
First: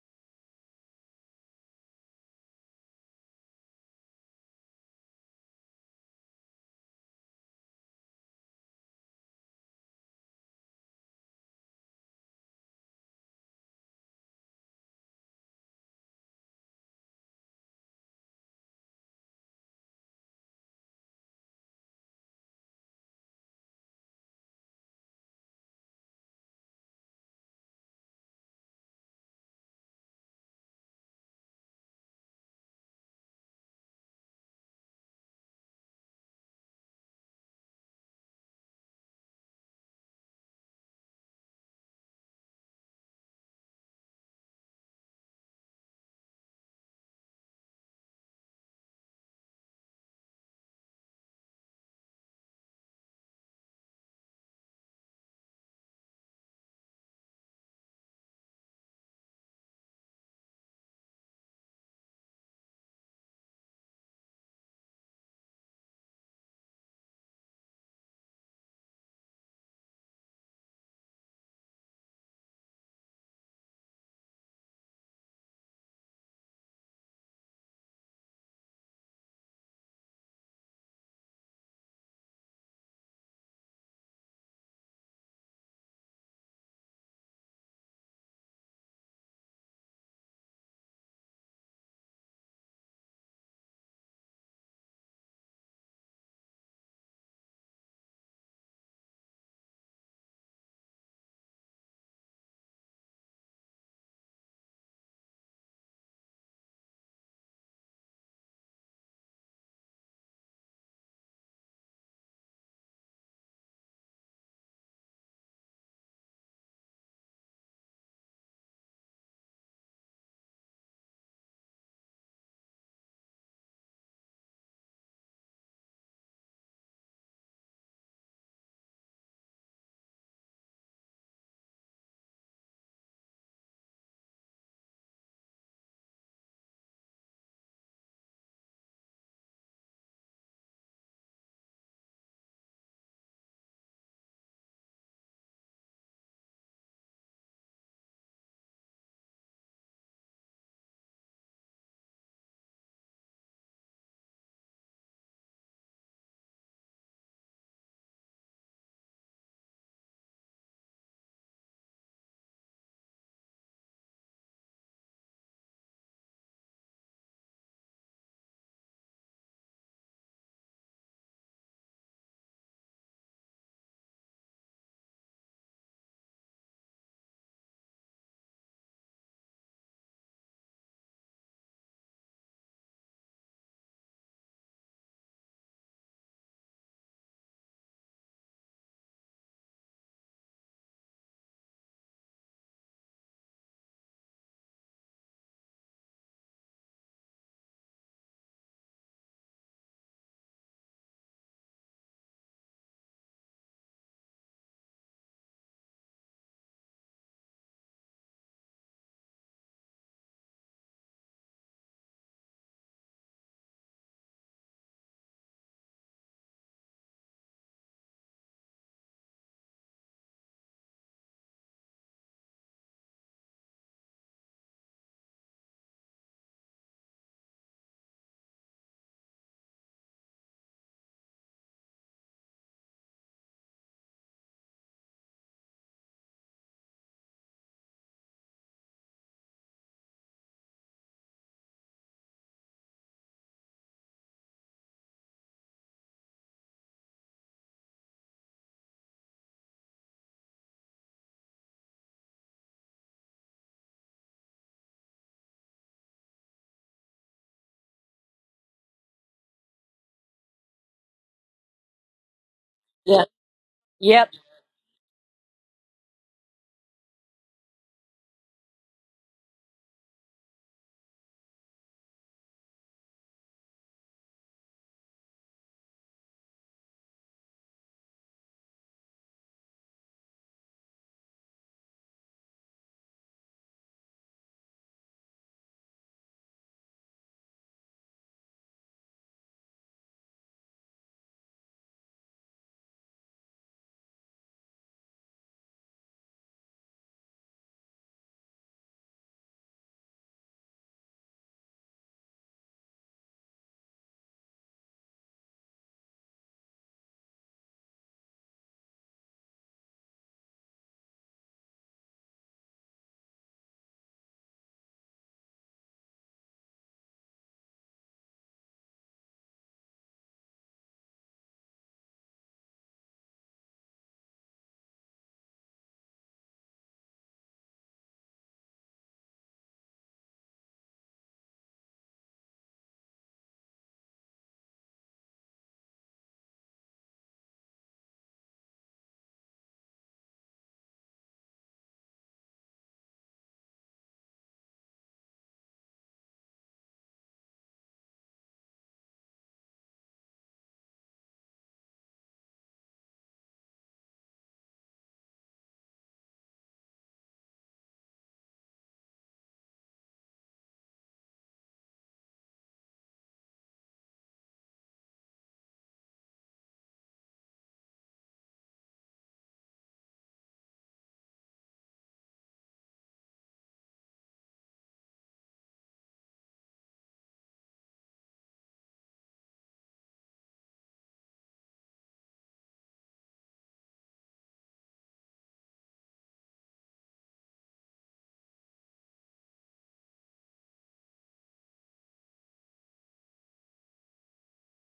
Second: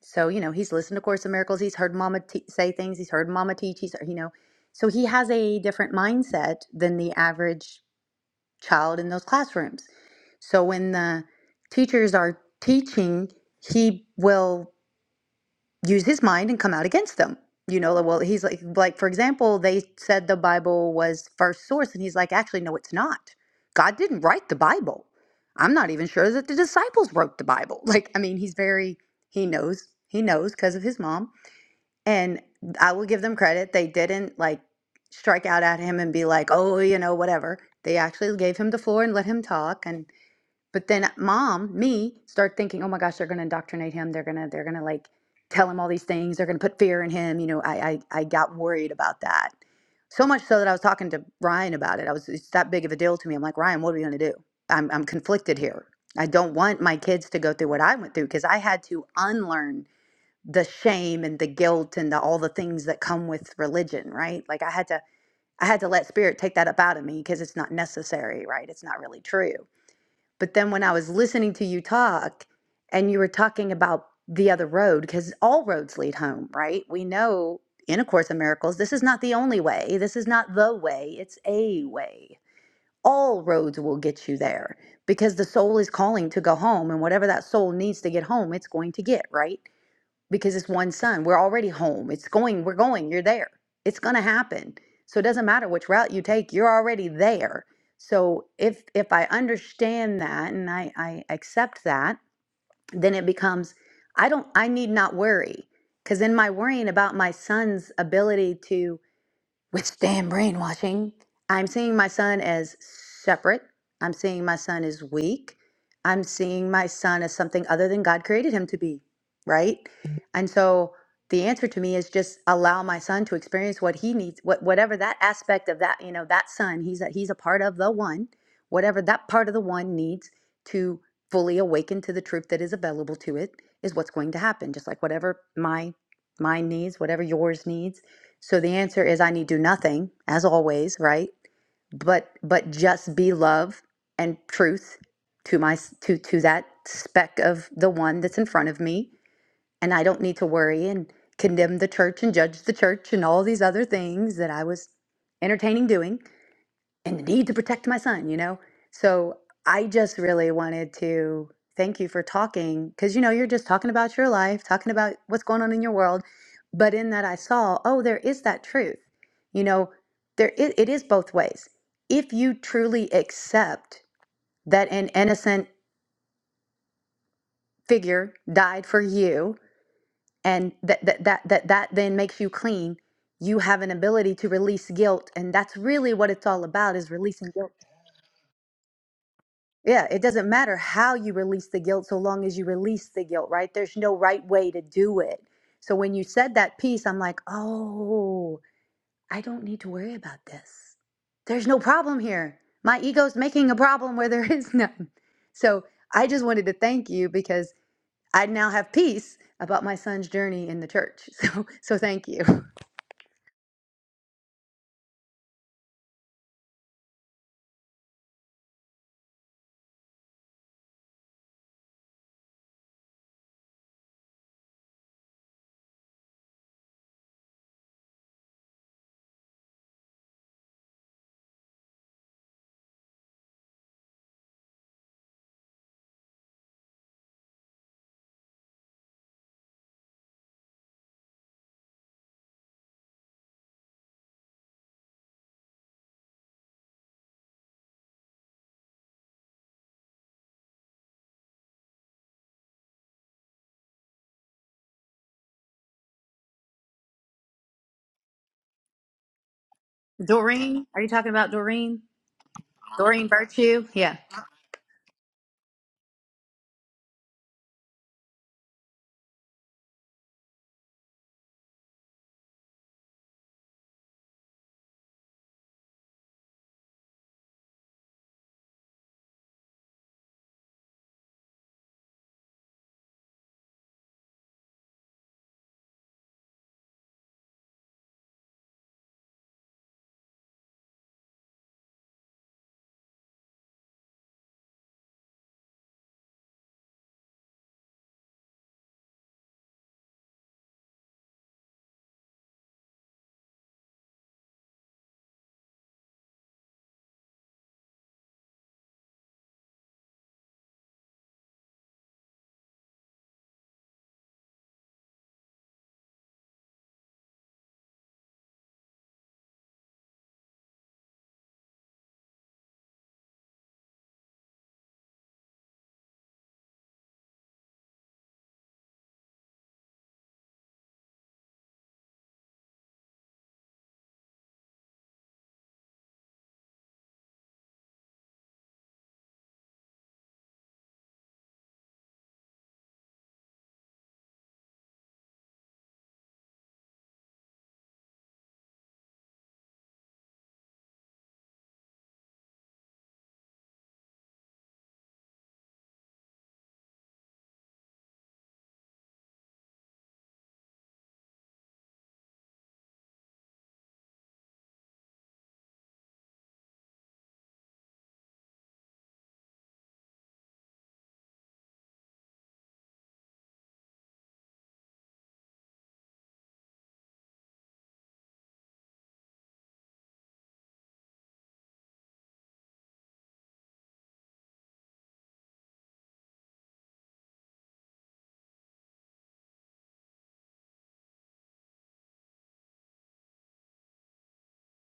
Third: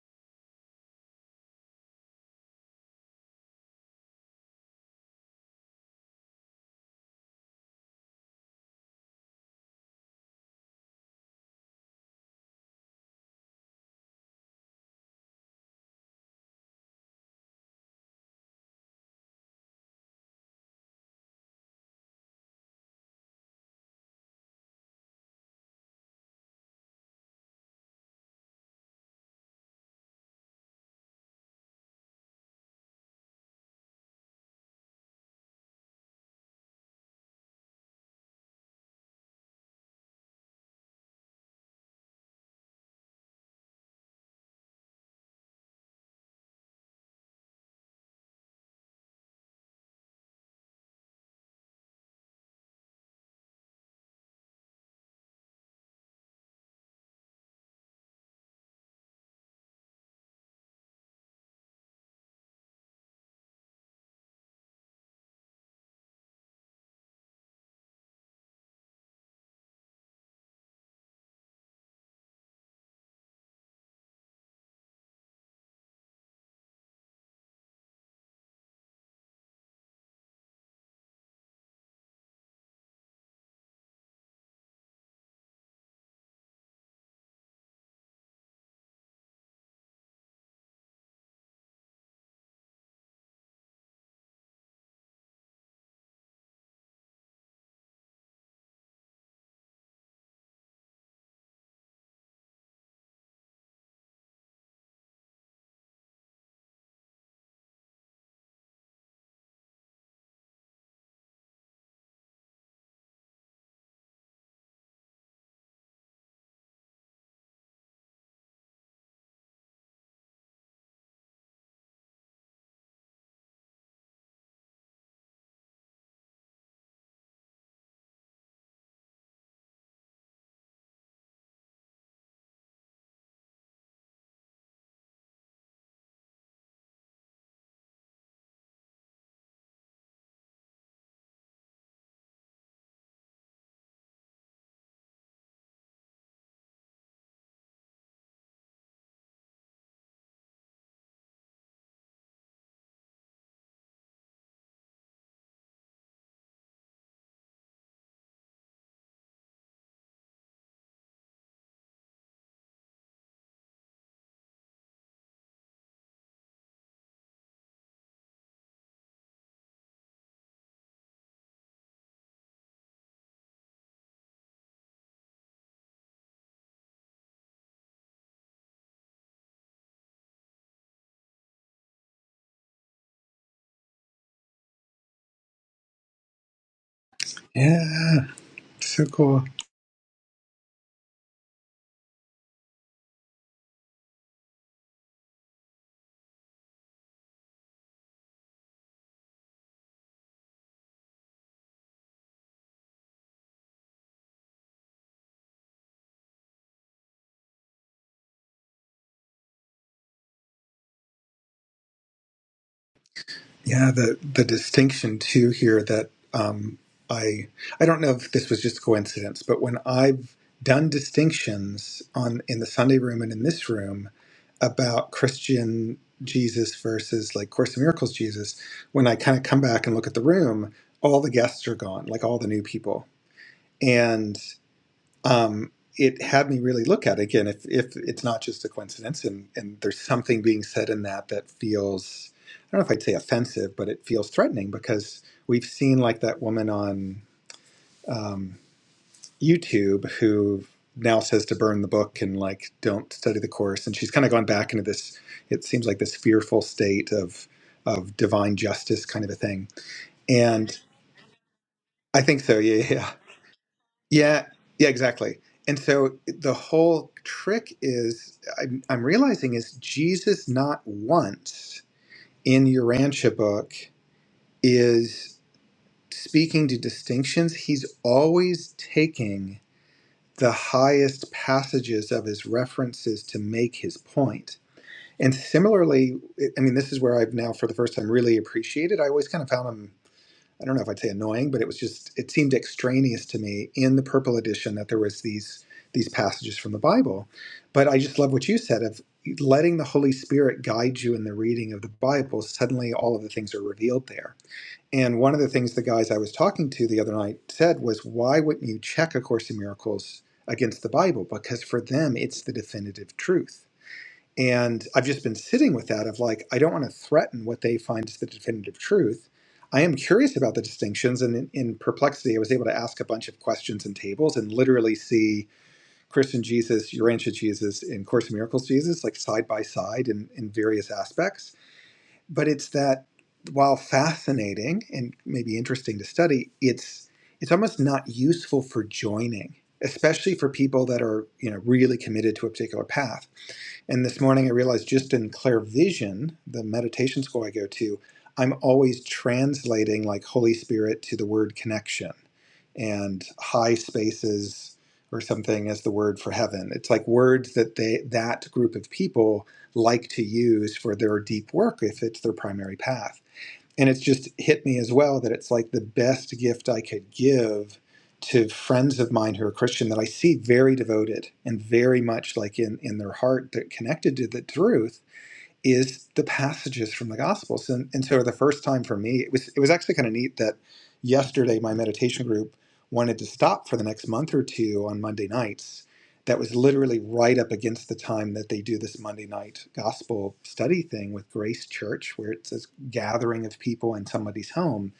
Speaker 2: So, you know, he's listened to Course in Miracles. He's heard mama te- say things. He's heard mama teach. He's, you know, so he has a different mindset than the average child in those classrooms. So when the teachers are teaching, he will use his mind and come out against them. You know, like, well, he's like, like for example, they said the Bible was first source, and he's like, actually, no, it's not. God didn't write the Bible. I'm not even sure that the disciples wrote the Bible. *laughs* Like, I mean, he's very, he knows, he knows because of his mom. And I will give them credit; they didn't like strike out at him and be like, oh, you know, whatever. They actually gave him the floor and let him talk, and but then mom, me, start thinking, oh my gosh, they're gonna indoctrinate him. They're gonna they're gonna like tell him all these things. They're gonna put fear in him. You know, I I, I got worried about that. So much so that I was talking to Ryan about it. I was it's that big of a deal to me. I'm like, Ryan, what are we gonna do? I'm I'm conflicted here. I don't want my kids to go through what I went through because I had to unlearn the shame and the guilt and the, all the things that come with religion, right? Like I had to I had to let spirit take that up out of me because it's not necessary, right? It's not really true. But then when I was listening to you talk and you were talking about the other road, because all roads lead home, right? We know in A Course in Miracles, this is not the only way. This is not the way, it's a way. All roads will get you there because the soul is calling to go home. And whatever that soul needs to get home, it's going to get, right? because it's one son. We're already home. It's going, we're going, you're there. It's gonna happen. So it doesn't matter which route you take, you're already there. So if if I understand that and I, I accept that, then it becomes I don't I need not worry. Cause in my worrying about my son's ability to withstand brainwashing. I'm seeing my son as separate. I'm seeing my son as weak. I'm seeing my son as something other than God created him to be, right? And so the answer to me is just allow my son to experience what he needs, what whatever that aspect of that, you know, that son, he's a, he's a part of the one, whatever that part of the one needs to fully awaken to the truth that is available to it is what's going to happen. Just like whatever my mine needs, whatever yours needs, so the answer is I need do nothing, as always, right? But but just be love and truth to my to to that speck of the one that's in front of me, and I don't need to worry and condemn the church and judge the church and all these other things that I was entertaining doing and the need to protect my son, you know? So I just really wanted to thank you for talking because, you know, you're just talking about your life, talking about what's going on in your world. But in that, I saw, oh, there is that truth. You know, there it, it is both ways. If you truly accept that an innocent figure died for you and that that, that, that, that then makes you clean, you have an ability to release guilt. And that's really what it's all about is releasing guilt
Speaker 3: Yeah. So cool.
Speaker 2: Yeah, it doesn't matter how you release the guilt so long as you release the guilt, right? There's no right way to do it. So when you said that piece, I'm like, oh, I don't need to worry about this. There's no problem here. My ego's making a problem where there *laughs* is none. So I just wanted to thank you because I now have peace about my son's journey in the church. *laughs* So so thank you.
Speaker 3: Yeah, the the distinction too here that um, I I don't know if this was just coincidence, but when I've done distinctions on in the Sunday room and in this room about Christian Jesus versus like Course in Miracles Jesus, when I kind of come back and look at the room, all the guests are gone, like all the new people, um, it had me really look at it again if, if it's not just a coincidence and, and there's something being said in that that feels i don't know if i'd say offensive but it feels threatening because we've seen like that woman on um, youtube who now says to burn the book and like don't study the course and she's kind of gone back into this it seems like this fearful state of of divine justice kind of a thing and
Speaker 2: Doreen, are you talking about Doreen?
Speaker 3: i think so yeah yeah
Speaker 1: Yeah.
Speaker 2: Doreen Virtue? Yeah.
Speaker 1: Yep.
Speaker 3: Yeah, yeah, exactly. And so the whole trick is, I'm, I'm realizing, is Jesus not once in your Urantia book is speaking to distinctions. He's always taking the highest passages of his references to make his point. And similarly, I mean, this is where I've now, for the first time, really appreciated. I always kind of found him. I don't know if I'd say annoying, but it was just it seemed extraneous to me in the purple edition that there was these these passages from the Bible. But I just love what you said of letting the Holy Spirit guide you in the reading of the Bible. Suddenly, all of the things are revealed there. And one of the things the guys I was talking to the other night said was, "Why wouldn't you check A Course in Miracles against the Bible? Because for them, it's the definitive truth." And I've just been sitting with that of like, I don't want to threaten what they find is the definitive truth. I am curious about the distinctions. And in, in perplexity, I was able to ask a bunch of questions and tables and literally see Christian Jesus, Urantia Jesus, and Course in Miracles Jesus, like side by side in, in various aspects. But it's that while fascinating and maybe interesting to study, it's it's almost not useful for joining, especially for people that are, you know, really committed to a particular path and this morning I realized just in Clear Vision, the meditation school I go to, I'm always translating like Holy Spirit to the word connection and high spaces or something as the word for heaven. It's like words that they that group of people like to use for their deep work if it's their primary path and it's just hit me as well that it's like the best gift I could give to friends of mine who are Christian that I see very devoted and very much like in in their heart that connected to the truth is the passages from the Gospels. And, and so the first time for me, it was it was actually kind of neat that yesterday my meditation group wanted to stop for the next month or two on Monday nights. That was literally right up against the time that they do this Monday night gospel study thing with Grace Church, where it's this gathering of people in somebody's home.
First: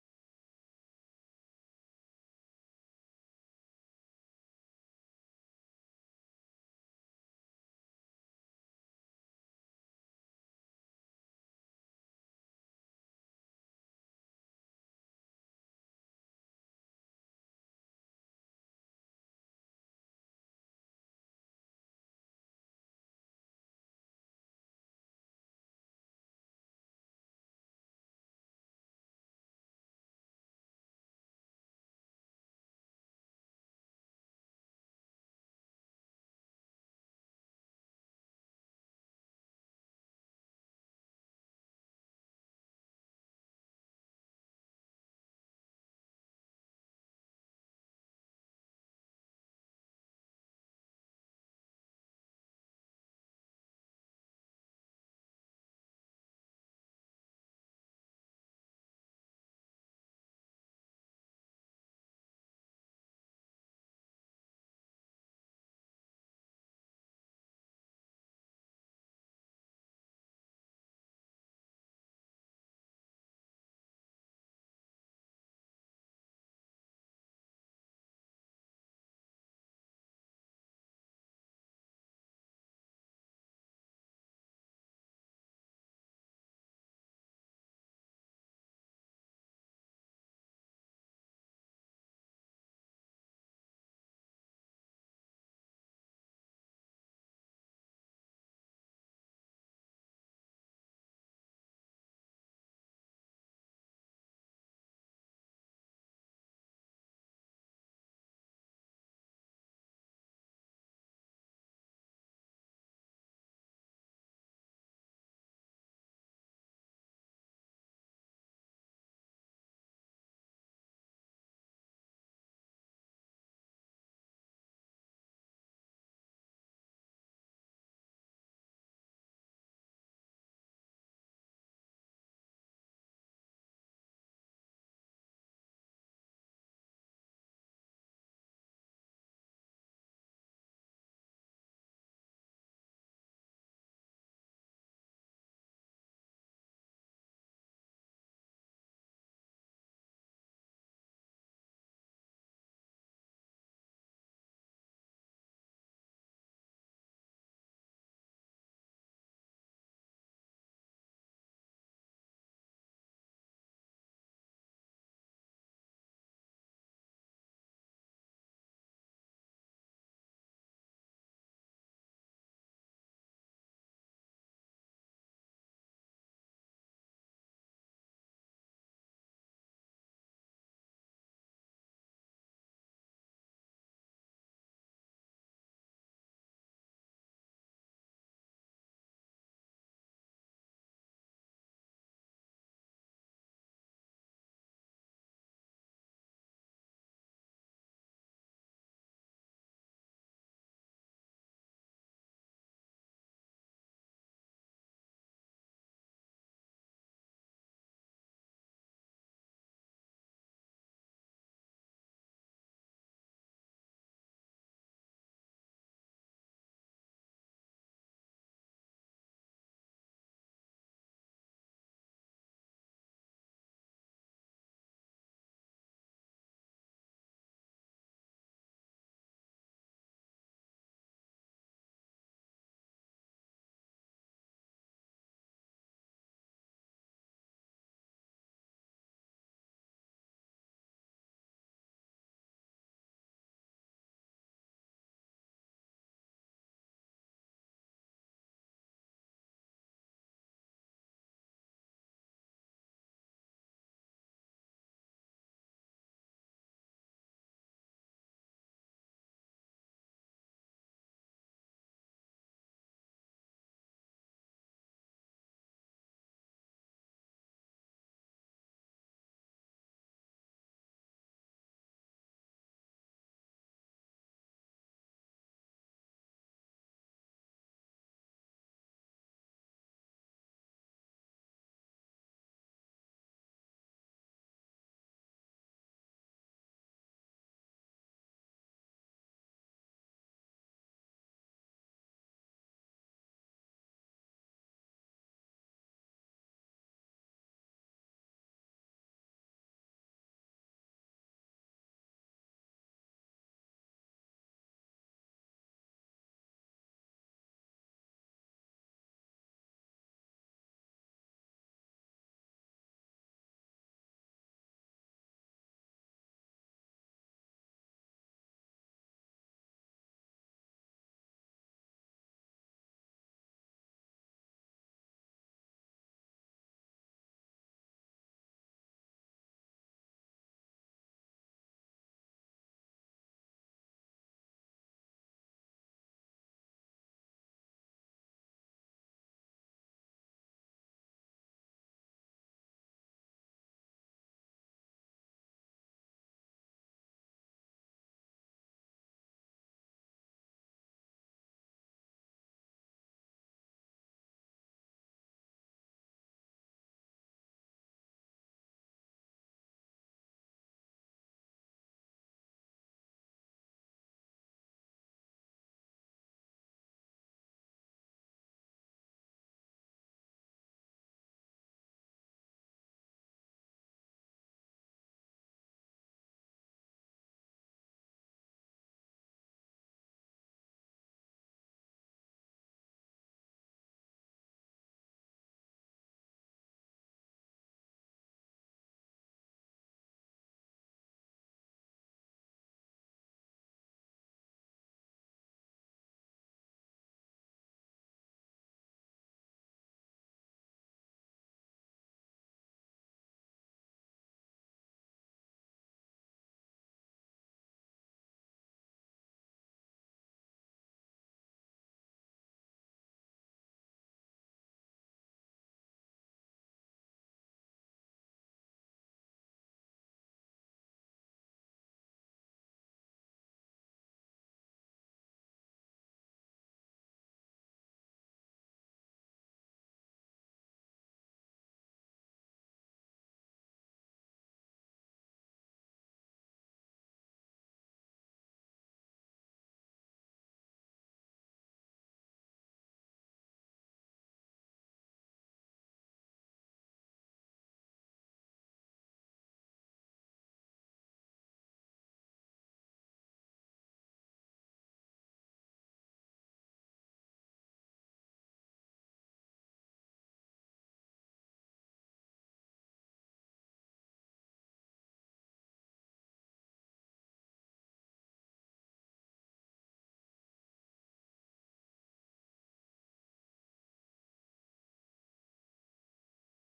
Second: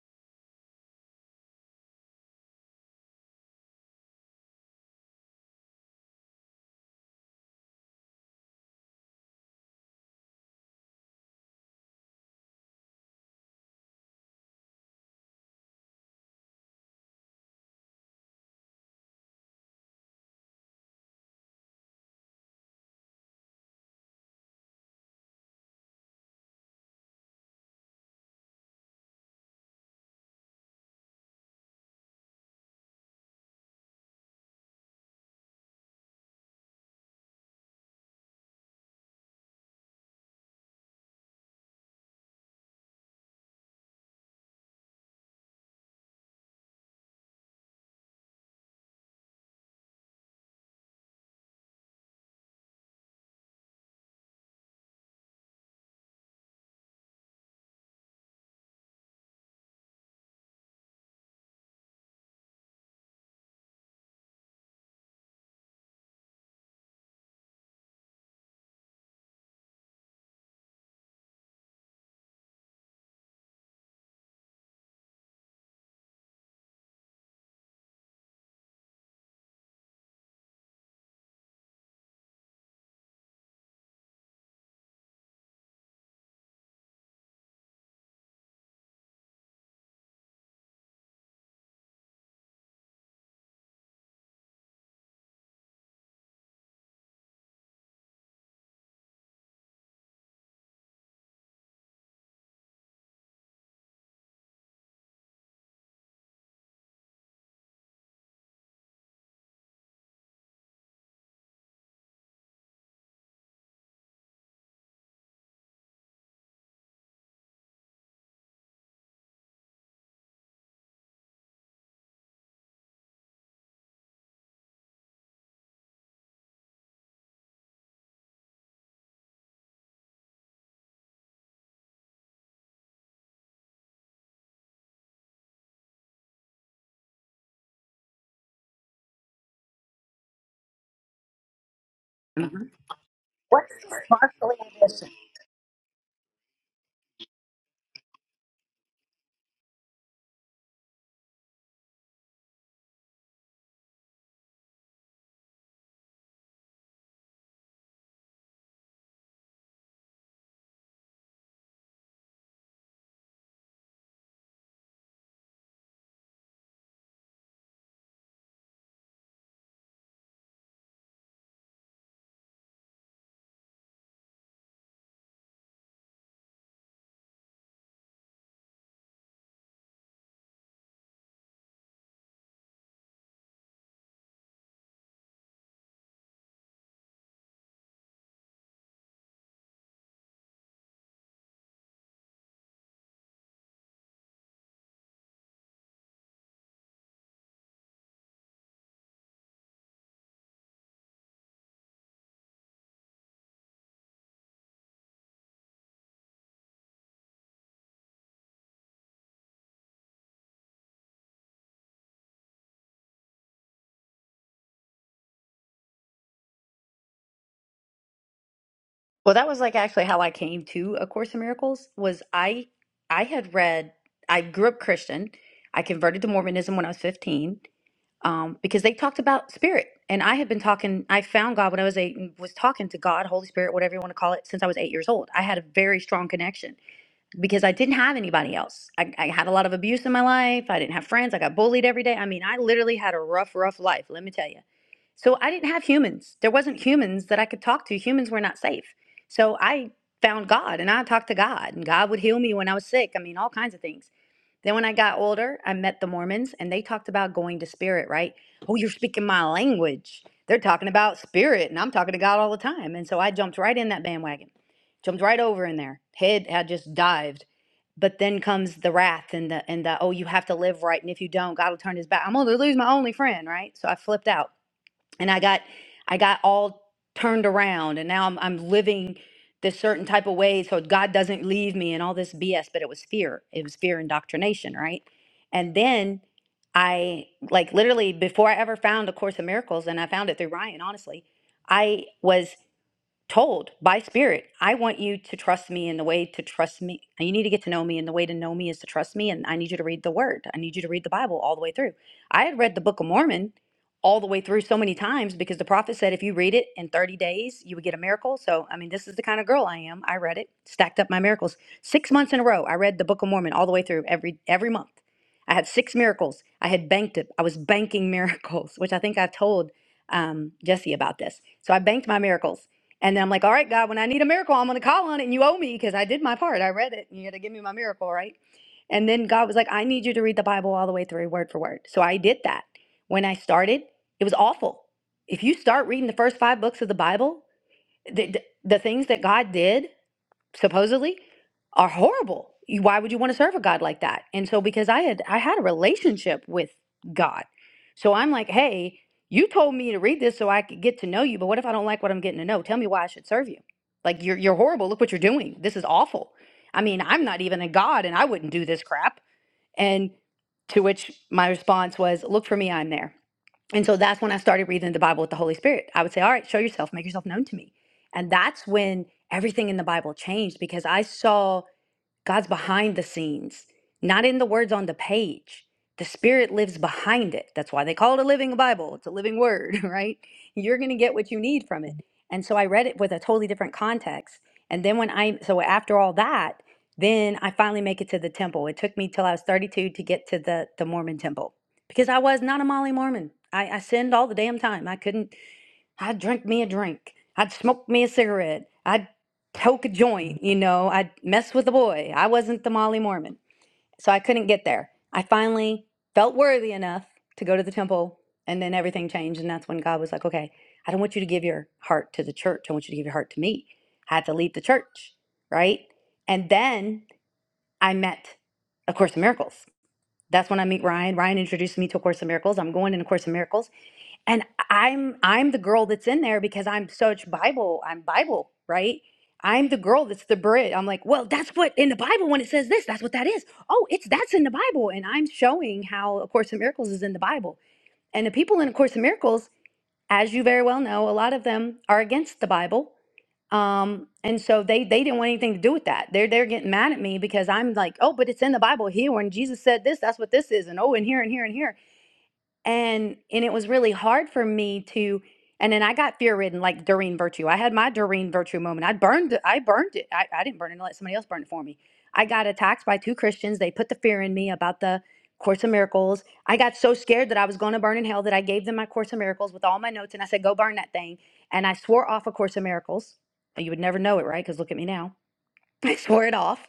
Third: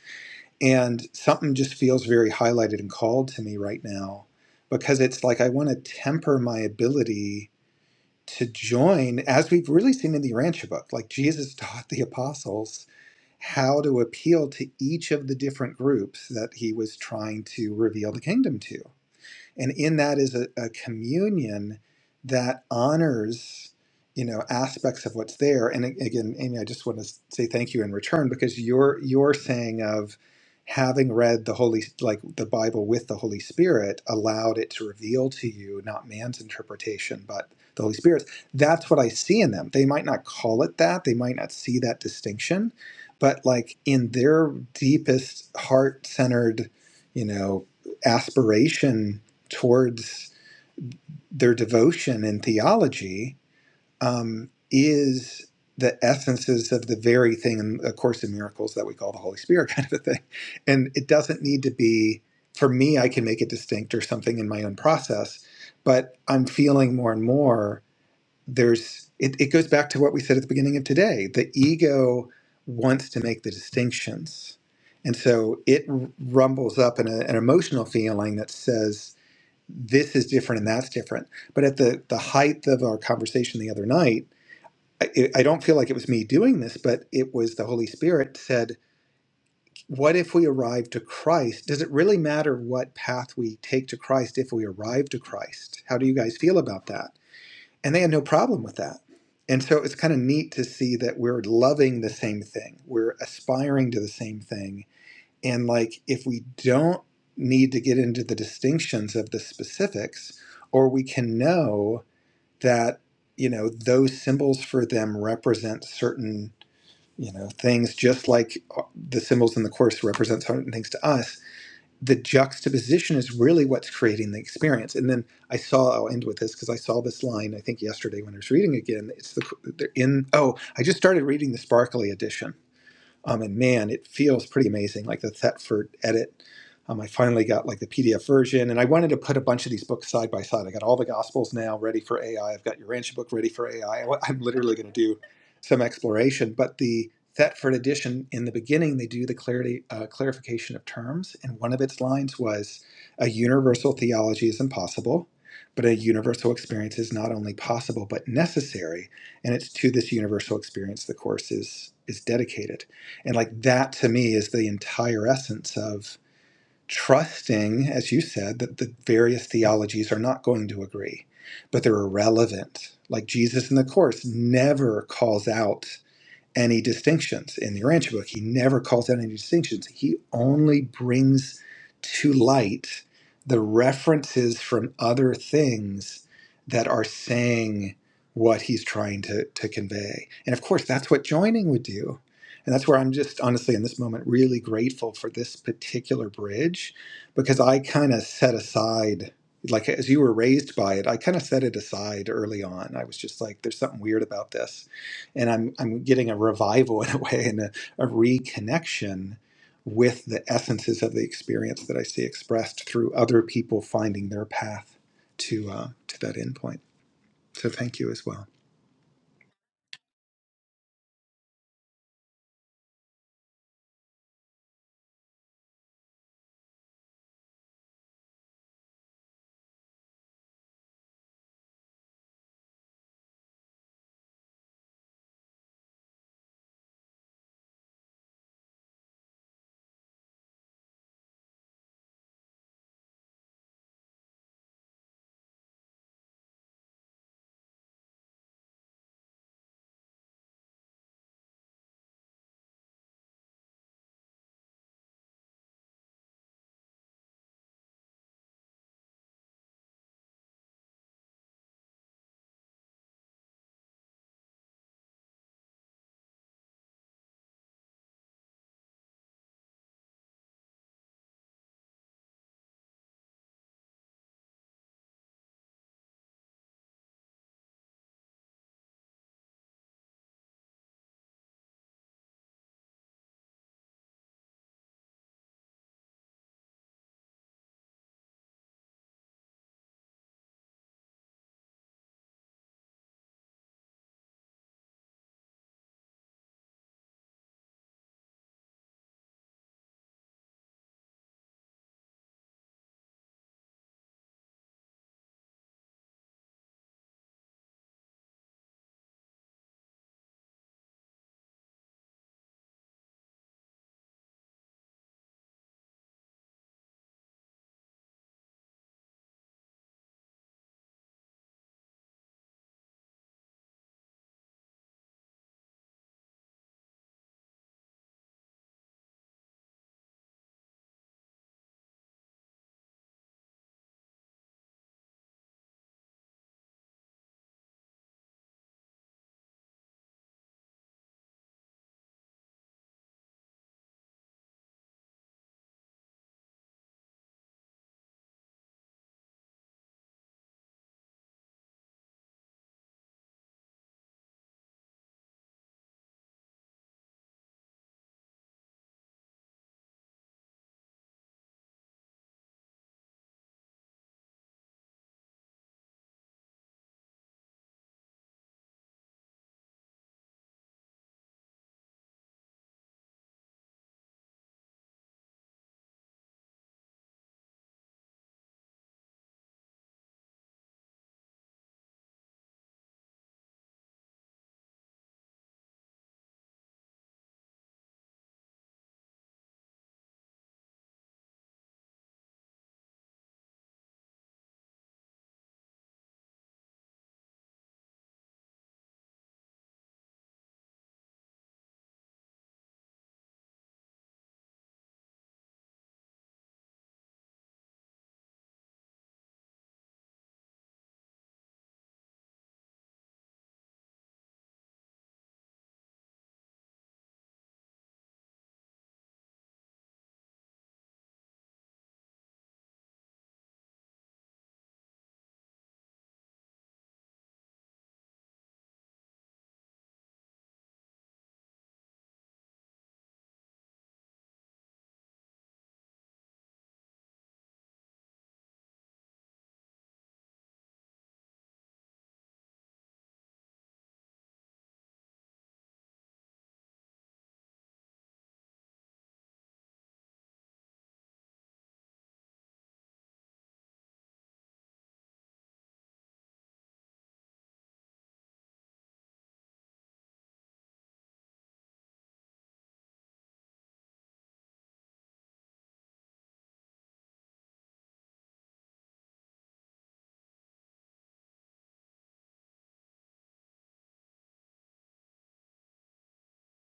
Speaker 3: And something just feels very highlighted and called to me right now because it's like I want to temper my ability to join, as we've really seen in the Urantia book, like Jesus *laughs* taught the apostles how to appeal to each of the different groups that he was trying to reveal the kingdom to and in that is a, a communion that honors you know aspects of what's there and a- again amy i just want to say thank you in return because your your saying of having read the holy like the bible with the holy spirit allowed it to reveal to you not man's interpretation but the holy spirit's that's what i see in them they might not call it that they might not see that distinction but like in their deepest heart centered you know aspiration towards their devotion and theology um, is the essences of the very thing in A Course in Miracles that we call the Holy Spirit, *laughs* kind of a thing. And it doesn't need to be, for me, I can make it distinct or something in my own process, but I'm feeling more and more there's, it, it goes back to what we said at the beginning of today. The ego wants to make the distinctions. And so it rumbles up in a, an emotional feeling that says, this is different and that's different. But at the the height of our conversation the other night, I, I don't feel like it was me doing this, but it was the Holy Spirit said, "What if we arrive to Christ? Does it really matter what path we take to Christ if we arrive to Christ? How do you guys feel about that?" And they had no problem with that. And so it's kind of neat to see that we're loving the same thing, we're aspiring to the same thing, and like, if we don't need to get into the distinctions of the specifics, or we can know that, you know, those symbols for them represent certain, you know, things just like uh, the symbols in the course represent certain things to us. The juxtaposition is really what's creating the experience. And then I saw, I'll end with this because I saw this line, I think yesterday when I was reading again. It's the, they're in, oh, I just started reading the Sparkly edition um, and man, it feels pretty amazing, like the Thetford edit. Um, I finally got like the PDF version, and I wanted to put a bunch of these books side by side. I got all the Gospels now ready for AI. I've got your Urantia book ready for
Speaker 2: What?
Speaker 3: AI. I- am literally going to do some exploration, but the Thetford edition in the beginning they do the clarity uh, clarification of terms, and one of its lines was, "A universal theology is impossible, but a universal experience is not only possible but necessary, and it's to this universal experience the course is is dedicated." And like that to me is the entire essence of trusting, as you said, that the various theologies are not going to agree, but they're irrelevant. Like Jesus in the Course never calls out any distinctions in the Urantia book. He never calls out any distinctions. He only brings to light the references from other things that are saying what he's trying to, to convey. And of course, that's what joining would do. And that's where I'm just honestly in this moment really grateful for this particular bridge because I kind of set aside, like as you were raised by it, I kind of set it aside early on. I was just like, there's something weird about this and I'm I'm getting a revival in a way and a, a reconnection with the essences of the experience that I see expressed through other people finding their path to uh, to that endpoint. So thank you as well.
Speaker 2: Well, that was like actually how I came to A Course in Miracles was I I had read I grew up Christian. I converted to Mormonism when I was 15 um, because they talked about spirit, and I had been talking. I found God when I was eight and was talking to God, Holy Spirit, whatever you want to call it, since I was eight years old. I had a very strong connection because I didn't have anybody else. I, I had a lot of abuse in my life. I didn't have friends. I got bullied every day. I mean, I literally had a rough, rough life, let me tell you. So I didn't have humans. There wasn't humans that I could talk to. Humans were not safe. So I found God and I talked to God, and God would heal me when I was sick. I mean, all kinds of things. Then when I got older, I met the Mormons and they talked about going to spirit, right? Oh, you're speaking my language. They're talking about spirit, and I'm talking to God all the time. And so I jumped right in that bandwagon jumped right over in there. Head had just dived but then comes the wrath and the and the oh you have to live right and if you don't god will turn his back i'm gonna lose my only friend right so i flipped out and i got i got all turned around and now i'm, I'm living this certain type of way so god doesn't leave me and all this bs but it was fear it was fear indoctrination right and then i like literally before i ever found a course of miracles and i found it through ryan honestly i was told by spirit i want you to trust me in the way to trust me you need to get to know me and the way to know me is to trust me and i need you to read the word i need you to read the bible all the way through i had read the book of mormon all the way through so many times because the prophet said if you read it in 30 days you would get a miracle so i mean this is the kind of girl i am i read it stacked up my miracles six months in a row i read the book of mormon all the way through every every month i had six miracles i had banked it i was banking *laughs* miracles which i think i told um, jesse about this so i banked my miracles and then I'm like, all right, God, when I need a miracle, I'm going to call on it and you owe me because I did my part. I read it and you got to give me my miracle, right? And then God was like, I need you to read the Bible all the way through, word for word. So I did that. When I started, it was awful. If you start reading the first five books of the Bible, the, the, the things that God did, supposedly are horrible. You- Why would you want to serve a God like that? And so because I had I had a relationship with God. So I'm like, hey, you told me to read this so I could get to know you, but what if I don't like what I'm getting to know? Tell me why I should serve you. Like you're you're horrible. Look what you're doing. This is awful. I mean, I'm not even a God and I wouldn't do this crap. And to which my response was, look for me, I'm there. And so that's when I started reading the Bible with the Holy Spirit. I would say, All right, show yourself, make yourself known to me. And that's when everything in the Bible changed because I saw God's behind the scenes, not in the words on the page. The Spirit lives behind it. That's why they call it a living Bible. It's a living word, *laughs* right? You're going to get what you need from it. And so I read it with a totally different context. And then when I, so after all that, then I finally make it to the temple. It took me till I was 32 to get to the, the Mormon temple because I was not a Molly Mormon. I, I sinned all the damn time. I couldn't, I'd drink me a drink. I'd smoke me a cigarette. I'd poke a joint, you know. I'd mess with a boy. I wasn't the Molly Mormon. So I couldn't get there. I finally felt worthy enough to go to the temple, and then everything changed. And that's when God was like, okay, I don't want you to give your heart to the church. I want you to give your heart to me. I had to leave the church, right? And then I met A Course in Miracles. That's when I meet Ryan. Ryan introduced me to A Course in Miracles. I'm going in A Course in Miracles and i'm i'm the girl that's in there because i'm such bible i'm bible right i'm the girl that's the bridge i'm like well that's what in the bible when it says this that's what that is oh it's that's in the bible and i'm showing how a course in miracles is in the bible and the people in a course in miracles as you very well know a lot of them are against the bible um and so they they didn't want anything to do with that they're they're getting mad at me because i'm like oh but it's in the bible here when jesus said this that's what this is and oh and here and here and here and and it was really hard for me to and then I got fear ridden like Doreen Virtue. I had my Doreen Virtue moment. I burned it. I burned it. I, I didn't burn it and let somebody else burn it for me. I got attacked by two Christians. They put the fear in me about the Course of Miracles. I got so scared that I was going to burn in hell that I gave them my Course of Miracles with all my notes and I said, go burn that thing. And I swore off a Course of Miracles. You would never know it, right? Because look at me now. *laughs* I swore it off.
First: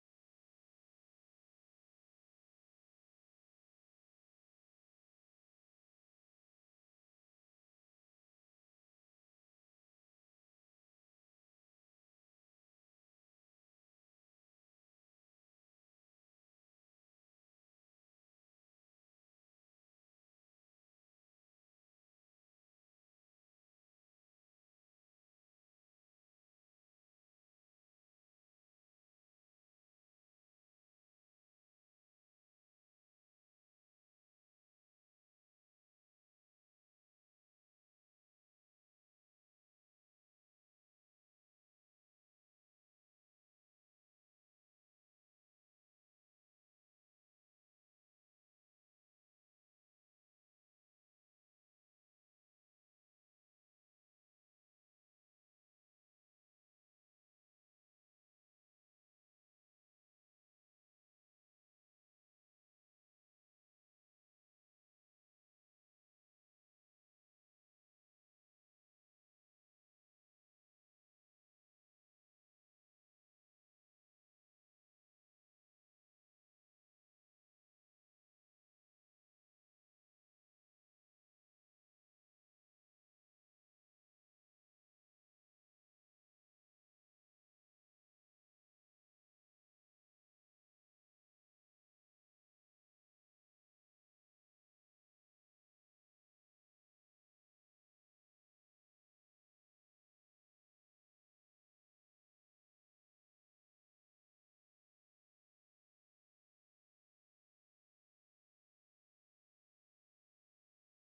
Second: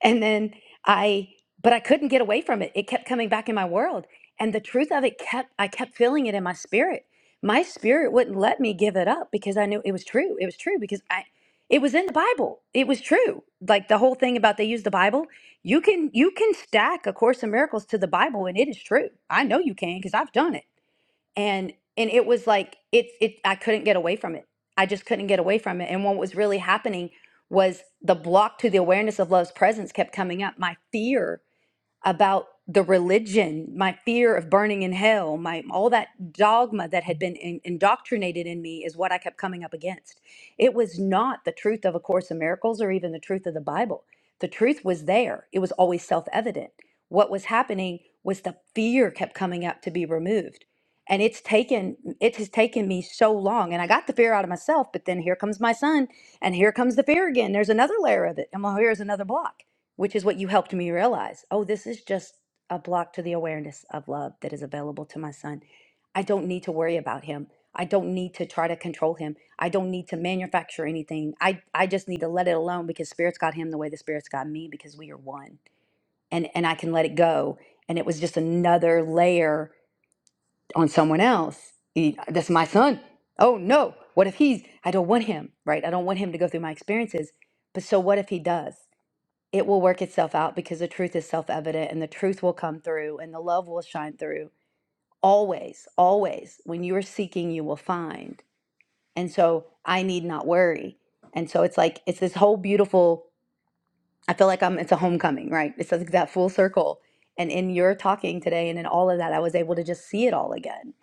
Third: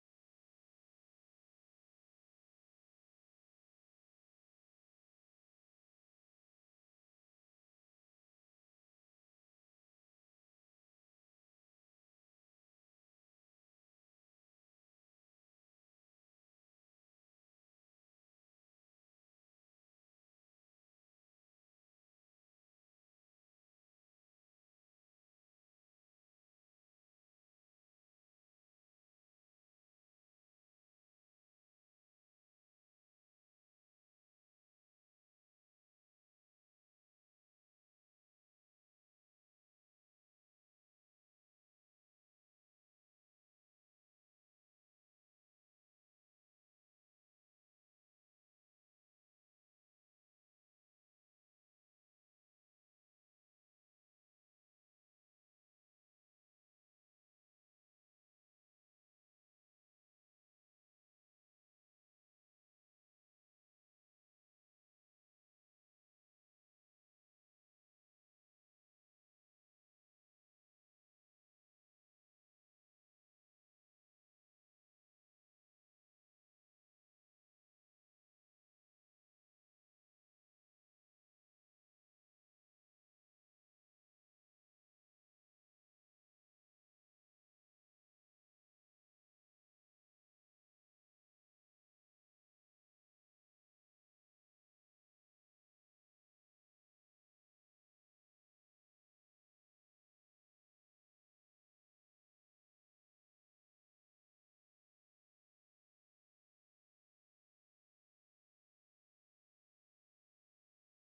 Speaker 2: And then I, but I couldn't get away from it. It kept coming back in my world. And the truth of it kept, I kept feeling it in my spirit. My spirit wouldn't let me give it up because I knew it was true. It was true because I, it was in the Bible. It was true. Like the whole thing about they use the Bible. You can, you can stack A Course in Miracles to the Bible and it is true. I know you can because I've done it and and it was like it it I couldn't get away from it. I just couldn't get away from it. And what was really happening was the block to the awareness of love's presence kept coming up. My fear about the religion, my fear of burning in hell, my all that dogma that had been in, indoctrinated in me is what I kept coming up against. It was not the truth of A Course in Miracles or even the truth of the Bible. The truth was there. It was always self-evident. What was happening was the fear kept coming up to be removed. And it's taken it has taken me so long. And I got the fear out of myself, but then here comes my son, and here comes the fear again. There's another layer of it. And well, here's another block which is what you helped me realize. Oh, this is just a block to the awareness of love that is available to my son. I don't need to worry about him. I don't need to try to control him. I don't need to manufacture anything. I, I just need to let it alone because spirits got him the way the spirits got me because we are one. And and I can let it go. And it was just another layer on someone else. E- That's my son. Oh no. What if he's I don't want him, right? I don't want him to go through my experiences. But so what if he does? it will work itself out because the truth is self evident and the truth will come through and the love will shine through. Always, always, when you are seeking, you will find. And so I need not worry. And so it's like, it's this whole beautiful, I feel like I'm, it's a homecoming, right? It's like that full circle. And in your talking today and in all of that, I was able to just see it all again.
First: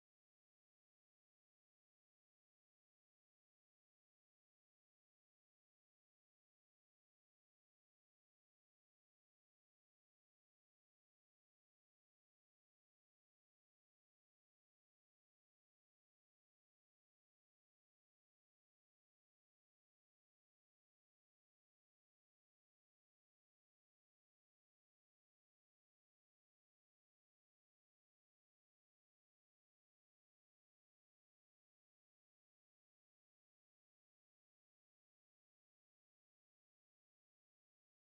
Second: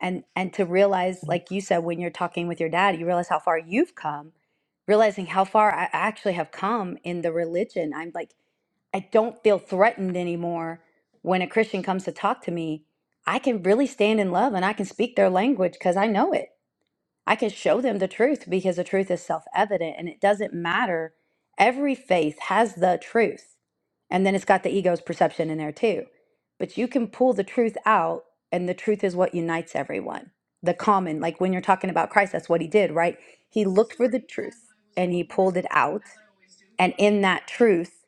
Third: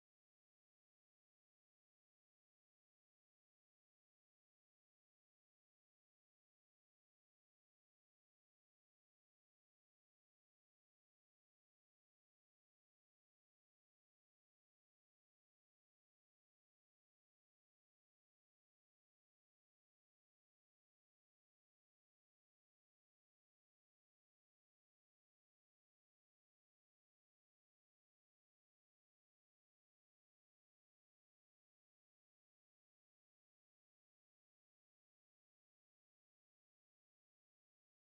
Speaker 2: And, and to realize, like you said, when you're talking with your dad, you realize how far you've come realizing how far I actually have come in the religion. I'm like, I don't feel threatened anymore when a Christian comes to talk to me. I can really stand in love and I can speak their language because I know it. I can show them the truth because the truth is self evident and it doesn't matter. Every faith has the truth. And then it's got the ego's perception in there too. But you can pull the truth out, and the truth is what unites everyone. The common, like when you're talking about Christ, that's what he did, right? He looked for the truth and he pulled it out and in that truth,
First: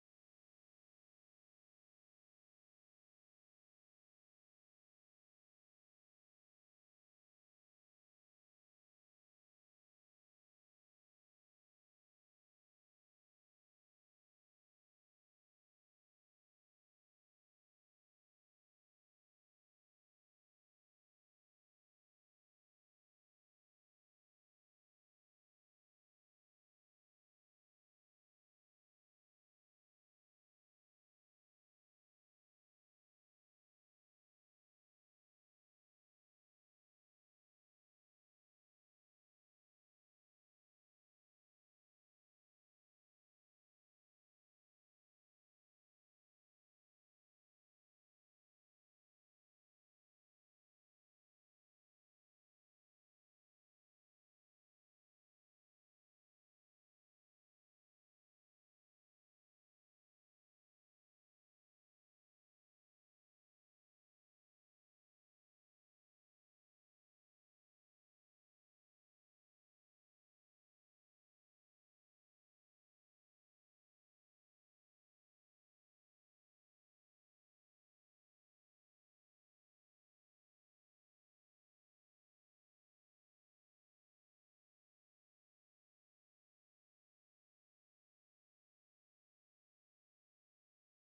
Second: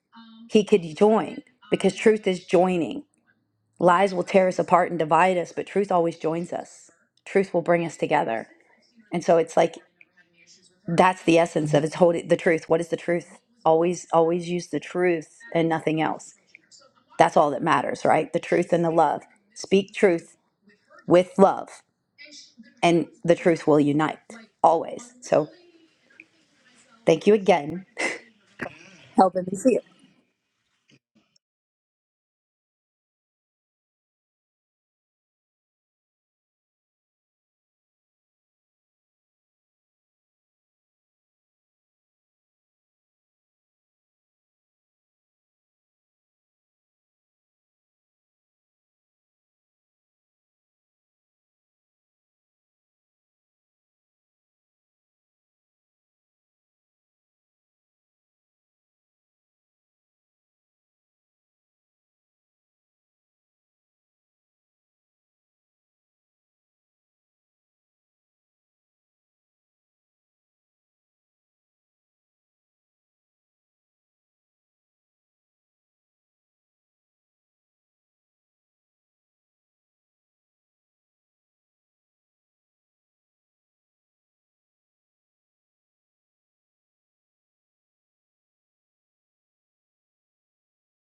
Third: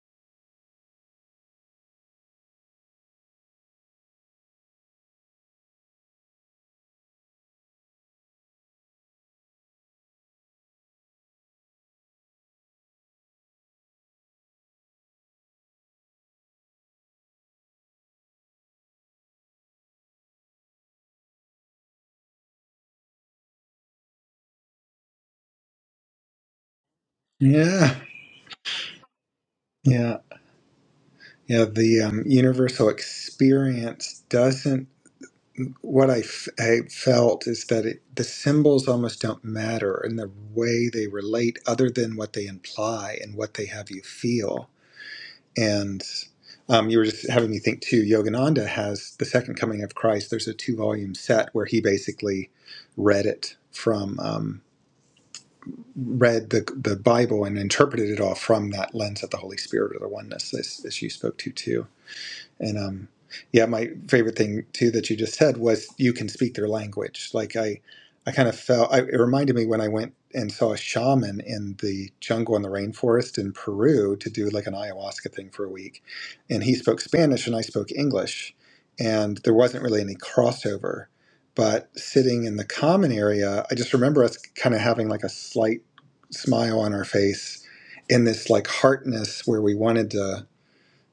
Speaker 2: he could join because truth is joining. Lies will tear us apart and divide us, but truth always joins us. Truth will bring us together. And so it's like that's the essence of it's holding the truth. What is the truth? Always, always use the truth and nothing else. That's all that matters, right? The truth and the love. Speak truth with love, and the truth will unite always. So thank you again,
Speaker 3: Yeah,
Speaker 2: *laughs* helping me see it.
Speaker 3: yeah, yeah. The um, universal experience doesn't what I, f- I felt is that it, the symbols almost don't matter in the way they relate, other than what they imply and what they have you feel. And um, you were just having me think too. Yogananda has the Second Coming of Christ. There's a two-volume set where he basically read it from um, read the the Bible and interpreted it all from that lens of the Holy Spirit or the oneness, as, as you spoke to too. And um, yeah, my favorite thing too that you just said was you can speak their language. Like I, I kind of felt I, it reminded me when I went and saw a shaman in the jungle in the rainforest in Peru to do like an ayahuasca thing for a week, and he spoke Spanish and I spoke English, and there wasn't really any crossover. But sitting in the common area, I just remember us kind of having like a slight smile on our face in this like heartness where we wanted to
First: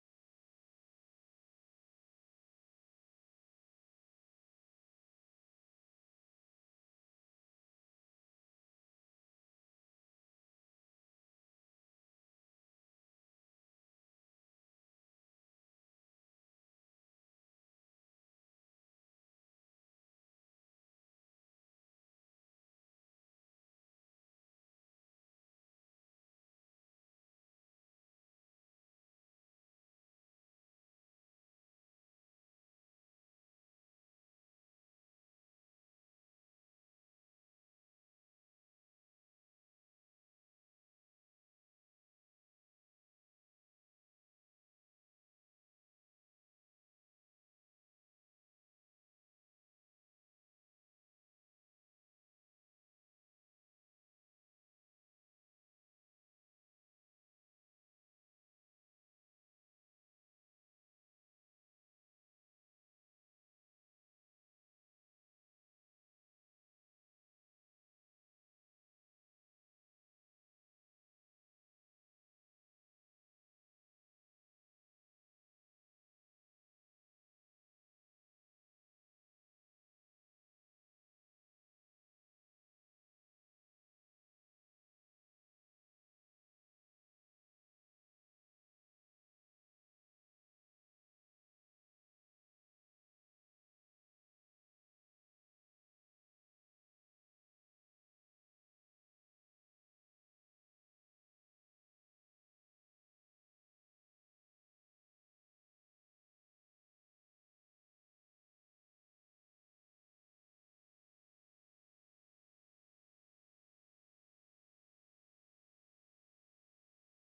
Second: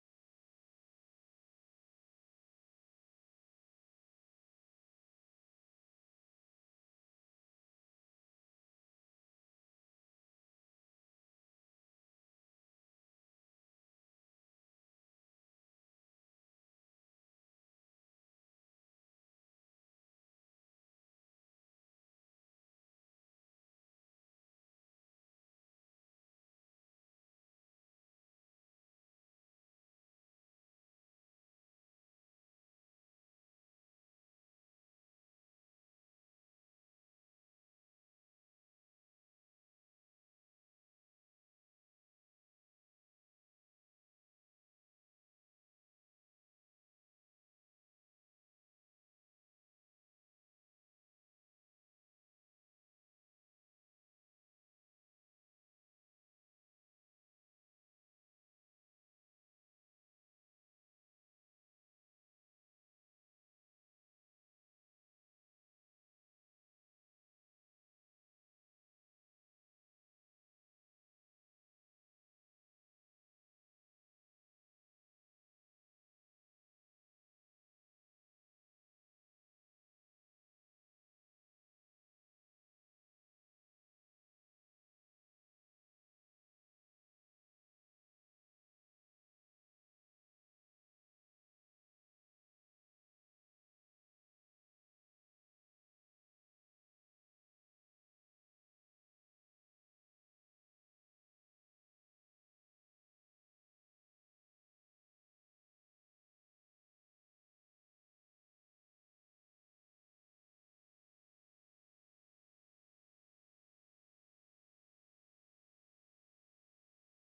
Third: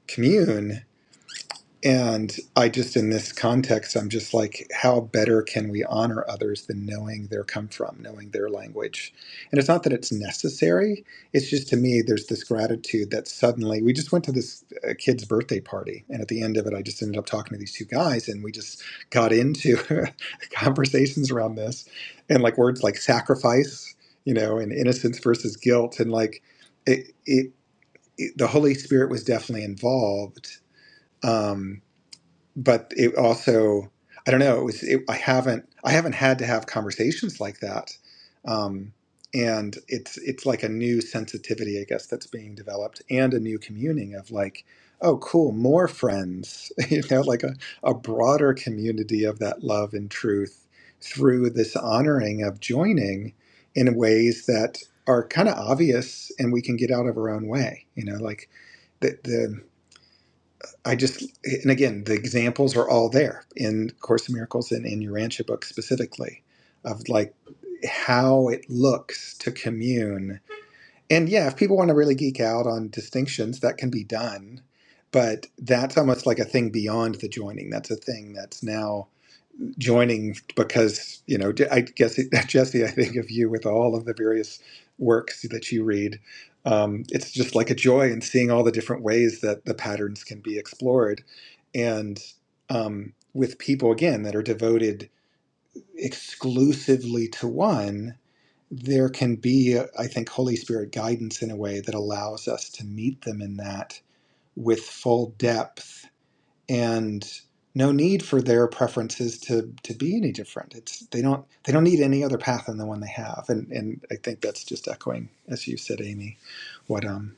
Speaker 3: commune and I just, in this context, I'm just like, how better can we honor others than knowing their come from, knowing their language? And it's not that it's necessary. It's just to me, there's this gratitude that suddenly we just went to this uh, kid's birthday party. And at the end of it, I just ended up talking to these two guys and we just got into *laughs* conversations around this and like words like sacrifice, you know, and innocence versus guilt. And like it, it, it the Holy Spirit was definitely involved. Um, but it also i don't know it was it, i haven't i haven't had to have conversations like that um, and it's it's like a new sensitivity i guess that's being developed and a new communing of like oh cool more friends *laughs* you know like a, a broader community of that love and truth through this honoring of joining in ways that are kind of obvious and we can get out of our own way you know like the, the I just, and again, the examples are all there in Course in Miracles and in your Rancha book specifically of like how it looks to commune. And yeah, if people want to really geek out on distinctions, that can be done. But that's almost like a thing beyond the joining. That's a thing that's now joining because you know i guess *laughs* jesse i think of you with all of the various works that you read um, it's just like a joy in seeing all the different ways that the patterns can be explored and um, with people again that are devoted exclusively to one there can be i think holy spirit guidance in a way that allows us to meet them in that with full depth and no need for their preferences to to be any different. It's they don't they don't need any other path than the one they have, and and I think that's just echoing, as you said, Amy, what um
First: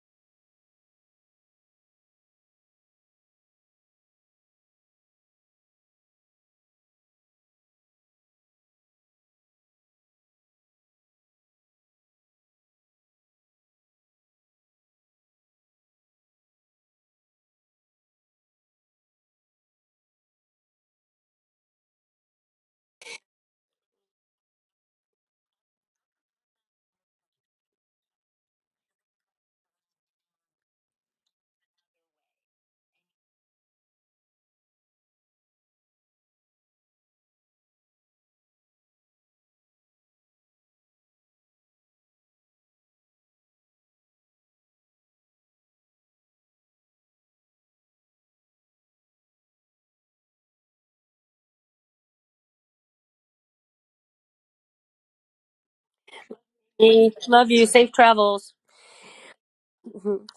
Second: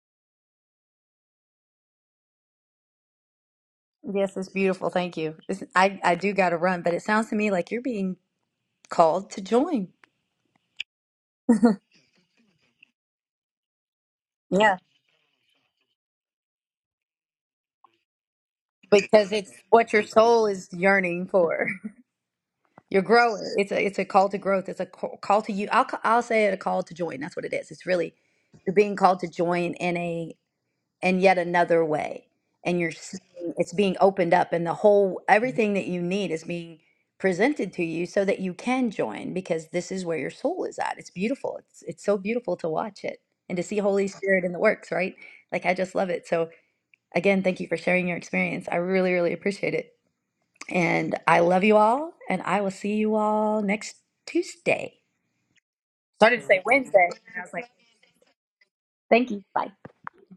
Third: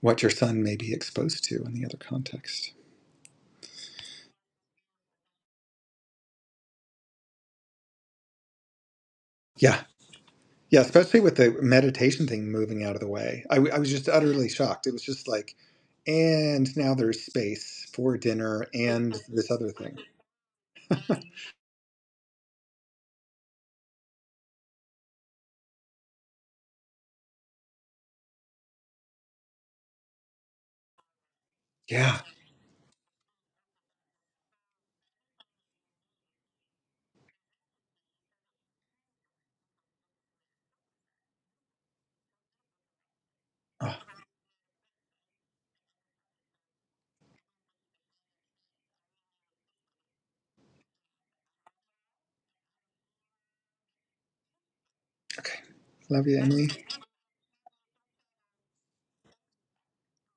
Speaker 3: what your son may be exposed to in the other context.
Speaker 2: Yes, it's beautiful. Thank you. It's, I, I do got to run, but it sounds to me like you're being called to
Speaker 3: Yeah,
Speaker 2: join.
Speaker 3: yeah, especially with the meditation thing moving out of the way. I, w- I was just utterly
Speaker 2: Yeah,
Speaker 3: shocked. It was just like, and now there's space for dinner and
Speaker 2: because it's
Speaker 3: this other
Speaker 2: what
Speaker 3: thing.
Speaker 2: your soul is yearning for. *laughs* You're growing. It's a it's a call to growth. It's a ca- call to you. I'll ca- I'll say it a call to join. That's what it is. It's really you're being called to join in a in yet another
Speaker 3: Yeah.
Speaker 2: way and you're seeing it's being opened up and the whole everything that you need is being presented to you so that you can join because this is where your soul is at it's beautiful it's it's so beautiful to watch it and to see
Speaker 3: Oh,
Speaker 2: holy spirit in the works right like i just love it so again thank you for sharing your experience i really really appreciate it and i love you all and i will see you all next tuesday
Speaker 3: okay. Love you,
Speaker 2: started to say
Speaker 3: Emily.
Speaker 2: wednesday
Speaker 1: Me.
Speaker 2: and i
Speaker 1: Love
Speaker 2: was
Speaker 1: you.
Speaker 2: like
Speaker 1: Safe travels.
Speaker 2: thank you bye
Speaker 1: Mhm.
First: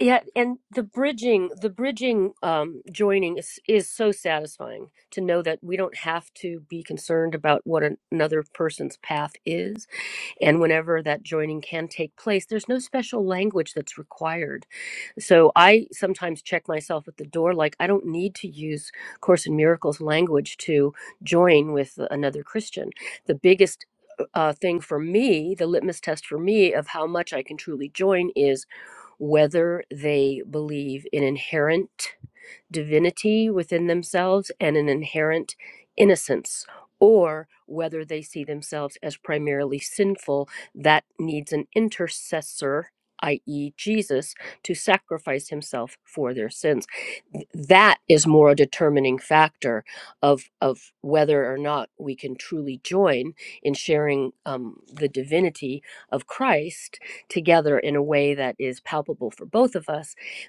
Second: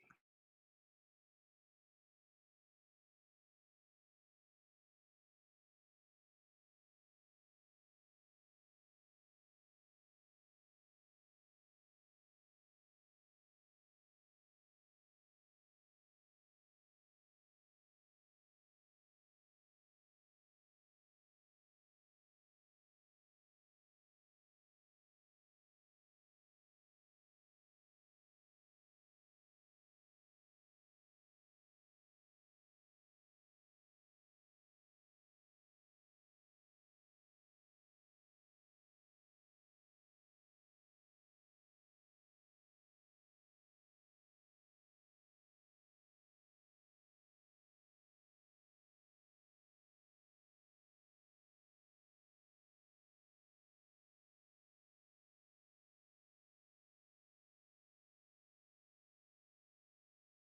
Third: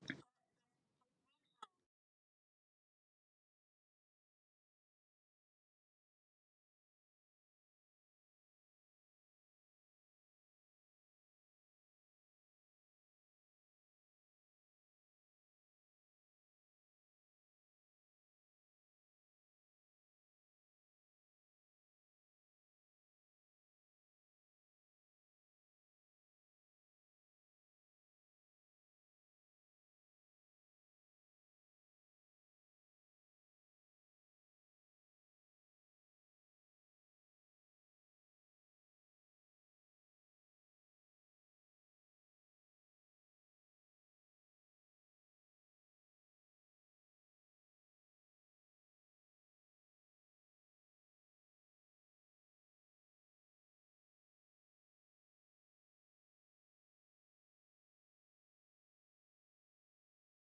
Speaker 1: Yeah, and the bridging, the bridging um, joining is is so satisfying to know that we don't have to be concerned about what an, another person's path is. And whenever that joining can take place, there's no special language that's required. So I sometimes check myself at the door, like I don't need to use Course in Miracles language to join with another Christian. The biggest uh, thing for me, the litmus test for me of how much I can truly join is whether they believe in inherent divinity within themselves and an inherent innocence, or whether they see themselves as primarily sinful that needs an intercessor, i.e., Jesus, to sacrifice himself for their sins. That is more a determining factor of, of whether or not we can truly join in sharing um, the divinity of Christ together in a way that is palpable for both of us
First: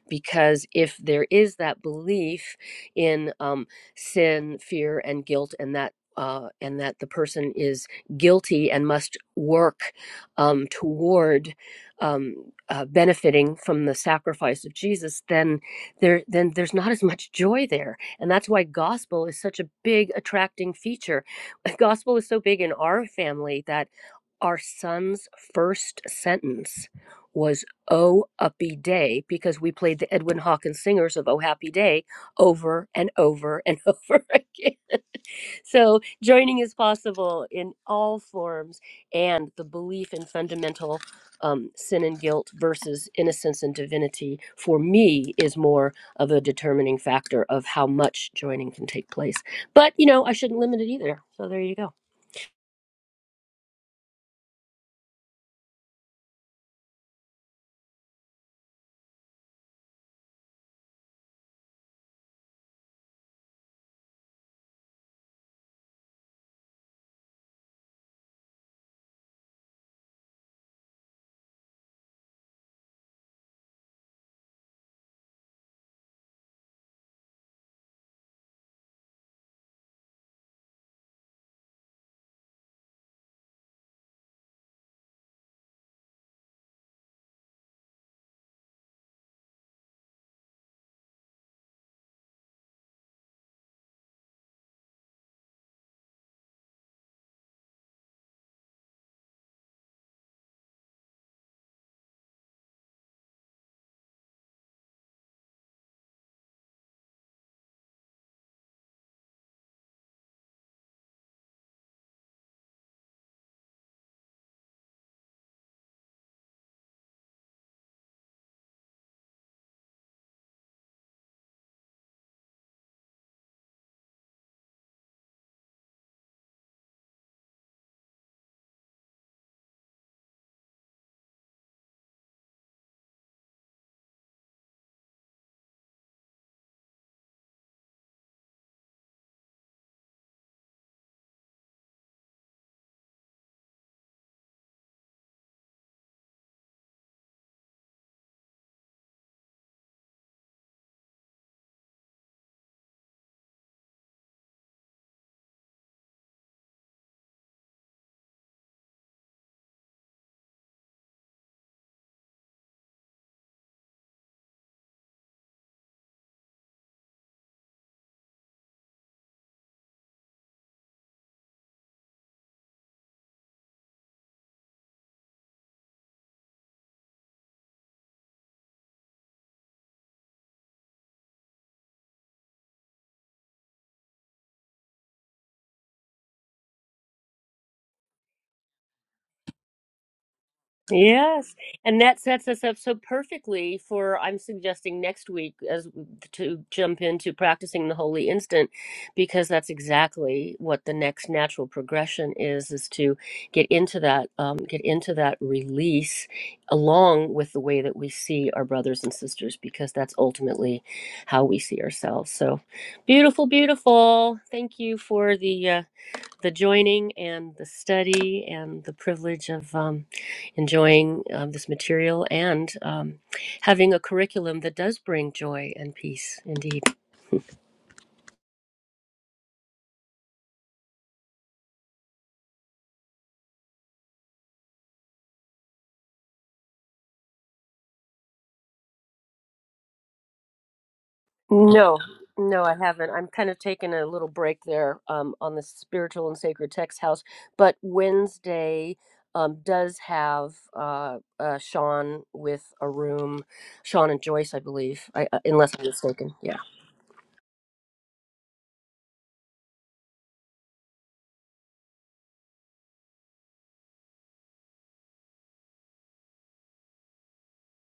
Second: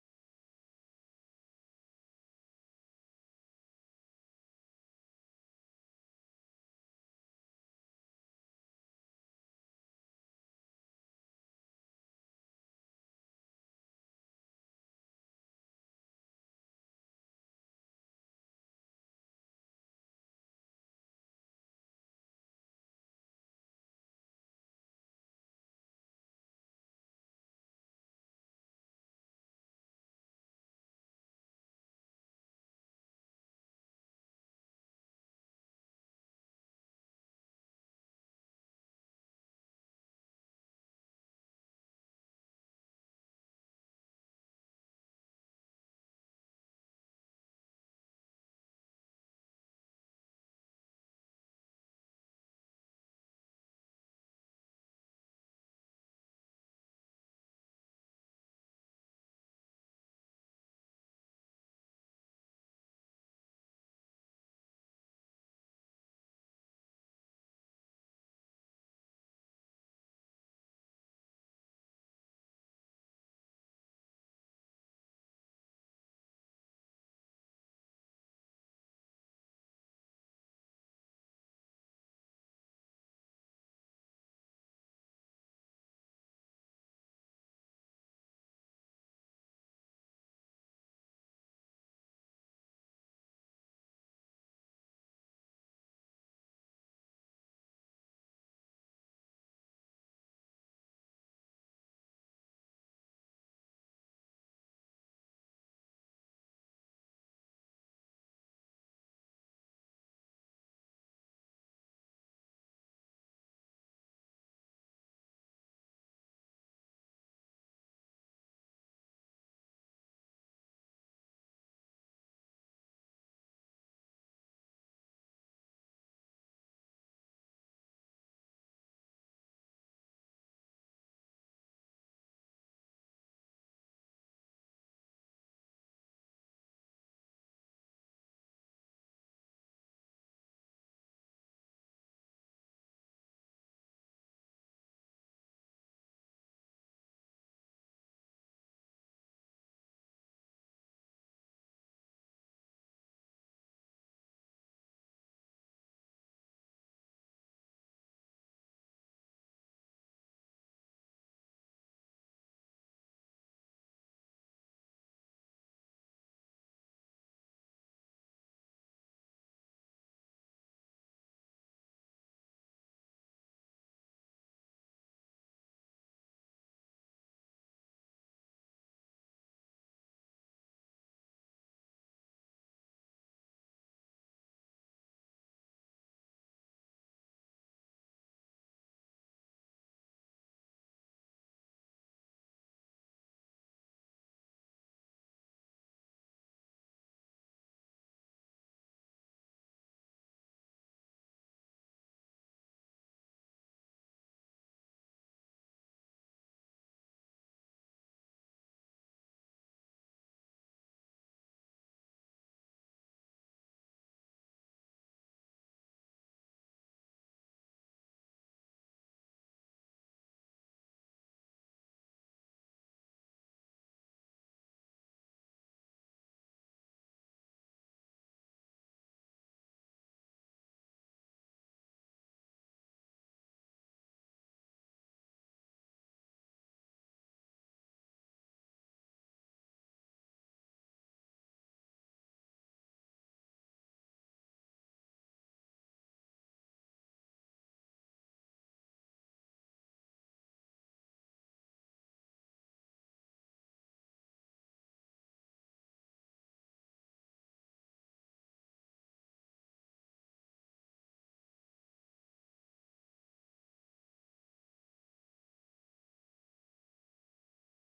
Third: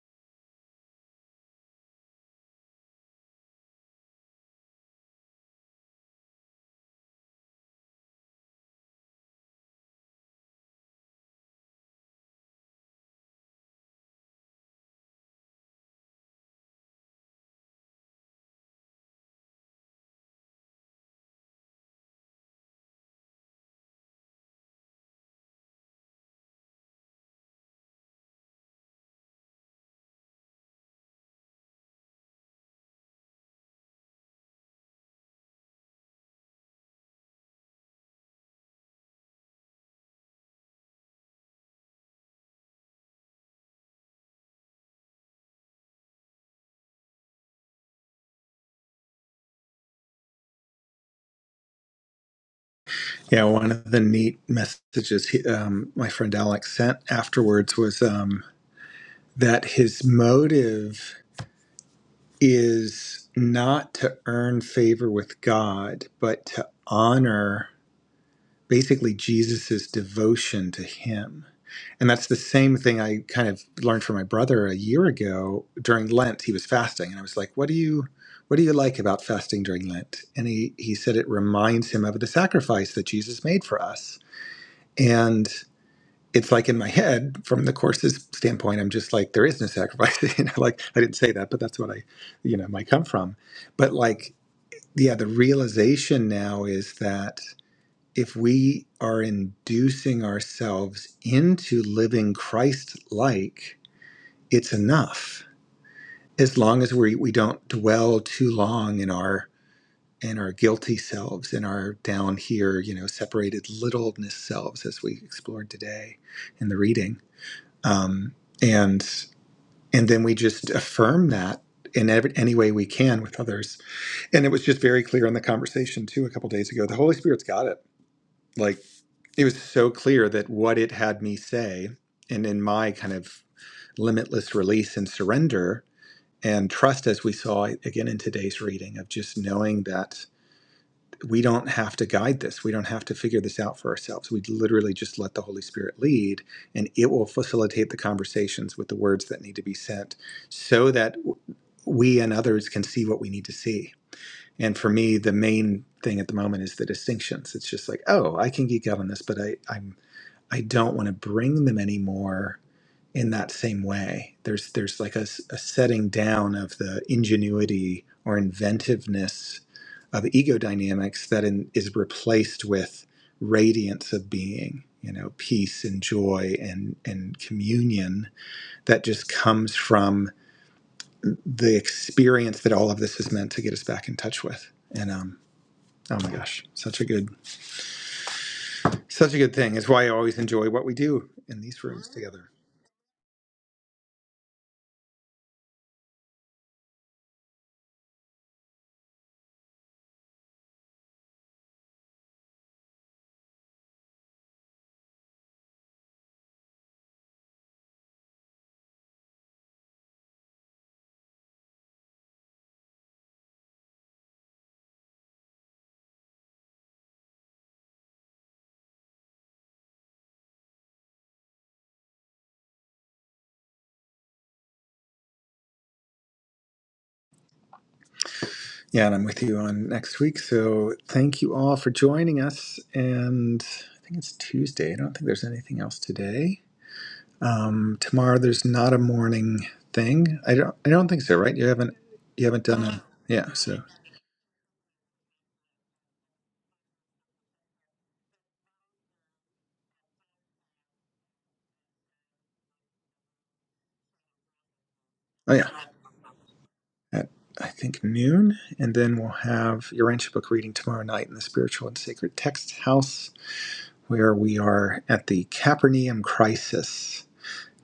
Speaker 1: because if there is that belief in um, sin, fear, and guilt, and that uh, and that the person is guilty and must work um, toward um, uh, benefiting from the sacrifice of Jesus, then there then there's not as much joy there, and that's why gospel is such a big attracting feature. *laughs* Gospel is so big in our family that our son's first sentence. Was Oh Uppy Day because we played the Edwin Hawkins singers of Oh Happy Day over and over and *laughs* over again. So joining is possible in all forms, and the belief in fundamental um, sin and guilt versus innocence and divinity for me is more of a determining factor of how much joining can take place. But you know, I shouldn't limit it either. So there you go.
Speaker 3: Yeah, one of the neat messages he, um, my friend Alex sent afterwards was um, that his motive is not to earn favor with God, but to honor basically Jesus's devotion to him. And that's the same thing I kind of learned from my brother a year ago during Lent. He was fasting, and I was like, "What do you, what do you like about fasting during Lent?" And he he said it reminds him of the sacrifice that Jesus made for us. And it's like in my head from the course's standpoint i'm just like there is no sacrifice *laughs* you know like i didn't say that but that's what i you know might come from but like yeah the realization now is that if we are inducing ourselves into living christ like it's enough as long as we we don't dwell too long in our in our guilty selves in our down here you know separated littleness selves as we explored today in the reading um, and and then we just affirm that in every, any way we can with others. And it was just very clear in the conversation too a couple days ago. The Holy Spirit's got it. Like it was so clear that what it had me say, and in my kind of limitless release and surrender and trust, as we saw again in today's reading, of just knowing that we don't have to guide this. We don't have to figure this out for ourselves. We literally just let the Holy Spirit lead, and it will facilitate the conversations with the words that need to be sent so that we and others can see what we need to see. And for me, the main thing at the moment is the distinctions. It's just like, oh, I can geek out on this, but I, I'm I don't want to bring them anymore in that same way. There's there's like a, s- a setting down of the ingenuity or inventiveness of ego dynamics that in, is replaced with radiance of being. You know, peace and joy and and communion that just comes from the experience that all of this is meant to get us back in touch with. And um, oh my gosh, such a good such a good thing. It's why I always enjoy what we do
Speaker 1: Yes,
Speaker 3: in these
Speaker 1: and
Speaker 3: rooms
Speaker 1: that
Speaker 3: together.
Speaker 1: sets us up so perfectly for I'm suggesting next week as to jump into practicing the holy instant because that's exactly what the next natural progression is is to get into that um, get into that release along with the way that we see our brothers and sisters because that's ultimately how we see ourselves. So beautiful, beautiful. Thank you for the uh, the joining and the study and the privilege of um, enjoying um, this material and um, having a curriculum that does bring joy and peace indeed
Speaker 3: Yeah, and I'm with you on next week. So thank you all for joining us. And I think it's Tuesday. I don't think there's anything else today. Um, tomorrow there's not a morning thing. I don't. I don't think so. Right? You haven't.
Speaker 1: no
Speaker 3: You
Speaker 1: no
Speaker 3: haven't
Speaker 1: i
Speaker 3: done a.
Speaker 1: haven't i'm kind
Speaker 3: Yeah.
Speaker 1: of
Speaker 3: So.
Speaker 1: taking a little break there um, on the spiritual and sacred text house but wednesday um, does have uh, uh, sean with a room sean and joyce i believe I, uh,
Speaker 3: Oh yeah.
Speaker 1: unless i'm mistaken yeah
Speaker 3: At, I think noon, and then we'll have your ancient book reading tomorrow night in the spiritual and sacred text house, where we are at the Capernaum crisis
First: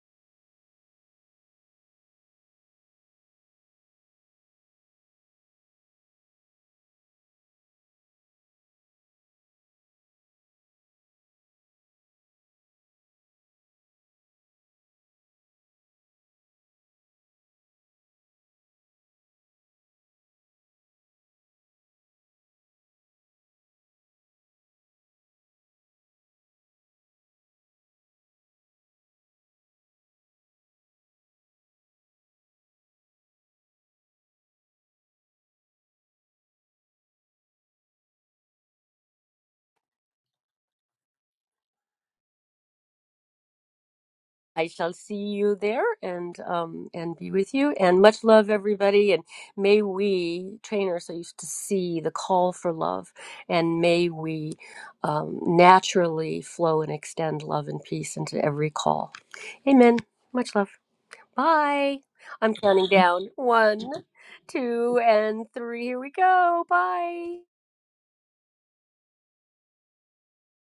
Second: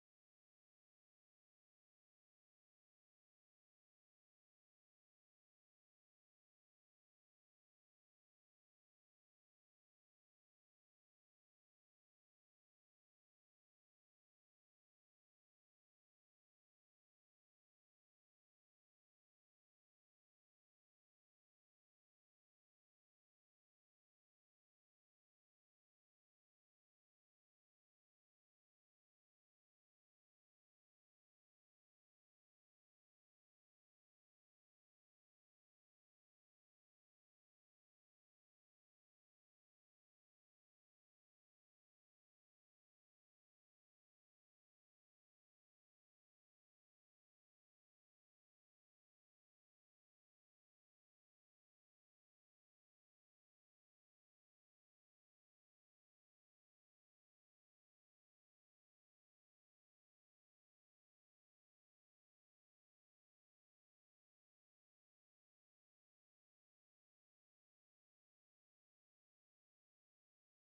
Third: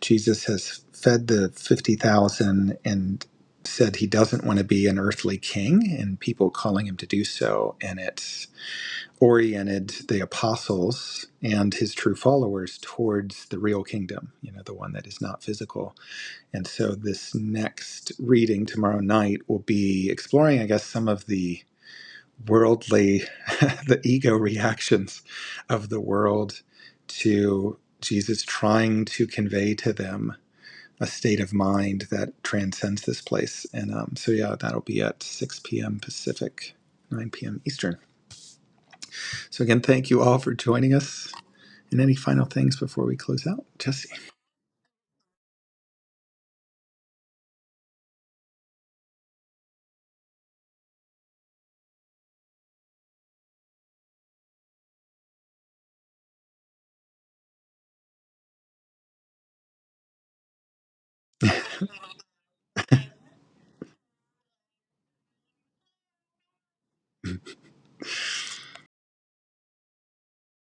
Speaker 3: Jesus has fed the 50,000 and said he doesn't want to be an earthly king, and people calling him to do so. And it's oriented the apostles and his true followers towards the real kingdom, you know, the one that is not physical. And so this next reading tomorrow night will be exploring, I guess, some of the worldly, *laughs* the ego reactions of the world to Jesus trying to convey to them a state of mind that transcends this place. And um, so, yeah, that'll be at 6 p.m. Pacific, 9 p.m. Eastern. So, again, thank you all for joining us. And any final things before we close out? Jesse.
Speaker 1: I shall see you there and um and be with you and much love everybody and may we train ourselves to see the call for love and may we um, naturally flow and extend love and peace into every call. Amen. Much love. Bye. I'm counting down one, two, and three. Here we go. Bye.